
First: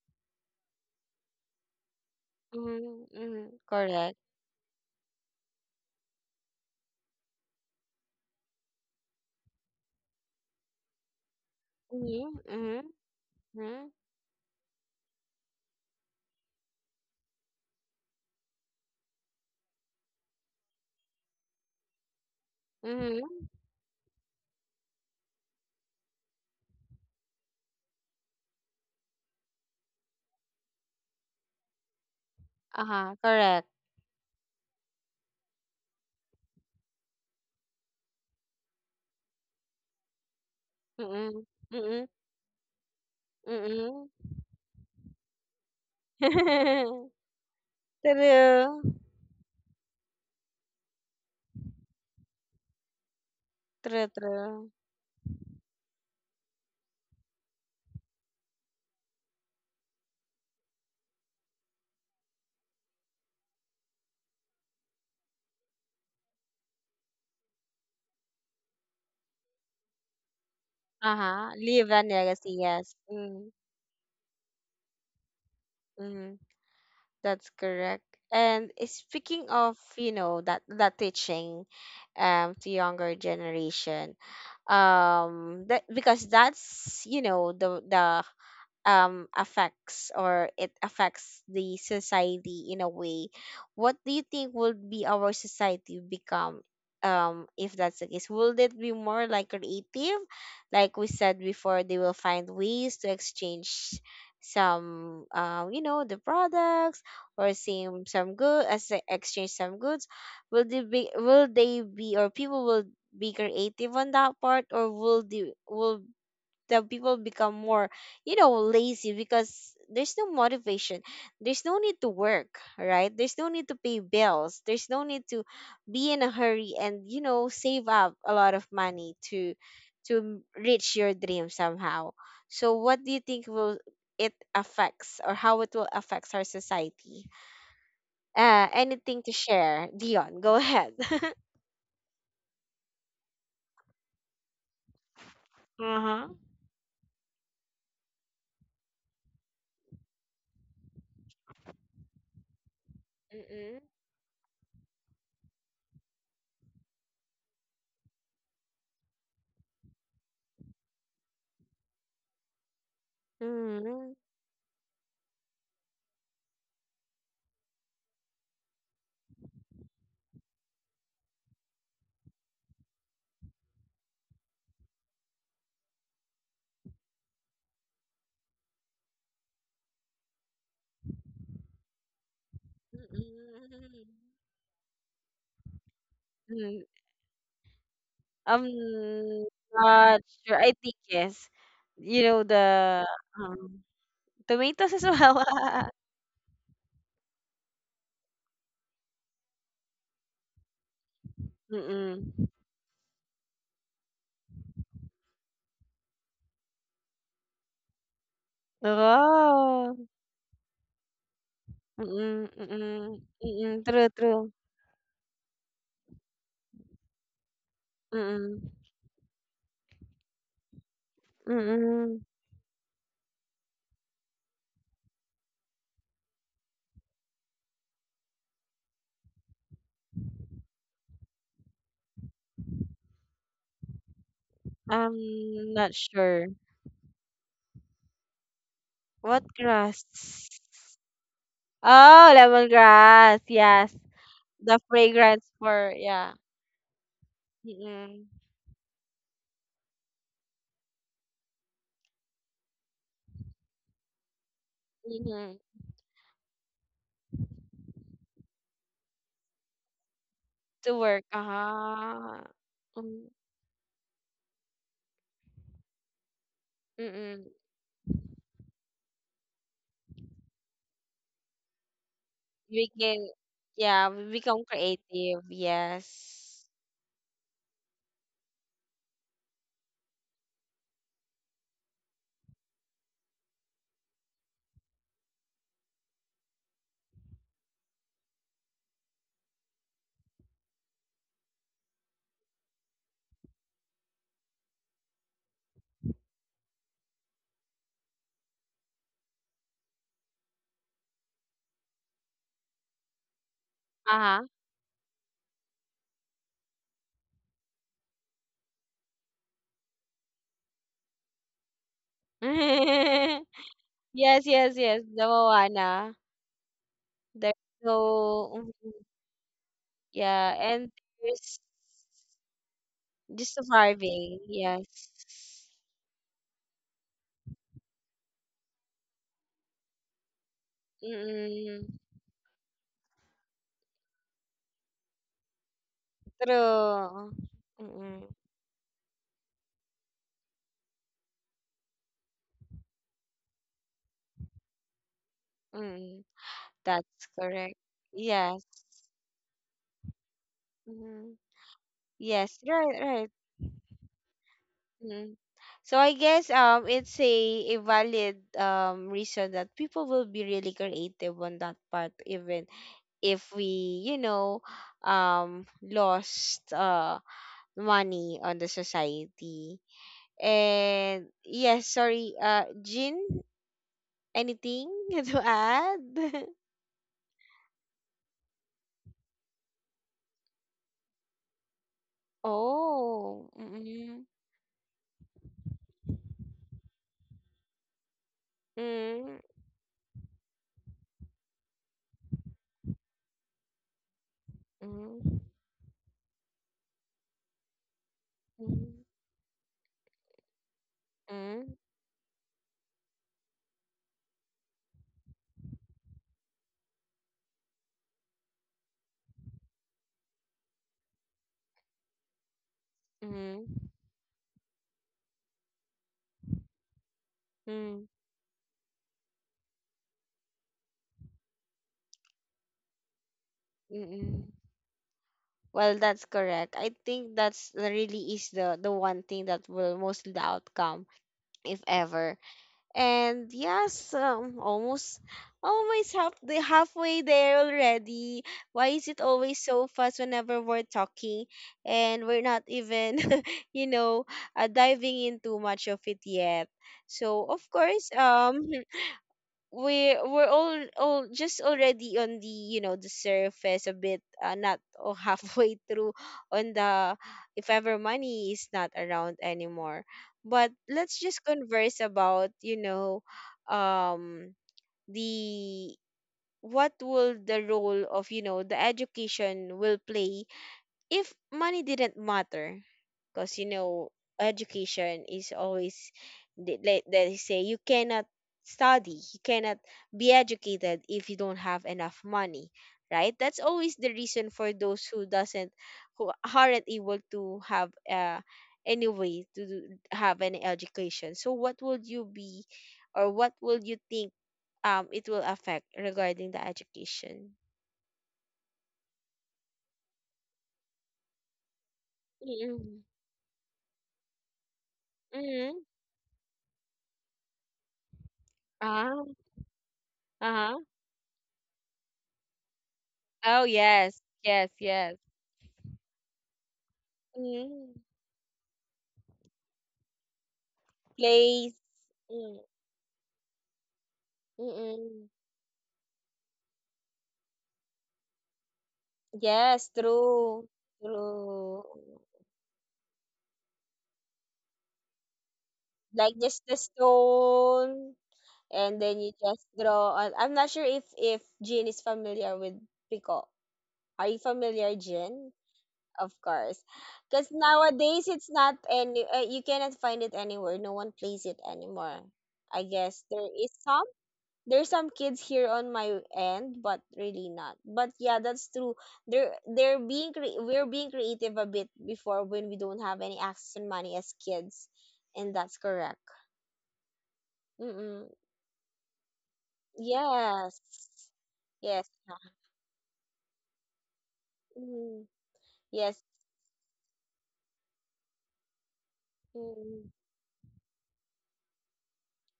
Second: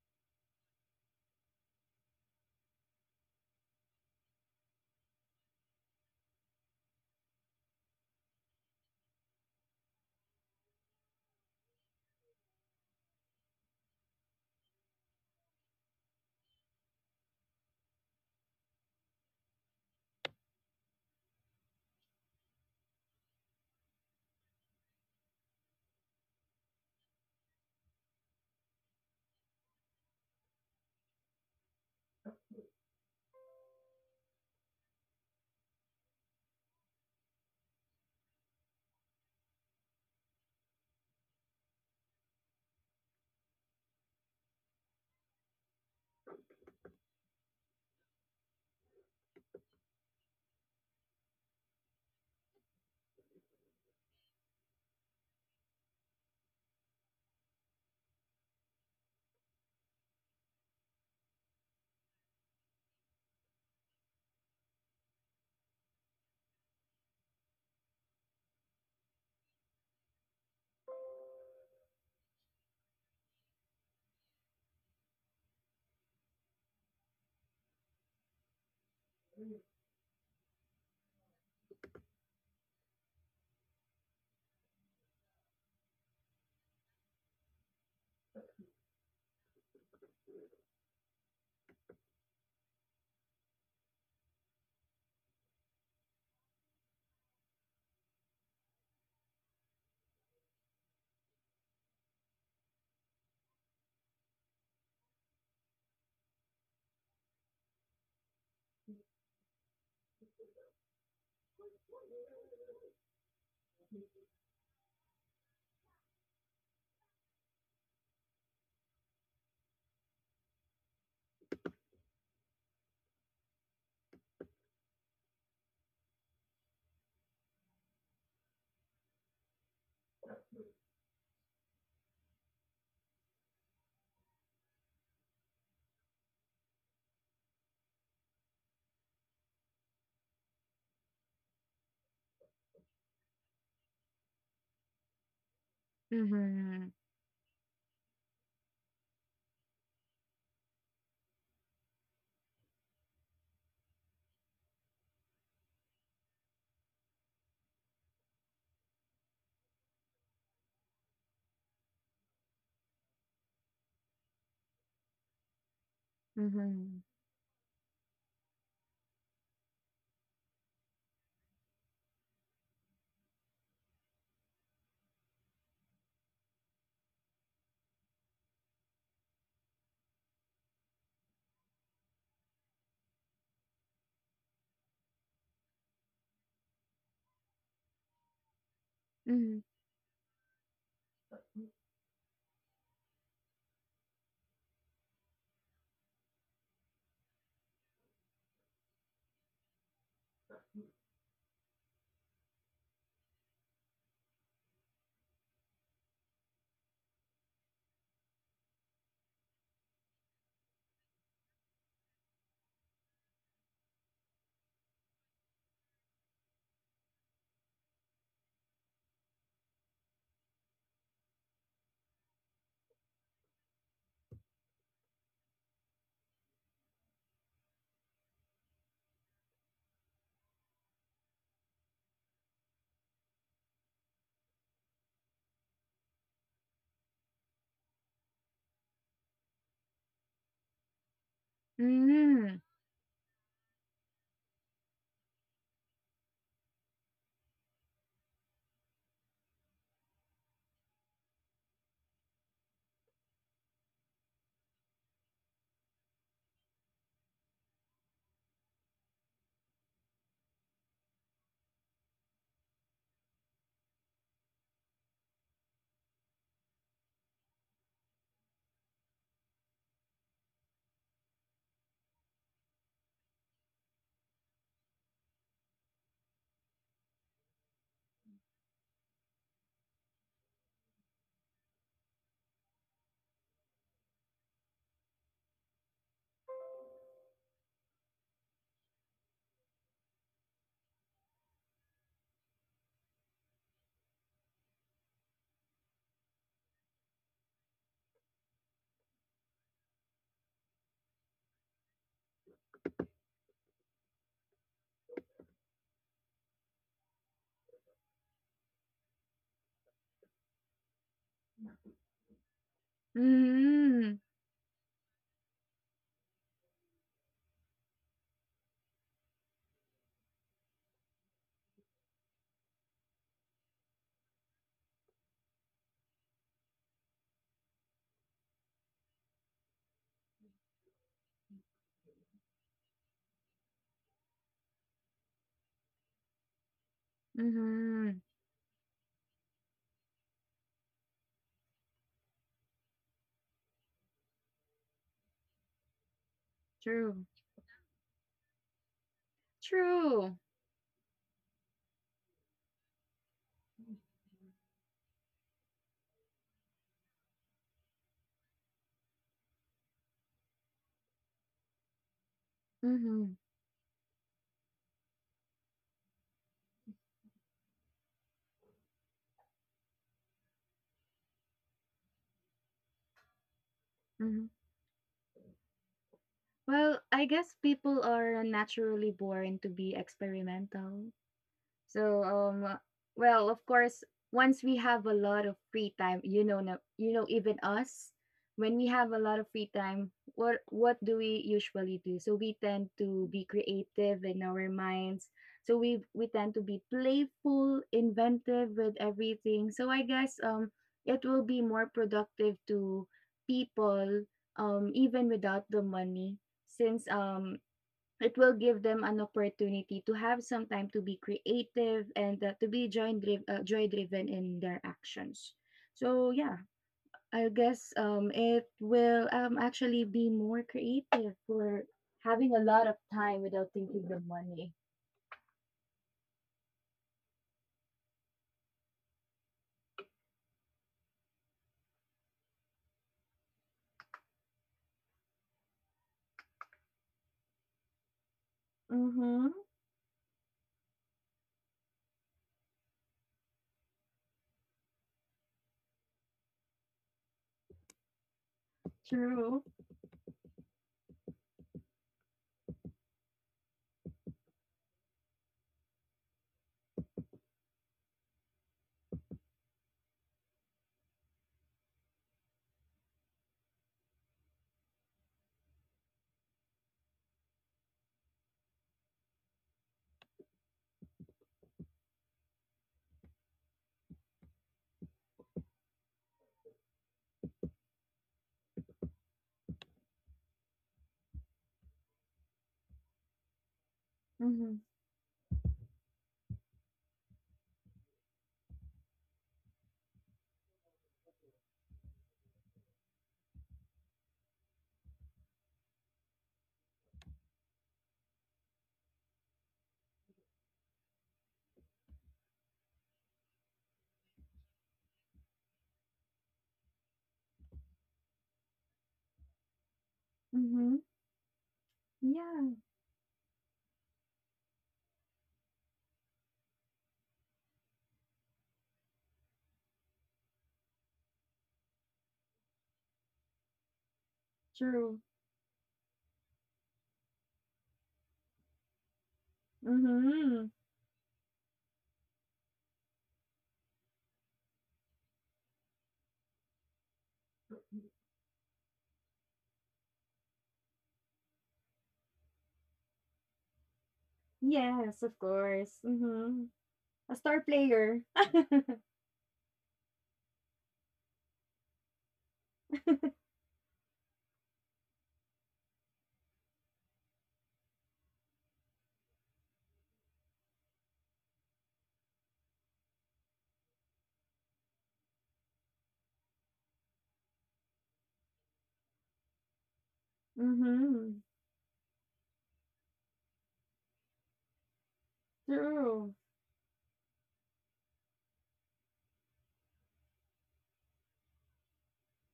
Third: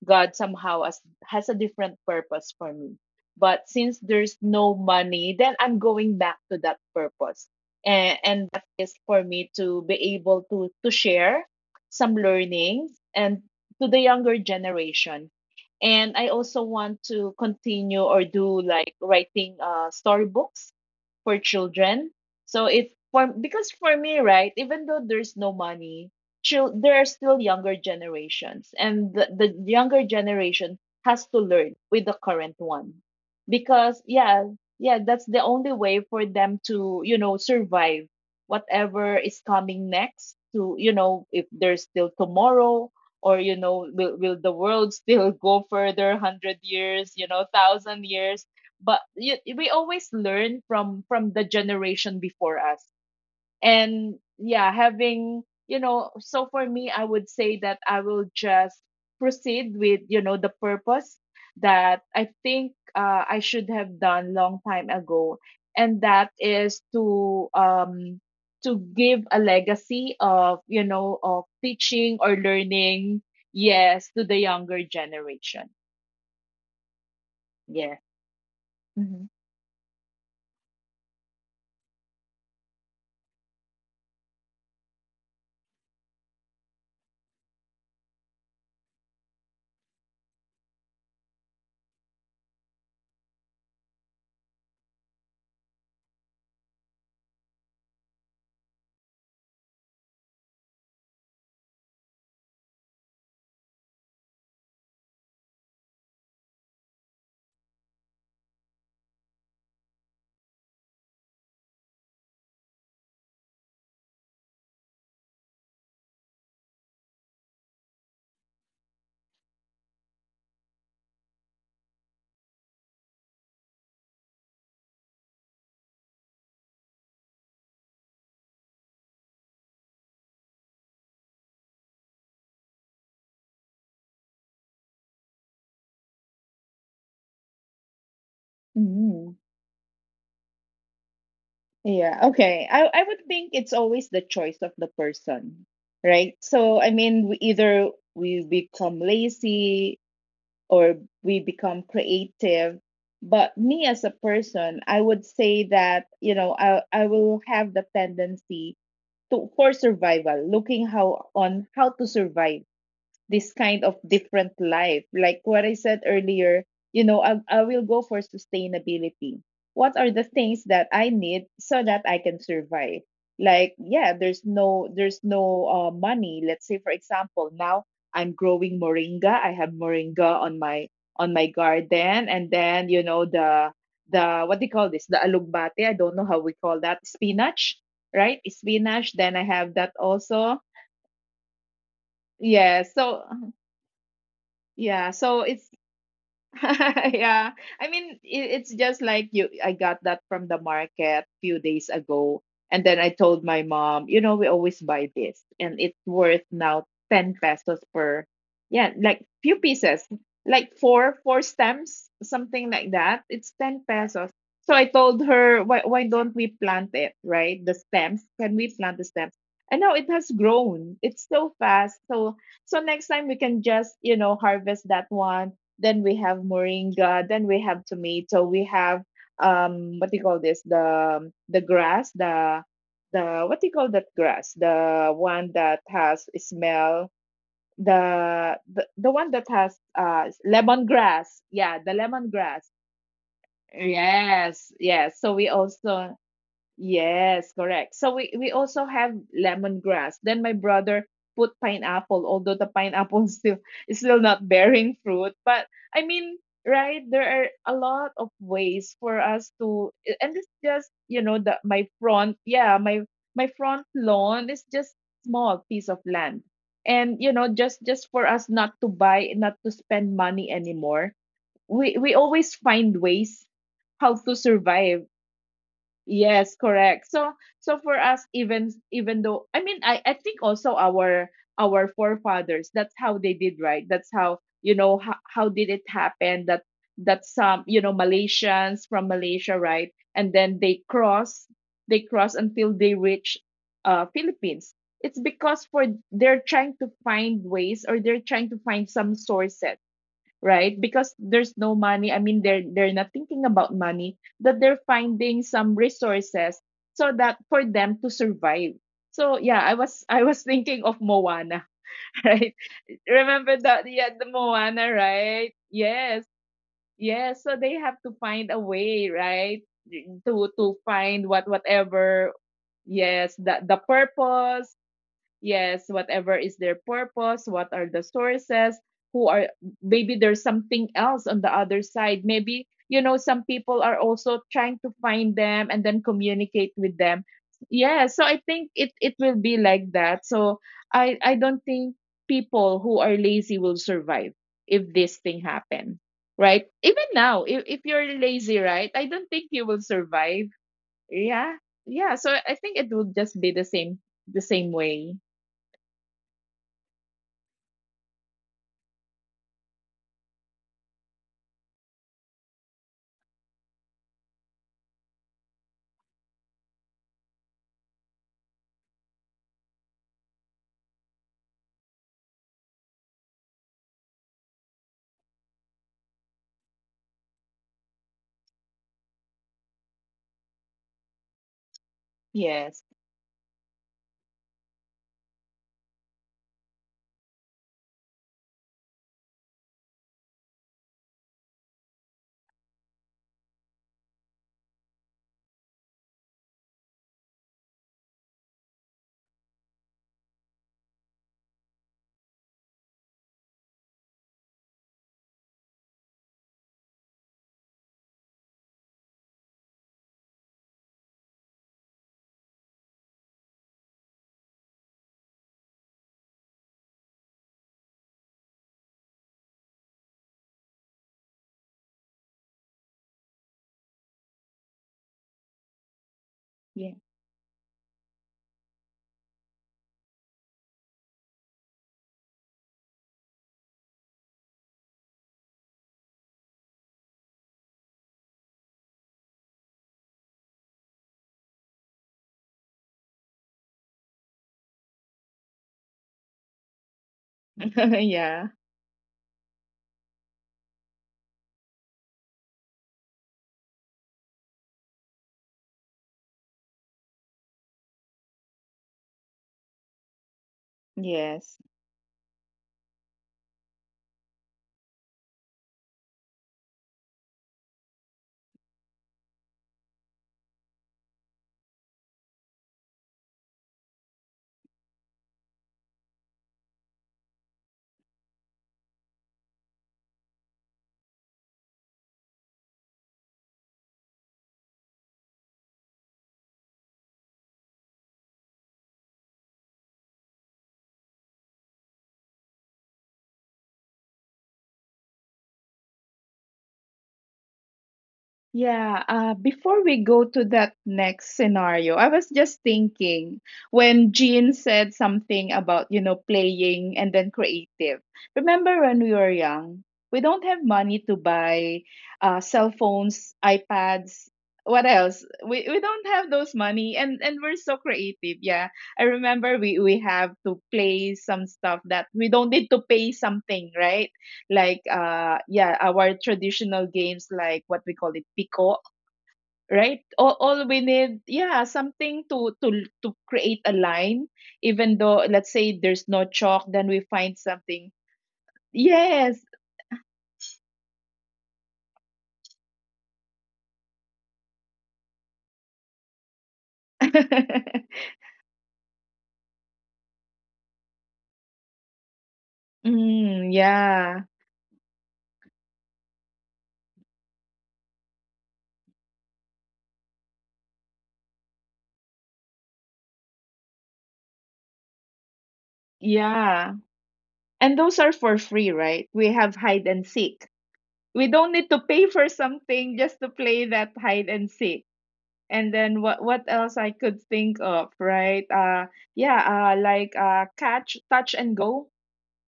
Speaker 2: God somehow has— has a different purpose for me.
Speaker 1: Mhm, mhm,
Speaker 2: But since
Speaker 1: correct.
Speaker 2: there's no money, then I'm going back to that purpose. And— that is for me to be able to— to share some
Speaker 1: Mhm, mhm,
Speaker 2: learnings and to
Speaker 1: mhm,
Speaker 2: the younger generation. And I also want to continue or do, like, writing, storybooks for children. So it's
Speaker 1: mhm.
Speaker 2: for— because for me, right, even though there's no money, there are still younger generations, and the younger generation has to learn with the current one,
Speaker 1: Uh-huh, correct.
Speaker 2: because yeah, yeah, that's the only way for them to, survive whatever is coming next. To, if
Speaker 1: Mm,
Speaker 2: there's still
Speaker 1: mm,
Speaker 2: tomorrow, or,
Speaker 1: mm.
Speaker 2: will the world still go further 100 years, 1000 years.
Speaker 1: True.
Speaker 2: But we always learn from the generation before us.
Speaker 1: True,
Speaker 2: And yeah,
Speaker 1: true.
Speaker 2: having so for me, I would say that I will just proceed with the purpose that I think, I should have done long time ago. And that is to give a legacy of, of
Speaker 1: Uh-huh. Leave a
Speaker 2: teaching or
Speaker 1: legacy, yes.
Speaker 2: learning.
Speaker 1: Mm,
Speaker 2: Yes, to the younger generation.
Speaker 1: mm, that's
Speaker 2: Yeah.
Speaker 1: correct. And
Speaker 2: Hmm.
Speaker 1: speaking of, you know, that teaching to younger generation, that because that's you know the affects or it affects the society in a way. What do you think would be our society become if that's the case? Will it be more like creative, like we said before? They will find ways to exchange some the products, or same some good as exchange some goods. Will they be, or people will be creative on that part? Or will the people become more, you know, lazy because there's no motivation? There's no need to work, right? There's no need to pay bills, there's no need to be in a hurry, and you know, save up a lot of money to reach your dream somehow. So what do you think will it affects, or how it will affects our society? Anything to share, Dion? Go ahead.
Speaker 2: Yeah, okay. I would think it's always the choice of the person,
Speaker 1: Uh-huh.
Speaker 2: right? So, I
Speaker 3: Mhm.
Speaker 2: mean, we either we become lazy or we become creative. But me as a person, I would say that, you know, I will have the tendency to for survival, looking how on how to survive this kind of different life. Like what I said earlier,
Speaker 3: Mhm.
Speaker 2: you know, I will go for sustainability. What are the things that I need so that I can survive? Like, yeah, there's no money. Let's say, for example, now I'm growing moringa. I have moringa on my garden, and then, you know,
Speaker 1: Mm-hmm.
Speaker 2: the what do you call this? The alugbate. I don't know how we call that. Spinach, right?
Speaker 1: I'm
Speaker 2: Spinach. Then I
Speaker 3: Mhm.
Speaker 2: have that
Speaker 1: not sure.
Speaker 2: also.
Speaker 1: I think yes. You know
Speaker 2: Yeah.
Speaker 1: the
Speaker 2: So
Speaker 1: um, tomatoes as
Speaker 2: yeah.
Speaker 1: well.
Speaker 2: So it's yeah. I mean, it's just like you I got that from the market few days ago,
Speaker 1: Mm-mm.
Speaker 2: and then I told my mom, you know, we always buy this and it's worth now 10 pesos per, yeah, like few pieces,
Speaker 1: Oh.
Speaker 2: like four stems,
Speaker 1: Mm-mm,
Speaker 2: something like
Speaker 1: mm-mm,
Speaker 2: that. It's 10
Speaker 1: mm-mm. True,
Speaker 2: pesos.
Speaker 1: true.
Speaker 2: So I told her, why don't we plant it, right? The stems. Can
Speaker 1: Mm-mm,
Speaker 2: we plant the stems? And now it has grown. It's so fast.
Speaker 1: mm-mm.
Speaker 2: So next time we can just, you know, harvest that one. Then we have moringa, then we have tomato, we have, what do you call this? The grass, the what do you call that grass? The
Speaker 1: I'm
Speaker 2: one that
Speaker 1: not
Speaker 2: has
Speaker 1: sure.
Speaker 2: smell, the one that
Speaker 1: What
Speaker 2: has,
Speaker 1: grass?
Speaker 2: lemongrass. Yeah, the
Speaker 1: Oh,
Speaker 2: lemongrass.
Speaker 3: Mhm.
Speaker 1: lemongrass. Yes.
Speaker 2: Yes,
Speaker 1: The
Speaker 2: yes. So
Speaker 1: fragrance
Speaker 2: we
Speaker 1: for,
Speaker 2: also
Speaker 1: yeah.
Speaker 2: yes, correct. So
Speaker 1: Mm-mm,
Speaker 2: we also have lemongrass. Then my brother put pineapple, although the pineapple still is still not bearing fruit.
Speaker 1: mm-hmm.
Speaker 2: But I mean, right, there are a lot of ways for us to, and it's just,
Speaker 1: To
Speaker 2: you
Speaker 1: work.
Speaker 2: know, the my
Speaker 1: Ah.
Speaker 2: front, yeah, my front lawn is just small piece of land. And you
Speaker 1: Mm-mm.
Speaker 2: know, just for us not to buy, not to spend money anymore. We always
Speaker 1: We
Speaker 2: find
Speaker 1: can,
Speaker 2: ways
Speaker 1: yeah,
Speaker 2: how
Speaker 1: we
Speaker 2: to
Speaker 1: become
Speaker 2: survive.
Speaker 1: creative.
Speaker 2: Yes,
Speaker 1: Yes.
Speaker 2: correct. So for us even though I mean I think also our forefathers that's how they did, right. That's how, you know, how did it happen that that some, you know, Malaysians from Malaysia, right, and then they cross until they reach Philippines. It's because for they're trying to find ways or they're trying to find some sources, right, because there's no money. I mean, they're not thinking about
Speaker 1: Uh
Speaker 2: money,
Speaker 1: huh.
Speaker 2: that they're finding some resources so that for them to survive. So yeah, I was thinking of Moana. Right? Remember that? Yeah,
Speaker 3: Mhm.
Speaker 2: the
Speaker 1: Yes, yes,
Speaker 2: Moana,
Speaker 1: yes. The
Speaker 2: right?
Speaker 1: Moana.
Speaker 2: Yes, yes.
Speaker 1: There's
Speaker 2: So they have to find a
Speaker 1: no, mhm,
Speaker 2: way, right,
Speaker 1: yeah,
Speaker 2: to
Speaker 1: and
Speaker 2: find what,
Speaker 1: there's
Speaker 2: whatever. Yes,
Speaker 1: just
Speaker 2: the
Speaker 1: surviving.
Speaker 2: purpose.
Speaker 1: Yes.
Speaker 2: Yes, whatever is their purpose, what are the sources, who are, maybe there's something else on the
Speaker 1: Mm-mm.
Speaker 2: other side. Maybe, you know, some people are also trying to find them and then communicate with them.
Speaker 1: True.
Speaker 2: Yeah,
Speaker 1: Mm-mm.
Speaker 3: Mhm.
Speaker 2: so I think it will be like that. So I don't think people who are lazy will survive if this thing happen,
Speaker 1: Mm-mm.
Speaker 2: right? Even
Speaker 3: True.
Speaker 1: That's
Speaker 2: now, if
Speaker 1: correct.
Speaker 2: if you're
Speaker 1: Yes.
Speaker 2: lazy, right? I don't think you will
Speaker 3: True.
Speaker 2: survive.
Speaker 1: Mm-hmm.
Speaker 2: Yeah. Yeah, so
Speaker 1: Yes.
Speaker 2: I think it
Speaker 1: Right.
Speaker 2: will
Speaker 1: Right.
Speaker 2: just be the same, the same way.
Speaker 1: Mm. So I guess it's a valid reason that people will be really creative on that part, even if
Speaker 3: Mhm.
Speaker 1: we, you know, lost money on the society. And yes, sorry, Jean,
Speaker 3: Mhm.
Speaker 1: anything to add?
Speaker 3: Well, I guess people are naturally born to be experimental. So
Speaker 2: Yes.
Speaker 1: Oh.
Speaker 3: well of course
Speaker 1: Mm-mm.
Speaker 3: once we have a lot of free time, you know, you know, even us, when we have a
Speaker 1: Mm-mm.
Speaker 3: lot of free time, what do we usually do? So we tend to be creative in our minds,
Speaker 1: Mm-mm.
Speaker 3: so we tend to be playful, inventive with everything. So I guess it will be
Speaker 1: Mm-mm.
Speaker 3: more productive to people, even without the money, since it will give them an opportunity to have some time to be creative, and, to be
Speaker 1: Mm-mm.
Speaker 3: joy driven in their actions. So yeah, I guess it will actually be more creative for having a lot of time without thinking the
Speaker 1: Mm-mm.
Speaker 3: money.
Speaker 1: Well, that's correct.
Speaker 2: Yeah.
Speaker 1: I think that's the really is the one thing that will mostly the outcome, if ever. And yes, almost, almost half the halfway there already. Why is it
Speaker 3: Mm-hmm.
Speaker 1: always so fast whenever we're talking, and we're not even, you know, diving in too much of it yet? So of course,
Speaker 2: Yeah.
Speaker 3: True.
Speaker 1: we're all just already on the, you know, the surface a bit not oh, halfway through on the, if ever money is not around anymore. But let's just
Speaker 2: Yes.
Speaker 1: converse about, you know, um the what will the role of, you know, the education will play if money didn't matter? Because you know, education is always, they say you cannot study, you cannot be educated if you don't have enough money, right? That's always the reason for
Speaker 3: Mm-hmm.
Speaker 1: those who doesn't, who aren't able to have any way to have any education. So what would you be, or what will you think it will affect regarding the education?
Speaker 2: Yeah. Before we go to that next scenario, I was just
Speaker 1: Mm-hmm.
Speaker 2: thinking when Jean said something
Speaker 1: Mm-hmm.
Speaker 2: about, you know, playing and then creative. Remember when we
Speaker 1: Uh-huh.
Speaker 2: were young, we don't have money
Speaker 3: Mm-hmm.
Speaker 2: to buy, cell
Speaker 3: Yeah.
Speaker 2: phones,
Speaker 1: Oh, yes.
Speaker 2: iPads.
Speaker 1: Yes,
Speaker 2: What
Speaker 1: yes.
Speaker 2: else? We don't have those money and we're so
Speaker 1: Mm.
Speaker 2: creative. Yeah. I remember we have to play some
Speaker 1: Place.
Speaker 2: stuff that we don't
Speaker 1: Mm,
Speaker 2: need to pay something, right? Like,
Speaker 3: True.
Speaker 1: mm-mm.
Speaker 2: yeah, our traditional games, like what we call it pico,
Speaker 1: Yes,
Speaker 2: right? All
Speaker 1: true.
Speaker 3: Mm-hmm.
Speaker 2: we need, yeah,
Speaker 1: True.
Speaker 2: something to to create a line, even though let's say there's no
Speaker 1: Like
Speaker 2: chalk,
Speaker 1: just the
Speaker 2: then we find something.
Speaker 1: stone and then you
Speaker 2: Yes.
Speaker 1: just draw on. I'm not sure if Jean is familiar with Pico. Are you familiar,
Speaker 3: Yes, of
Speaker 1: Jean?
Speaker 3: course.
Speaker 1: Of
Speaker 3: Mm-hmm.
Speaker 1: course.
Speaker 3: A
Speaker 1: Because
Speaker 3: star
Speaker 1: nowadays
Speaker 3: player.
Speaker 1: it's not any you cannot find it anywhere. No one plays it anymore. I guess there
Speaker 2: Mm,
Speaker 1: is some,
Speaker 2: yeah.
Speaker 1: there's some kids here on my end, but really not. But yeah, that's true. They're being we're being creative a bit before when we don't have any access and money as kids, and that's correct.
Speaker 2: Yeah, and those are
Speaker 1: Mm-mm.
Speaker 2: for free, right? We have hide and seek.
Speaker 1: Yes,
Speaker 2: We
Speaker 3: Mhm.
Speaker 2: don't need to
Speaker 1: yes,
Speaker 2: pay for something just to play that hide and seek.
Speaker 1: mm,
Speaker 2: And then
Speaker 1: yes,
Speaker 2: what
Speaker 3: True.
Speaker 2: what else I could think of, right? Yeah,
Speaker 1: mm,
Speaker 2: like catch, touch and go,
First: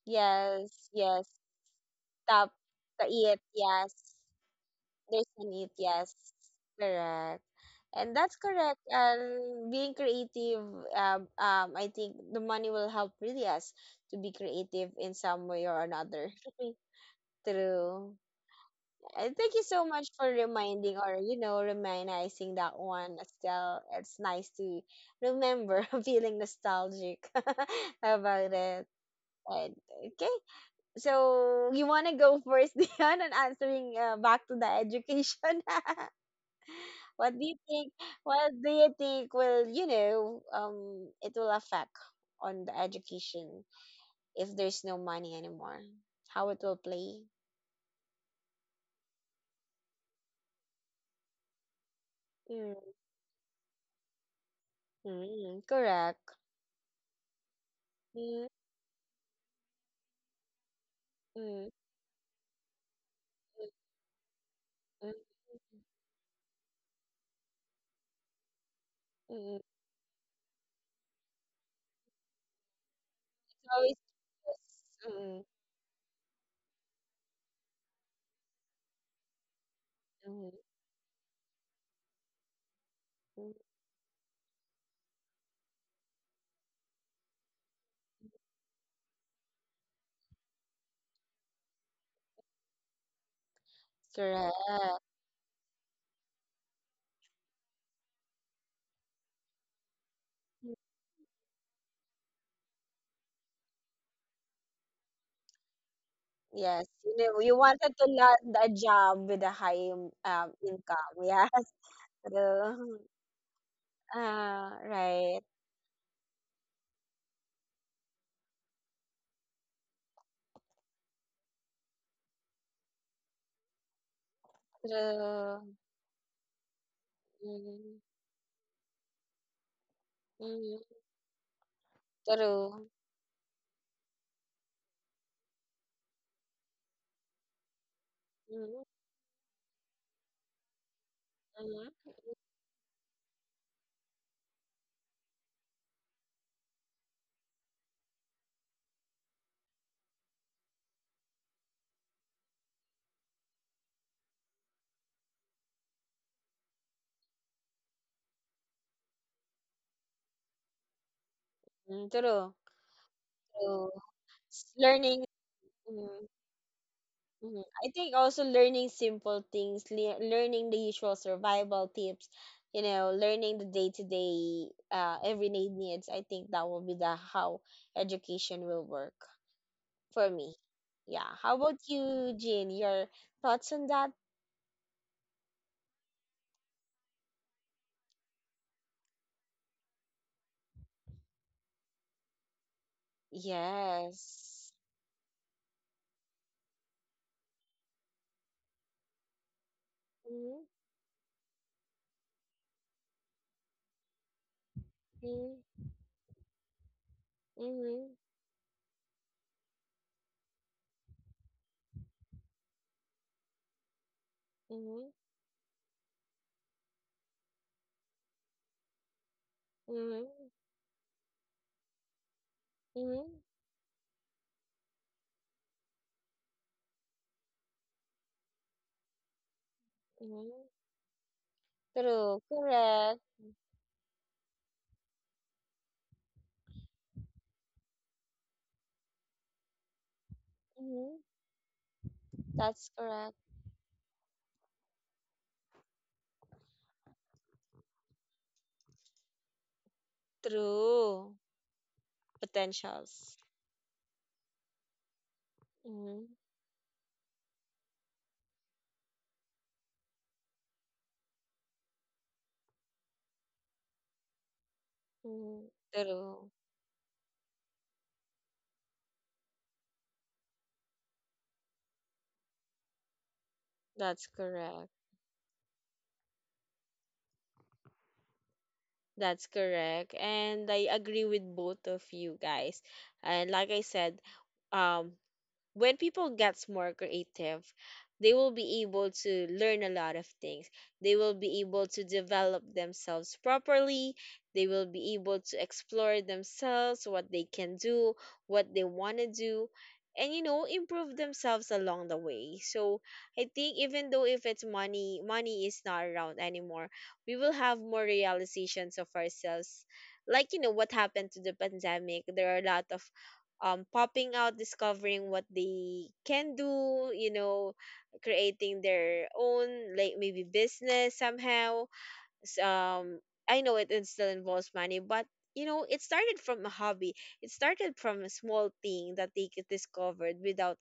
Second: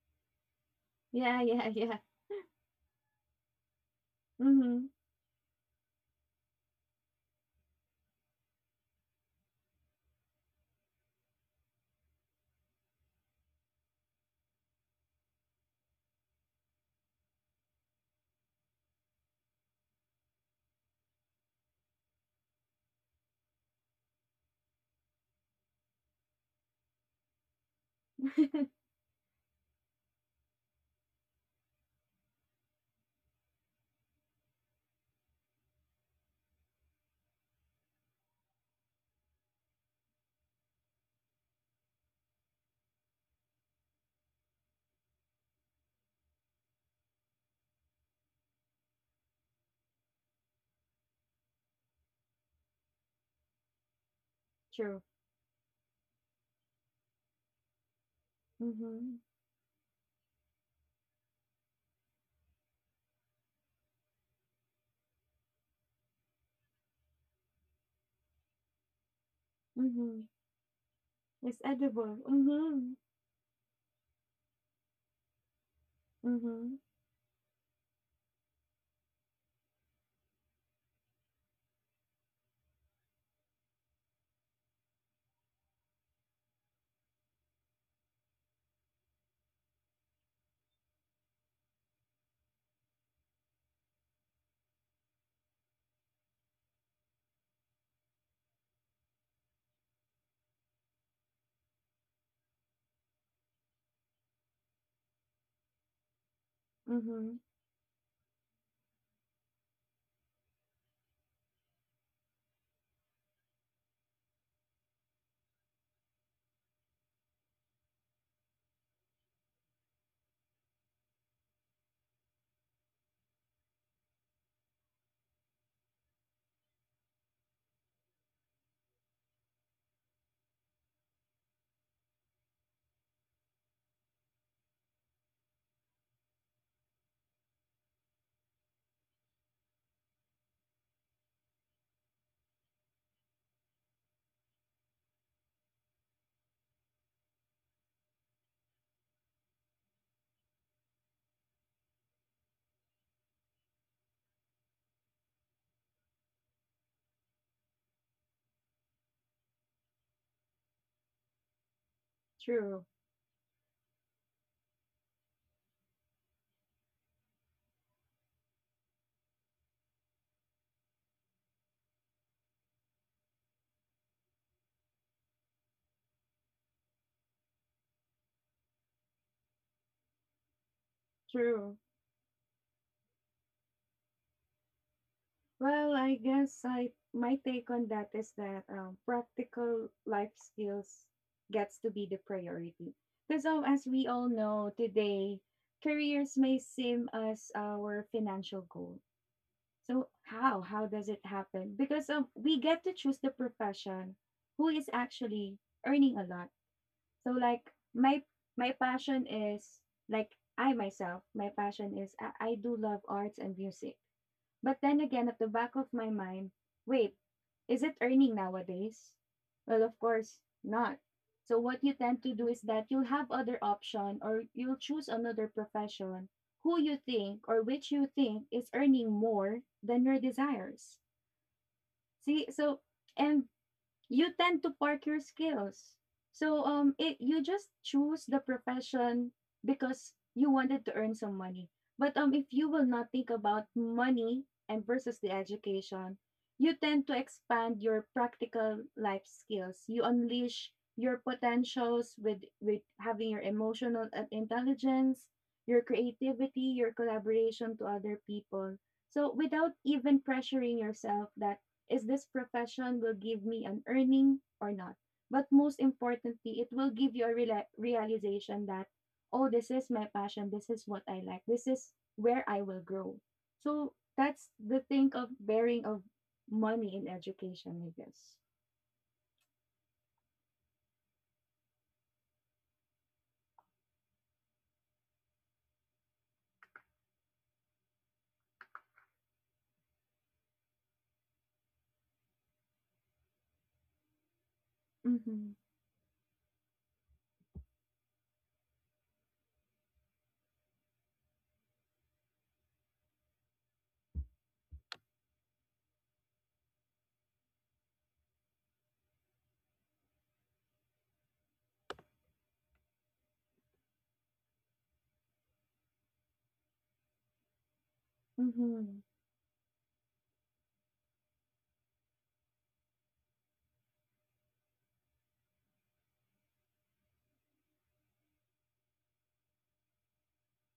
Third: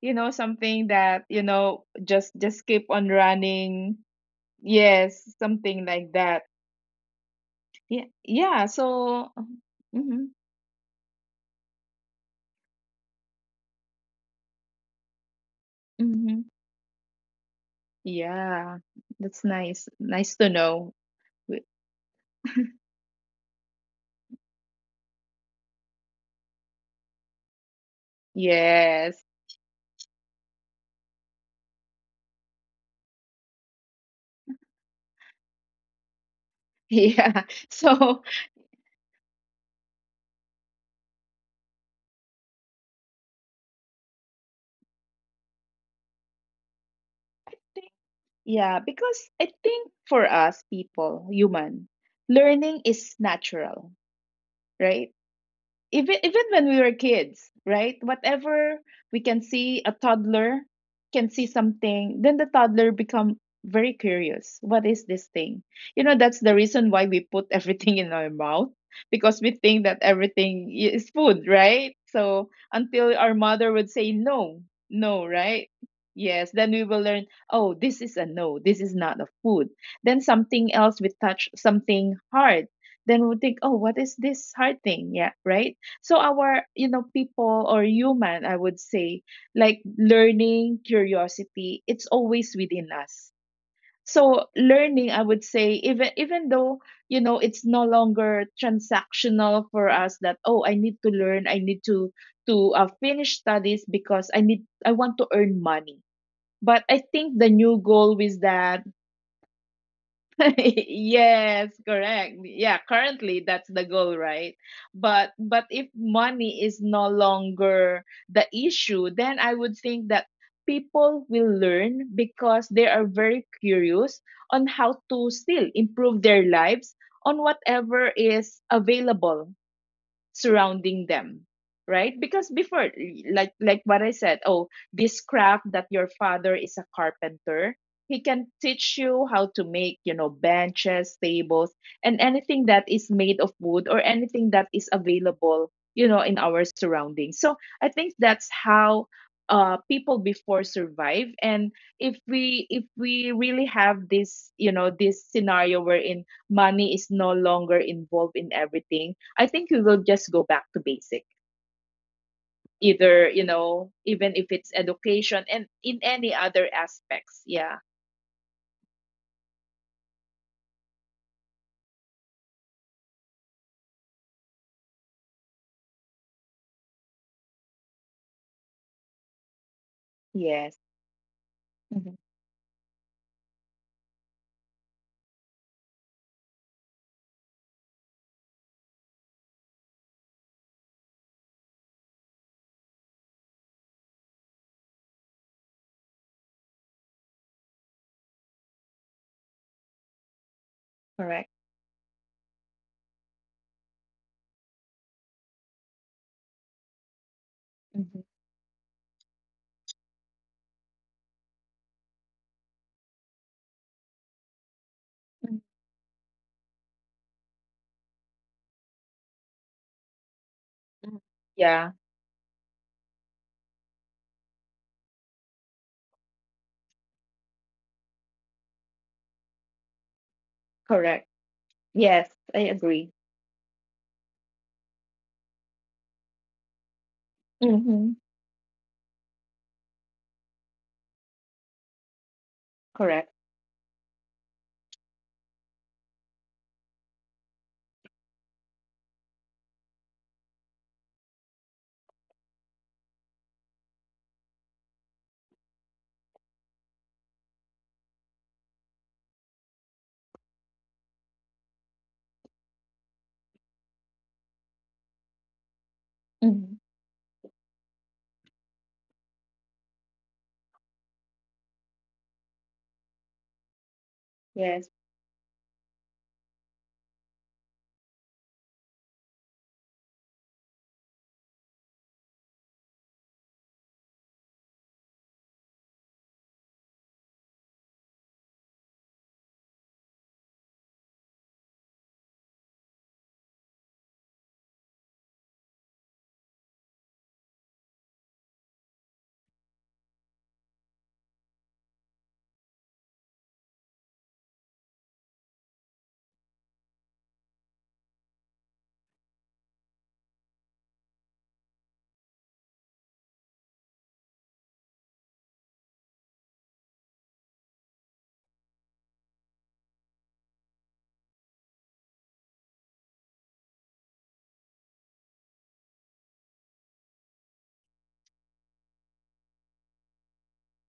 Speaker 2: you know, something
Speaker 1: yes, yes.
Speaker 2: that,
Speaker 3: Yeah,
Speaker 2: you
Speaker 3: yeah,
Speaker 2: know,
Speaker 3: yeah.
Speaker 1: Stop
Speaker 2: just keep
Speaker 1: the
Speaker 2: on
Speaker 1: it. Yes,
Speaker 2: running.
Speaker 3: Mhm.
Speaker 1: there's
Speaker 2: Yes,
Speaker 1: a need,
Speaker 2: something like
Speaker 1: yes.
Speaker 2: that.
Speaker 1: Correct.
Speaker 2: Yeah,
Speaker 1: And that's
Speaker 2: yeah,
Speaker 1: correct.
Speaker 2: so
Speaker 1: And being
Speaker 2: mhm.
Speaker 1: creative, I think the money will help really us to be creative in some way or another.
Speaker 2: Mhm.
Speaker 1: True.
Speaker 2: Yeah.
Speaker 1: And
Speaker 2: That's
Speaker 1: thank you so
Speaker 2: nice.
Speaker 1: much for
Speaker 2: Nice to know.
Speaker 1: reminding, or you know,
Speaker 2: W-
Speaker 1: reminiscing that one, Estelle. It's nice to remember feeling nostalgic about it.
Speaker 2: Yes.
Speaker 1: And, okay. So you want to go first, Dion, and answering back to the education? What do
Speaker 2: Yeah.
Speaker 1: you think?
Speaker 2: So
Speaker 1: What do you think will, you know, it will affect on the education if there's no money anymore? How it will play?
Speaker 2: yeah, because I think for us people, human,
Speaker 1: Mm,
Speaker 2: learning is natural,
Speaker 3: True.
Speaker 2: right?
Speaker 1: mm,
Speaker 2: even
Speaker 1: correct.
Speaker 2: even when we were kids, right?
Speaker 1: Mm,
Speaker 2: Whatever
Speaker 3: Mhm.
Speaker 2: we can see, a toddler can see
Speaker 1: mm,
Speaker 2: something, then the toddler become very curious. What
Speaker 1: mm, mm,
Speaker 2: is this thing? You know, that's the reason why we put everything in our mouth because we
Speaker 1: mm.
Speaker 2: think that
Speaker 3: Mhm.
Speaker 2: everything is food,
Speaker 3: It's
Speaker 2: right?
Speaker 3: edible.
Speaker 2: So
Speaker 3: Mhm.
Speaker 2: until our
Speaker 1: So
Speaker 2: mother would
Speaker 1: it's,
Speaker 2: say no,
Speaker 1: yes,
Speaker 2: no,
Speaker 1: mm,
Speaker 2: right? Yes, then
Speaker 3: Mhm.
Speaker 2: we will learn, oh, this is a no, this is not a food. Then
Speaker 1: mm,
Speaker 2: something else we touch something hard, then we think,
Speaker 1: mm.
Speaker 2: oh, what is this hard thing? Yeah, right, so our, you know, people or human I would say, like, learning curiosity, it's always within us. So
Speaker 1: Correct.
Speaker 2: learning, I would say, even though, you know, it's no longer transactional for us, that oh, I need to learn, I need to finish studies because I need I want to earn money. But
Speaker 1: Yes,
Speaker 2: I
Speaker 1: you
Speaker 2: think
Speaker 1: know,
Speaker 3: Mhm.
Speaker 2: the
Speaker 1: you
Speaker 2: new
Speaker 1: wanted to
Speaker 2: goal with
Speaker 1: land a
Speaker 2: that
Speaker 1: job with a high income.
Speaker 2: yes,
Speaker 1: Yes,
Speaker 2: correct. Yeah,
Speaker 1: true.
Speaker 2: currently that's the goal, right?
Speaker 1: Ah,
Speaker 2: But
Speaker 1: right.
Speaker 2: but if money is no longer the issue, then I would think that people will learn because they are very curious on how to still
Speaker 1: True.
Speaker 2: improve their lives on
Speaker 1: Mm,
Speaker 2: whatever is available
Speaker 1: mm,
Speaker 2: surrounding them, right? Because before,
Speaker 1: true.
Speaker 2: like what I said, oh, this craft that your father is a carpenter, he can
Speaker 1: Mhm,
Speaker 2: teach you how to make, you know, benches, tables,
Speaker 1: mhm,
Speaker 2: and anything that is made of wood or anything that is available, you know, in our surroundings. So I think that's how, people before survive. And if we really have this, you know, this scenario wherein money is no longer involved in everything, I think we will just go back to basic.
Speaker 1: mm, true,
Speaker 3: True.
Speaker 2: Either, you know,
Speaker 1: true.
Speaker 2: even if it's
Speaker 1: S- Learning,
Speaker 2: education and in
Speaker 1: mhm,
Speaker 2: any other aspects.
Speaker 1: mhm.
Speaker 2: Yeah.
Speaker 1: I think also learning simple things, learning the usual survival tips, you know, learning the day-to-day, everyday needs. I think that will be the how education will work for me.
Speaker 2: Yes.
Speaker 1: Yeah. How about
Speaker 3: True.
Speaker 2: Hmm.
Speaker 1: you, Jean? Your thoughts on that?
Speaker 3: Well, I guess I my take on that is that practical life skills gets to be the priority. Because as we all
Speaker 1: Yes.
Speaker 3: know today, careers may seem as our financial goal. So
Speaker 1: Mm-hmm.
Speaker 3: how does it
Speaker 2: Correct.
Speaker 3: happen? Because we get to choose the profession who is actually earning a lot. So
Speaker 1: Mm-hmm.
Speaker 2: Hmm.
Speaker 3: my passion is, like I myself, my passion is, I do love arts and music. But then
Speaker 1: Mm-hmm.
Speaker 3: again, at the back of my mind, wait, is it earning nowadays? Well, of
Speaker 1: Mm-hmm.
Speaker 3: course not.
Speaker 2: Mm.
Speaker 3: So what
Speaker 2: Yeah.
Speaker 3: you tend to do is that you'll
Speaker 1: Mm-hmm. Mm-hmm.
Speaker 3: have other option, or you'll choose another profession who you think, or which you think, is earning more than your
Speaker 1: Mm-hmm.
Speaker 3: desires.
Speaker 2: Correct. Yes,
Speaker 1: True.
Speaker 3: See,
Speaker 2: I
Speaker 3: so
Speaker 2: agree.
Speaker 1: Correct.
Speaker 3: and you tend to park your skills. So it, you just
Speaker 2: Hmm.
Speaker 3: choose the profession because you wanted to
Speaker 1: Mm-hmm.
Speaker 3: earn some money. But if you
Speaker 1: That's
Speaker 3: will not think
Speaker 2: Correct.
Speaker 1: correct.
Speaker 3: about money and versus the education, you tend to expand your practical life skills. You unleash your
Speaker 1: True.
Speaker 3: potentials with having
Speaker 1: Potentials.
Speaker 3: your emotional intelligence, your
Speaker 1: Mm-hmm.
Speaker 3: creativity, your collaboration to other people. So without even pressuring yourself that is this profession will give me an earning or not. But
Speaker 1: Mm-hmm.
Speaker 3: most
Speaker 1: True.
Speaker 3: importantly, it
Speaker 2: Hmm.
Speaker 3: will give you a real realization that, oh, this is my passion. This is what I like. This is where I will grow. So
Speaker 1: That's
Speaker 3: that's
Speaker 2: Yes.
Speaker 3: the
Speaker 1: correct.
Speaker 3: thing of bearing of money in education, I guess.
Speaker 1: That's correct. And I agree with both of you guys. And like I said, um, when people gets more creative, they will be able to learn a lot of things, they will be able to develop themselves properly, they will be able
Speaker 3: Mm-hmm.
Speaker 1: to explore themselves what they can do, what they want to do, and you know, improve themselves along the way. So I think even though if it's money is not around anymore, we will have more realizations of ourselves, like you know what happened to the pandemic. There are a lot of popping out, discovering what they can do, you know, creating
Speaker 3: Mm-hmm.
Speaker 1: their own, like maybe business somehow. S- Um, I know it, it still involves money, but you know, it started from a hobby. It started from a small thing that they could discovered without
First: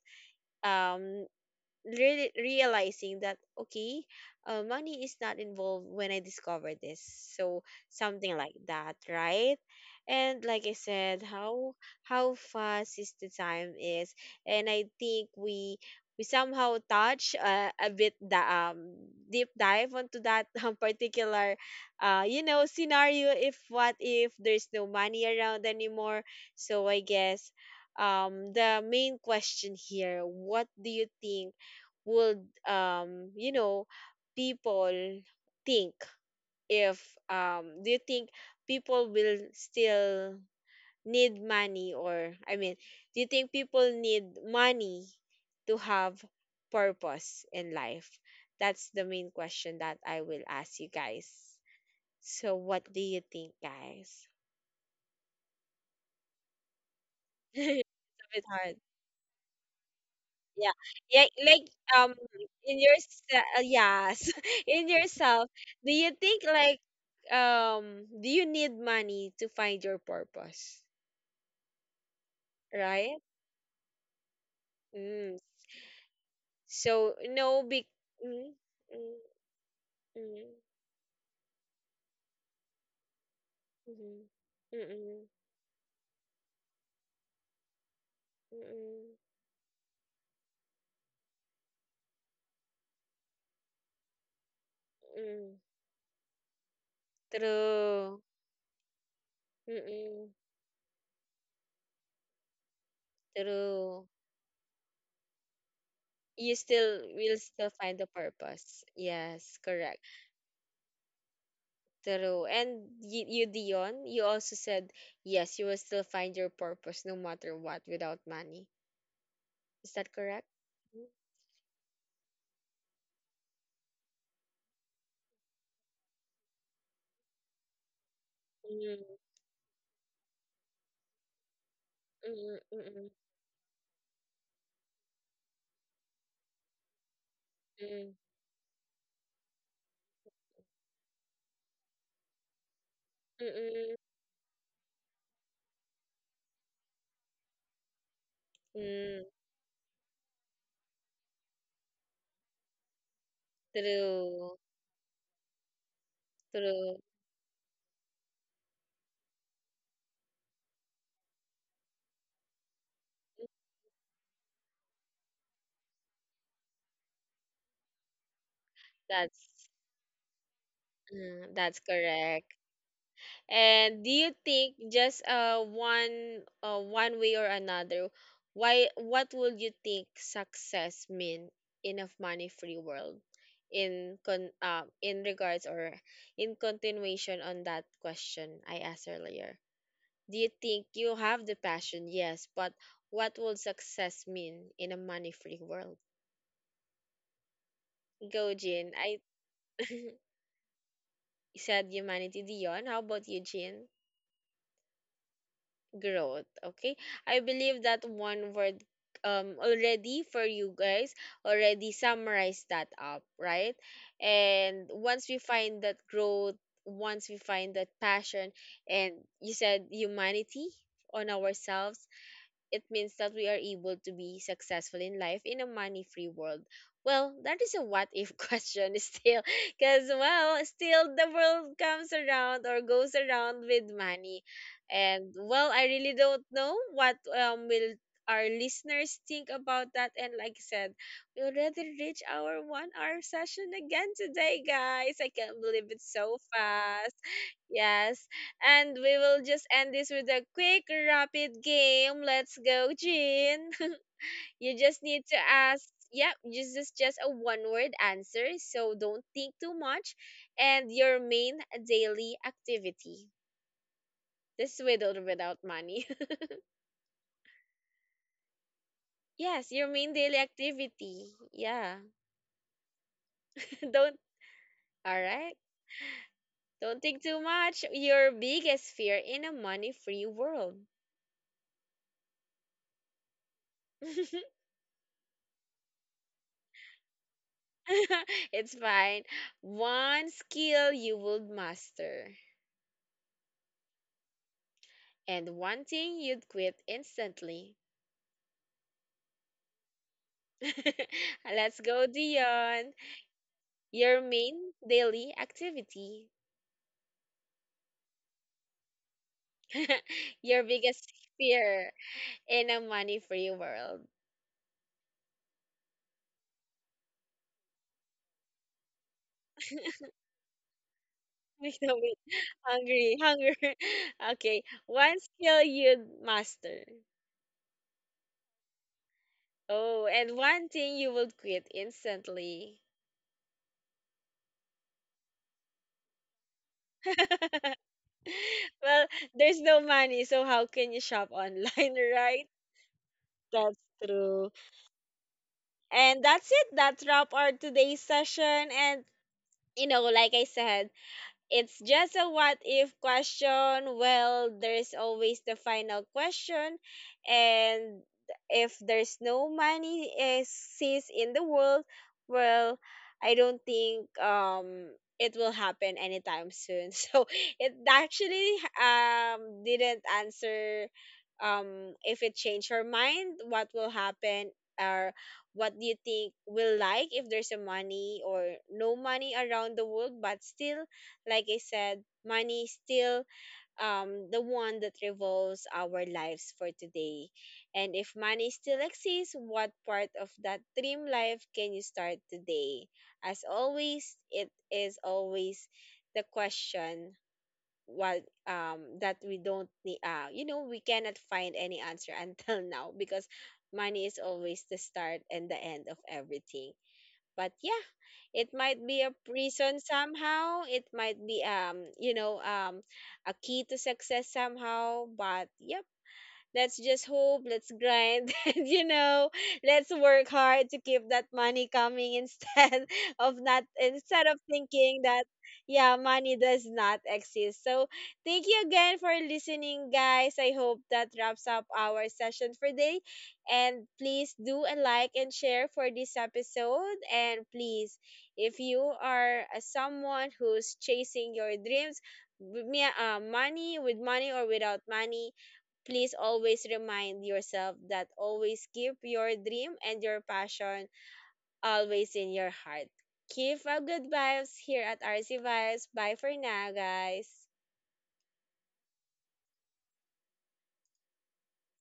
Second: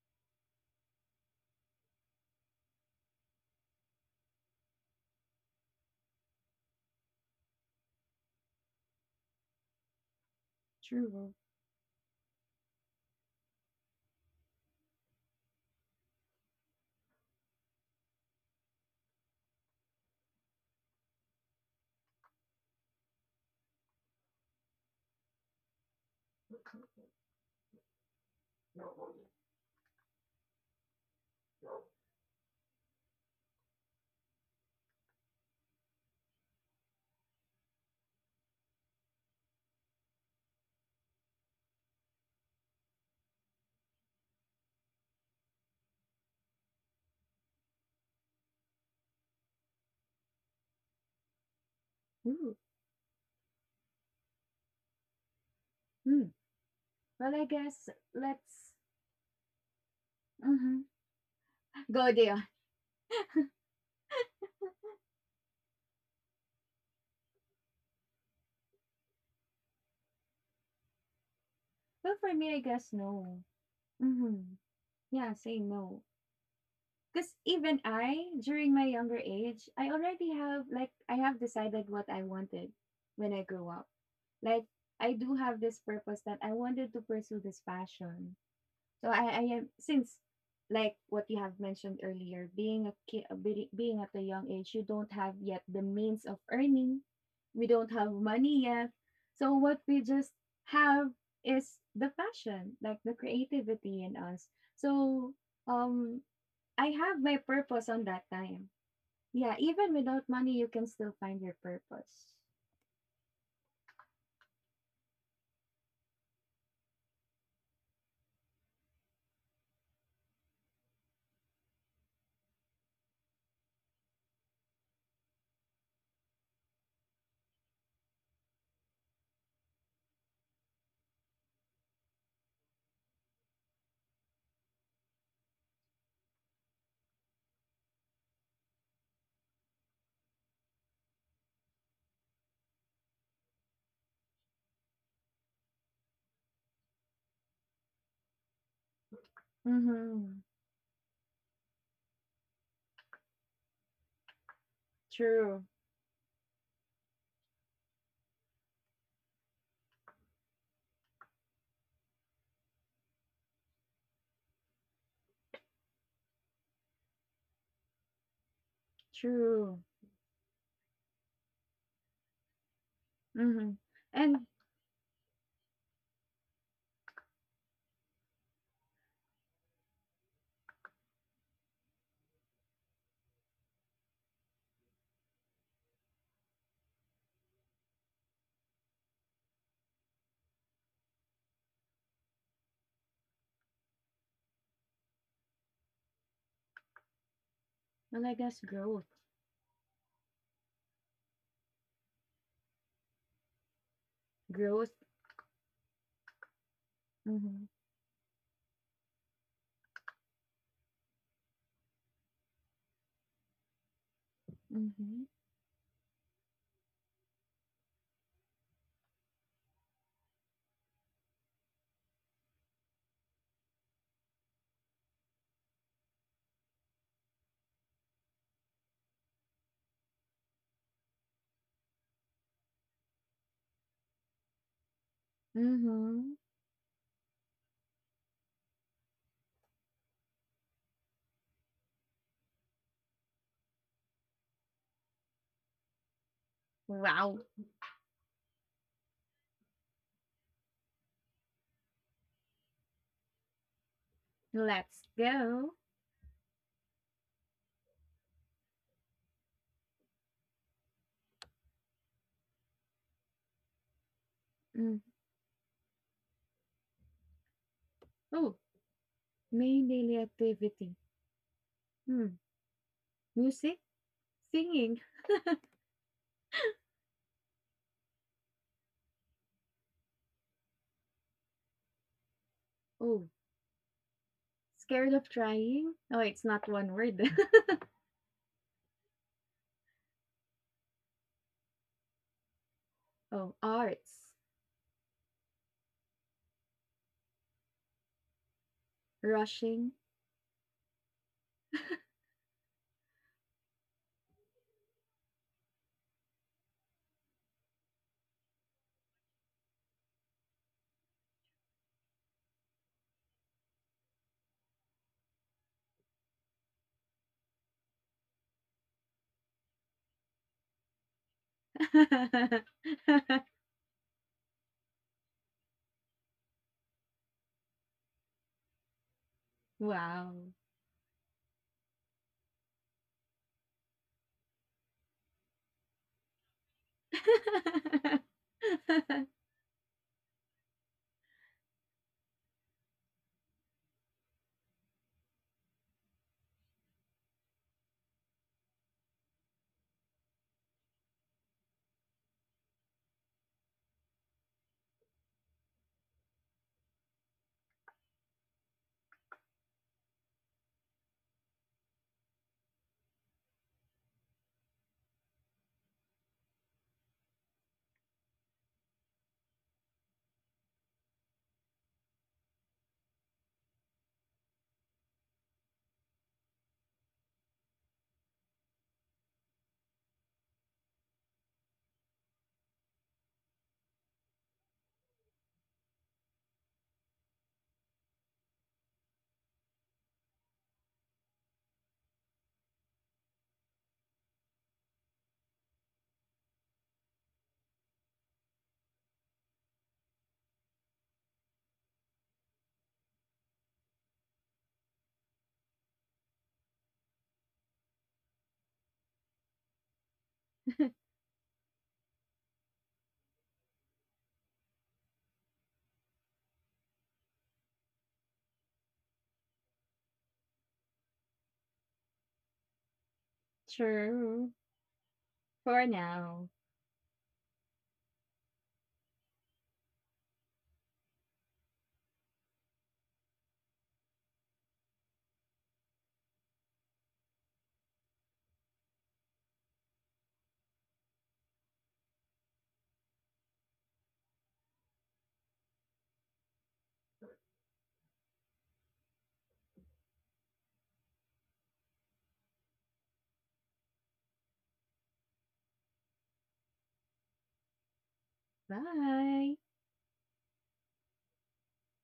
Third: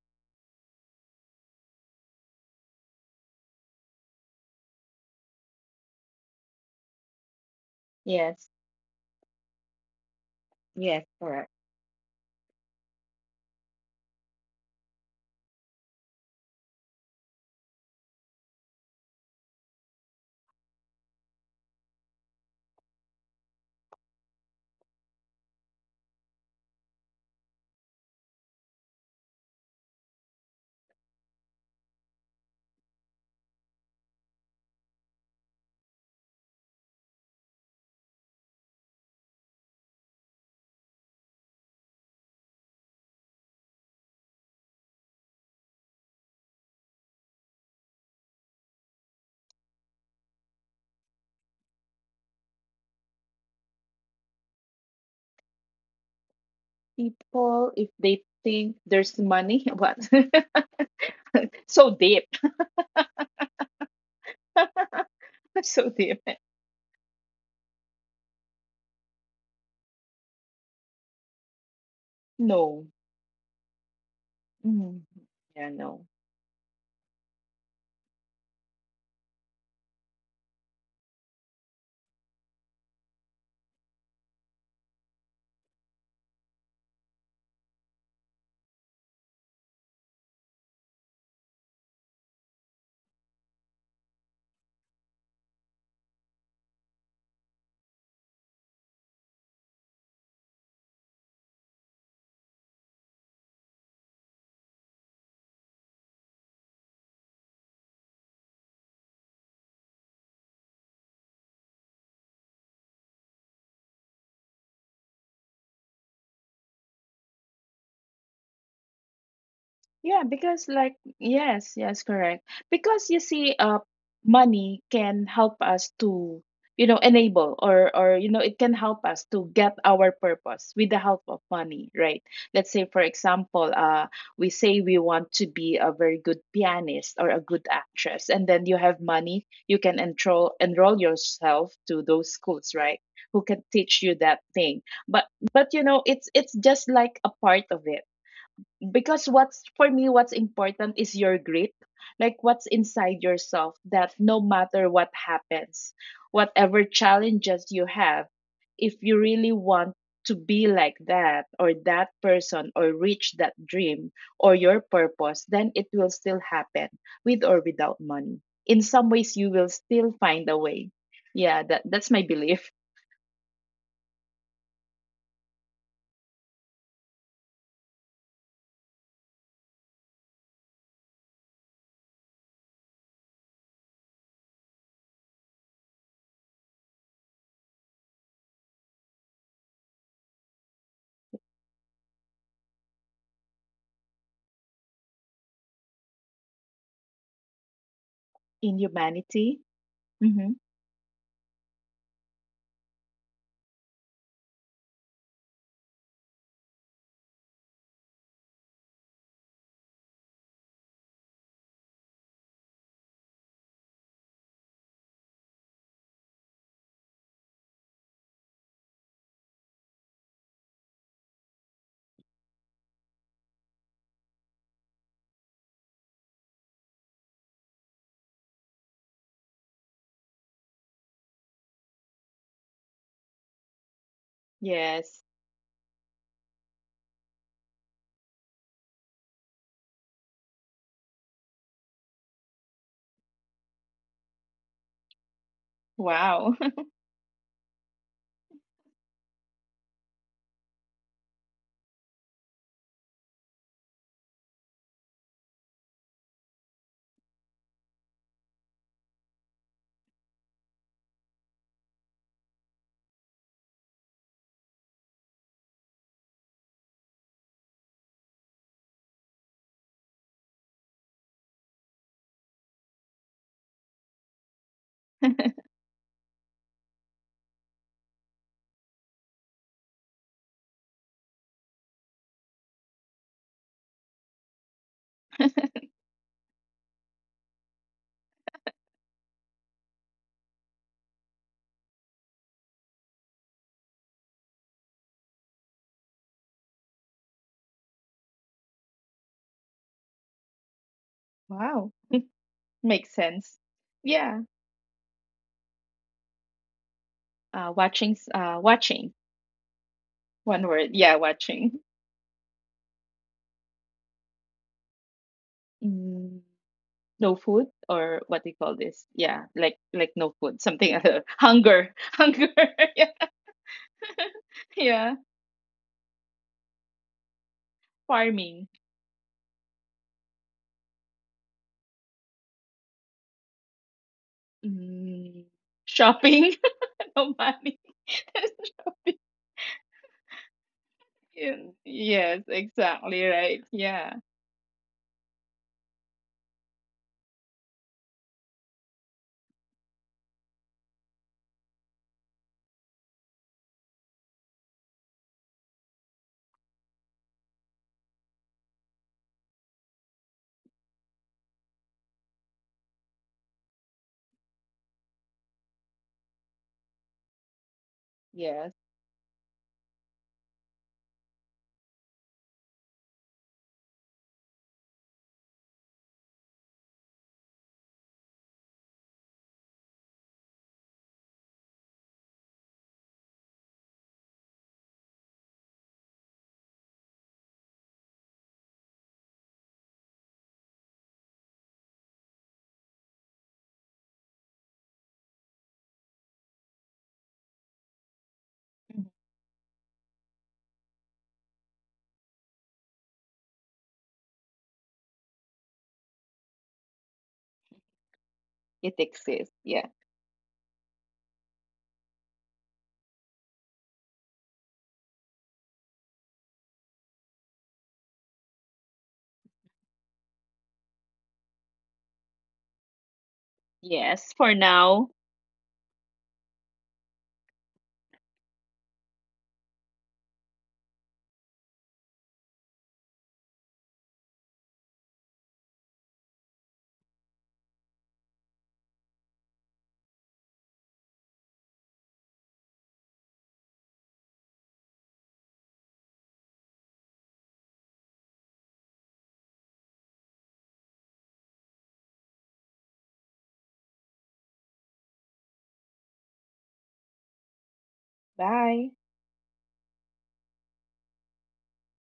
Speaker 1: um really realizing that, okay, money is not involved when I discovered this. So something
Speaker 2: Yes.
Speaker 1: like that, right? And like I
Speaker 2: Yes.
Speaker 1: said,
Speaker 3: True.
Speaker 2: Correct.
Speaker 1: how fast is the time is, and I think we somehow touch a bit the deep dive onto that particular you know, scenario, if what if there's no money around anymore. So I guess the main question here, what do you think would you know, people think if do you think people will still need money, or I mean, do you think people need money to have purpose in life? That's the main question that I will ask you guys. So
Speaker 3: Ooh.
Speaker 1: what do you think, guys?
Speaker 3: Mm. Well, I
Speaker 2: People,
Speaker 1: It's
Speaker 2: if
Speaker 3: guess
Speaker 2: they
Speaker 1: a bit hard,
Speaker 2: think
Speaker 3: let's
Speaker 2: there's money, what?
Speaker 1: yeah,
Speaker 3: Mm-hmm.
Speaker 1: yeah, like
Speaker 2: So
Speaker 1: um
Speaker 3: Go
Speaker 2: deep.
Speaker 3: there.
Speaker 1: in your yes, in yourself, do you
Speaker 2: So
Speaker 1: think
Speaker 2: deep.
Speaker 1: like do you need money to find your purpose,
Speaker 3: Well, for me, I guess
Speaker 1: right?
Speaker 2: No.
Speaker 3: no. Mm-hmm.
Speaker 2: Hmm.
Speaker 1: Mm.
Speaker 3: Yeah, say
Speaker 2: Yeah.
Speaker 3: no.
Speaker 2: No.
Speaker 1: So
Speaker 3: Because
Speaker 1: no, big
Speaker 3: even I,
Speaker 1: mm,
Speaker 3: during my
Speaker 1: mm,
Speaker 3: younger age, I already
Speaker 1: mm,
Speaker 3: have, like, I have decided what I wanted when I grew up.
Speaker 1: mm,
Speaker 3: Like, I
Speaker 1: mm,
Speaker 3: do have this purpose that I wanted to pursue this passion. So
Speaker 1: mm,
Speaker 3: I am, since, like, what you have mentioned earlier, being a kid, being at a young age, you don't have
Speaker 1: mm,
Speaker 3: yet the means of earning. We don't have
Speaker 1: true,
Speaker 3: money yet. So what we
Speaker 1: mm,
Speaker 3: just have is the passion, like the
Speaker 1: true.
Speaker 3: creativity in us. So, um,
Speaker 1: You
Speaker 3: I
Speaker 1: still
Speaker 3: have
Speaker 1: will
Speaker 3: my
Speaker 1: still
Speaker 3: purpose
Speaker 1: find the
Speaker 3: on that time.
Speaker 1: purpose, yes,
Speaker 3: Yeah, even
Speaker 1: correct.
Speaker 3: without money, you can still find your purpose.
Speaker 1: True. And you Dion, you also said yes, you will still find your purpose no matter what without money. Is that
Speaker 2: Yeah,
Speaker 1: correct?
Speaker 2: because like yes, yes, correct. Because you see, money can help us to, you know, enable or you know, it can
Speaker 1: Mm,
Speaker 2: help us to get our purpose with the help of money, right?
Speaker 1: mm,
Speaker 2: Let's say, for
Speaker 1: mm,
Speaker 2: example, we say we want to be a very good pianist or a good
Speaker 1: mm,
Speaker 2: actress, and then you have money, you can enroll yourself to those schools, right? Who can
Speaker 1: mm,
Speaker 2: teach you that thing? But but you know, it's just like a part of it
Speaker 1: mm.
Speaker 2: because what's for me what's
Speaker 3: Mm-hmm.
Speaker 2: important is your grit, like what's inside yourself that no
Speaker 1: True.
Speaker 2: matter what
Speaker 3: True.
Speaker 2: happens, whatever
Speaker 1: True.
Speaker 2: challenges you have, if you really want to be like that or that person or reach that dream or your purpose, then it will still happen with or without money. In some ways,
Speaker 1: That's
Speaker 2: you will
Speaker 3: True.
Speaker 2: still find a way.
Speaker 1: mm,
Speaker 2: Yeah,
Speaker 1: that's
Speaker 2: that's my
Speaker 1: correct.
Speaker 2: belief
Speaker 3: Mm-hmm.
Speaker 1: And do you
Speaker 3: And
Speaker 1: think just one one way or another, why what would you think success mean in a money free world? In con in regards, or in continuation on that question I asked earlier. Do you think you have the passion? Yes, but what will success mean in a money free world?
Speaker 3: well, I
Speaker 1: Go,
Speaker 3: guess
Speaker 2: in
Speaker 1: Jin.
Speaker 3: growth.
Speaker 1: I
Speaker 2: humanity. Hmm.
Speaker 1: said humanity. Dion, how about you, Jin?
Speaker 3: Growth.
Speaker 1: Growth, okay. I
Speaker 3: Mm-hmm.
Speaker 1: believe that one word already for you guys already summarize that up, right? And
Speaker 3: Mm-hmm.
Speaker 1: once we find that growth, once we find that passion, and you said humanity on ourselves, it means that we are able to be successful in life in a money free world. Well, that is a what if question still, because well, still the world comes around or goes around with money.
Speaker 2: Yes.
Speaker 1: And well, I really
Speaker 3: Mm-hmm.
Speaker 1: don't know what will our listeners think about that, and like I said, we already reached our one hour session again today, guys. I can't believe it's so
Speaker 2: Wow.
Speaker 1: fast.
Speaker 3: Wow.
Speaker 1: Yes, and we will just end this with a quick, rapid game. Let's go, Jin. You just
Speaker 3: Let's
Speaker 1: need to
Speaker 3: go.
Speaker 1: ask. Yeah, this is just a one word answer. So don't think too much. And your main daily activity. This is with
Speaker 3: Mm.
Speaker 1: or without money.
Speaker 3: Oh,
Speaker 1: Yes, your
Speaker 3: main
Speaker 1: main
Speaker 3: daily
Speaker 1: daily
Speaker 3: activity.
Speaker 1: activity. Yeah.
Speaker 3: Hmm. Music,
Speaker 1: Don't.
Speaker 3: singing.
Speaker 1: All right. Don't think too much. Your biggest fear in a money free world.
Speaker 3: Oh, scared of trying. Oh, it's not one word.
Speaker 1: It's fine. One skill you would master.
Speaker 3: Oh, arts,
Speaker 1: And one thing you'd quit instantly.
Speaker 3: rushing.
Speaker 1: Let's
Speaker 2: Wow.
Speaker 1: go, Dion.
Speaker 2: Makes sense.
Speaker 1: Your
Speaker 2: Yeah.
Speaker 1: main daily activity,
Speaker 2: Watching, watching.
Speaker 1: your
Speaker 2: One word.
Speaker 1: biggest
Speaker 2: Yeah, watching.
Speaker 1: fear in a money free world.
Speaker 2: Mm, no food or what do you call this? Yeah, like no food. Something other.
Speaker 1: Make the
Speaker 2: Hunger.
Speaker 1: wait.
Speaker 2: Hunger. Yeah.
Speaker 1: Hungry, hunger. Okay, one
Speaker 2: Yeah.
Speaker 1: skill you'd master.
Speaker 2: Farming.
Speaker 1: Oh, and
Speaker 3: Wow.
Speaker 1: one thing you would quit instantly.
Speaker 2: Mm, shopping. No money.
Speaker 1: Well,
Speaker 2: Shopping.
Speaker 1: there's no money, so how can you shop
Speaker 2: Yeah.
Speaker 1: online, right?
Speaker 2: Yes, exactly right.
Speaker 1: That's
Speaker 2: Yeah.
Speaker 1: true. And that's it. That wrap our today's session. And you know, like I said, it's just a what if question. Well, there's always the final question. And if there's no money cease in the world, well, I don't think it will happen anytime soon. So it actually
Speaker 2: Yes.
Speaker 1: didn't answer if it changed her mind, what will happen, or what do you think will, like, if there's a money or no money around the world, but still like I said, money is still the one that revolves our lives for today. And if money still exists, what part of that dream life can you start today? As always, it is always the question what
Speaker 2: Mhm.
Speaker 1: that we don't need you know, we cannot find any answer until now, because money is always the start and the end of everything. But yeah, it might
Speaker 2: It
Speaker 1: be a
Speaker 2: exists.
Speaker 1: prison
Speaker 2: Yeah.
Speaker 1: somehow, it might be you know, a key to success somehow, but yeah. Let's just hope, let's grind, and you know, let's work hard to keep that money coming instead of, not instead
Speaker 2: Yes.
Speaker 1: of
Speaker 3: True.
Speaker 2: For
Speaker 1: thinking
Speaker 2: now.
Speaker 1: that
Speaker 3: For
Speaker 1: yeah, money
Speaker 3: now.
Speaker 1: does not exist. So thank you again for listening, guys. I hope that wraps up our session for today. And please do a like and share for this episode. And please, if you are a someone who's chasing your dreams, with me, money with money or without money, please always remind yourself that always keep your dream and your passion always in your heart. Keep up good vibes here at RC Vibes. Bye for now, guys.
Speaker 2: Bye.
Speaker 3: Bye.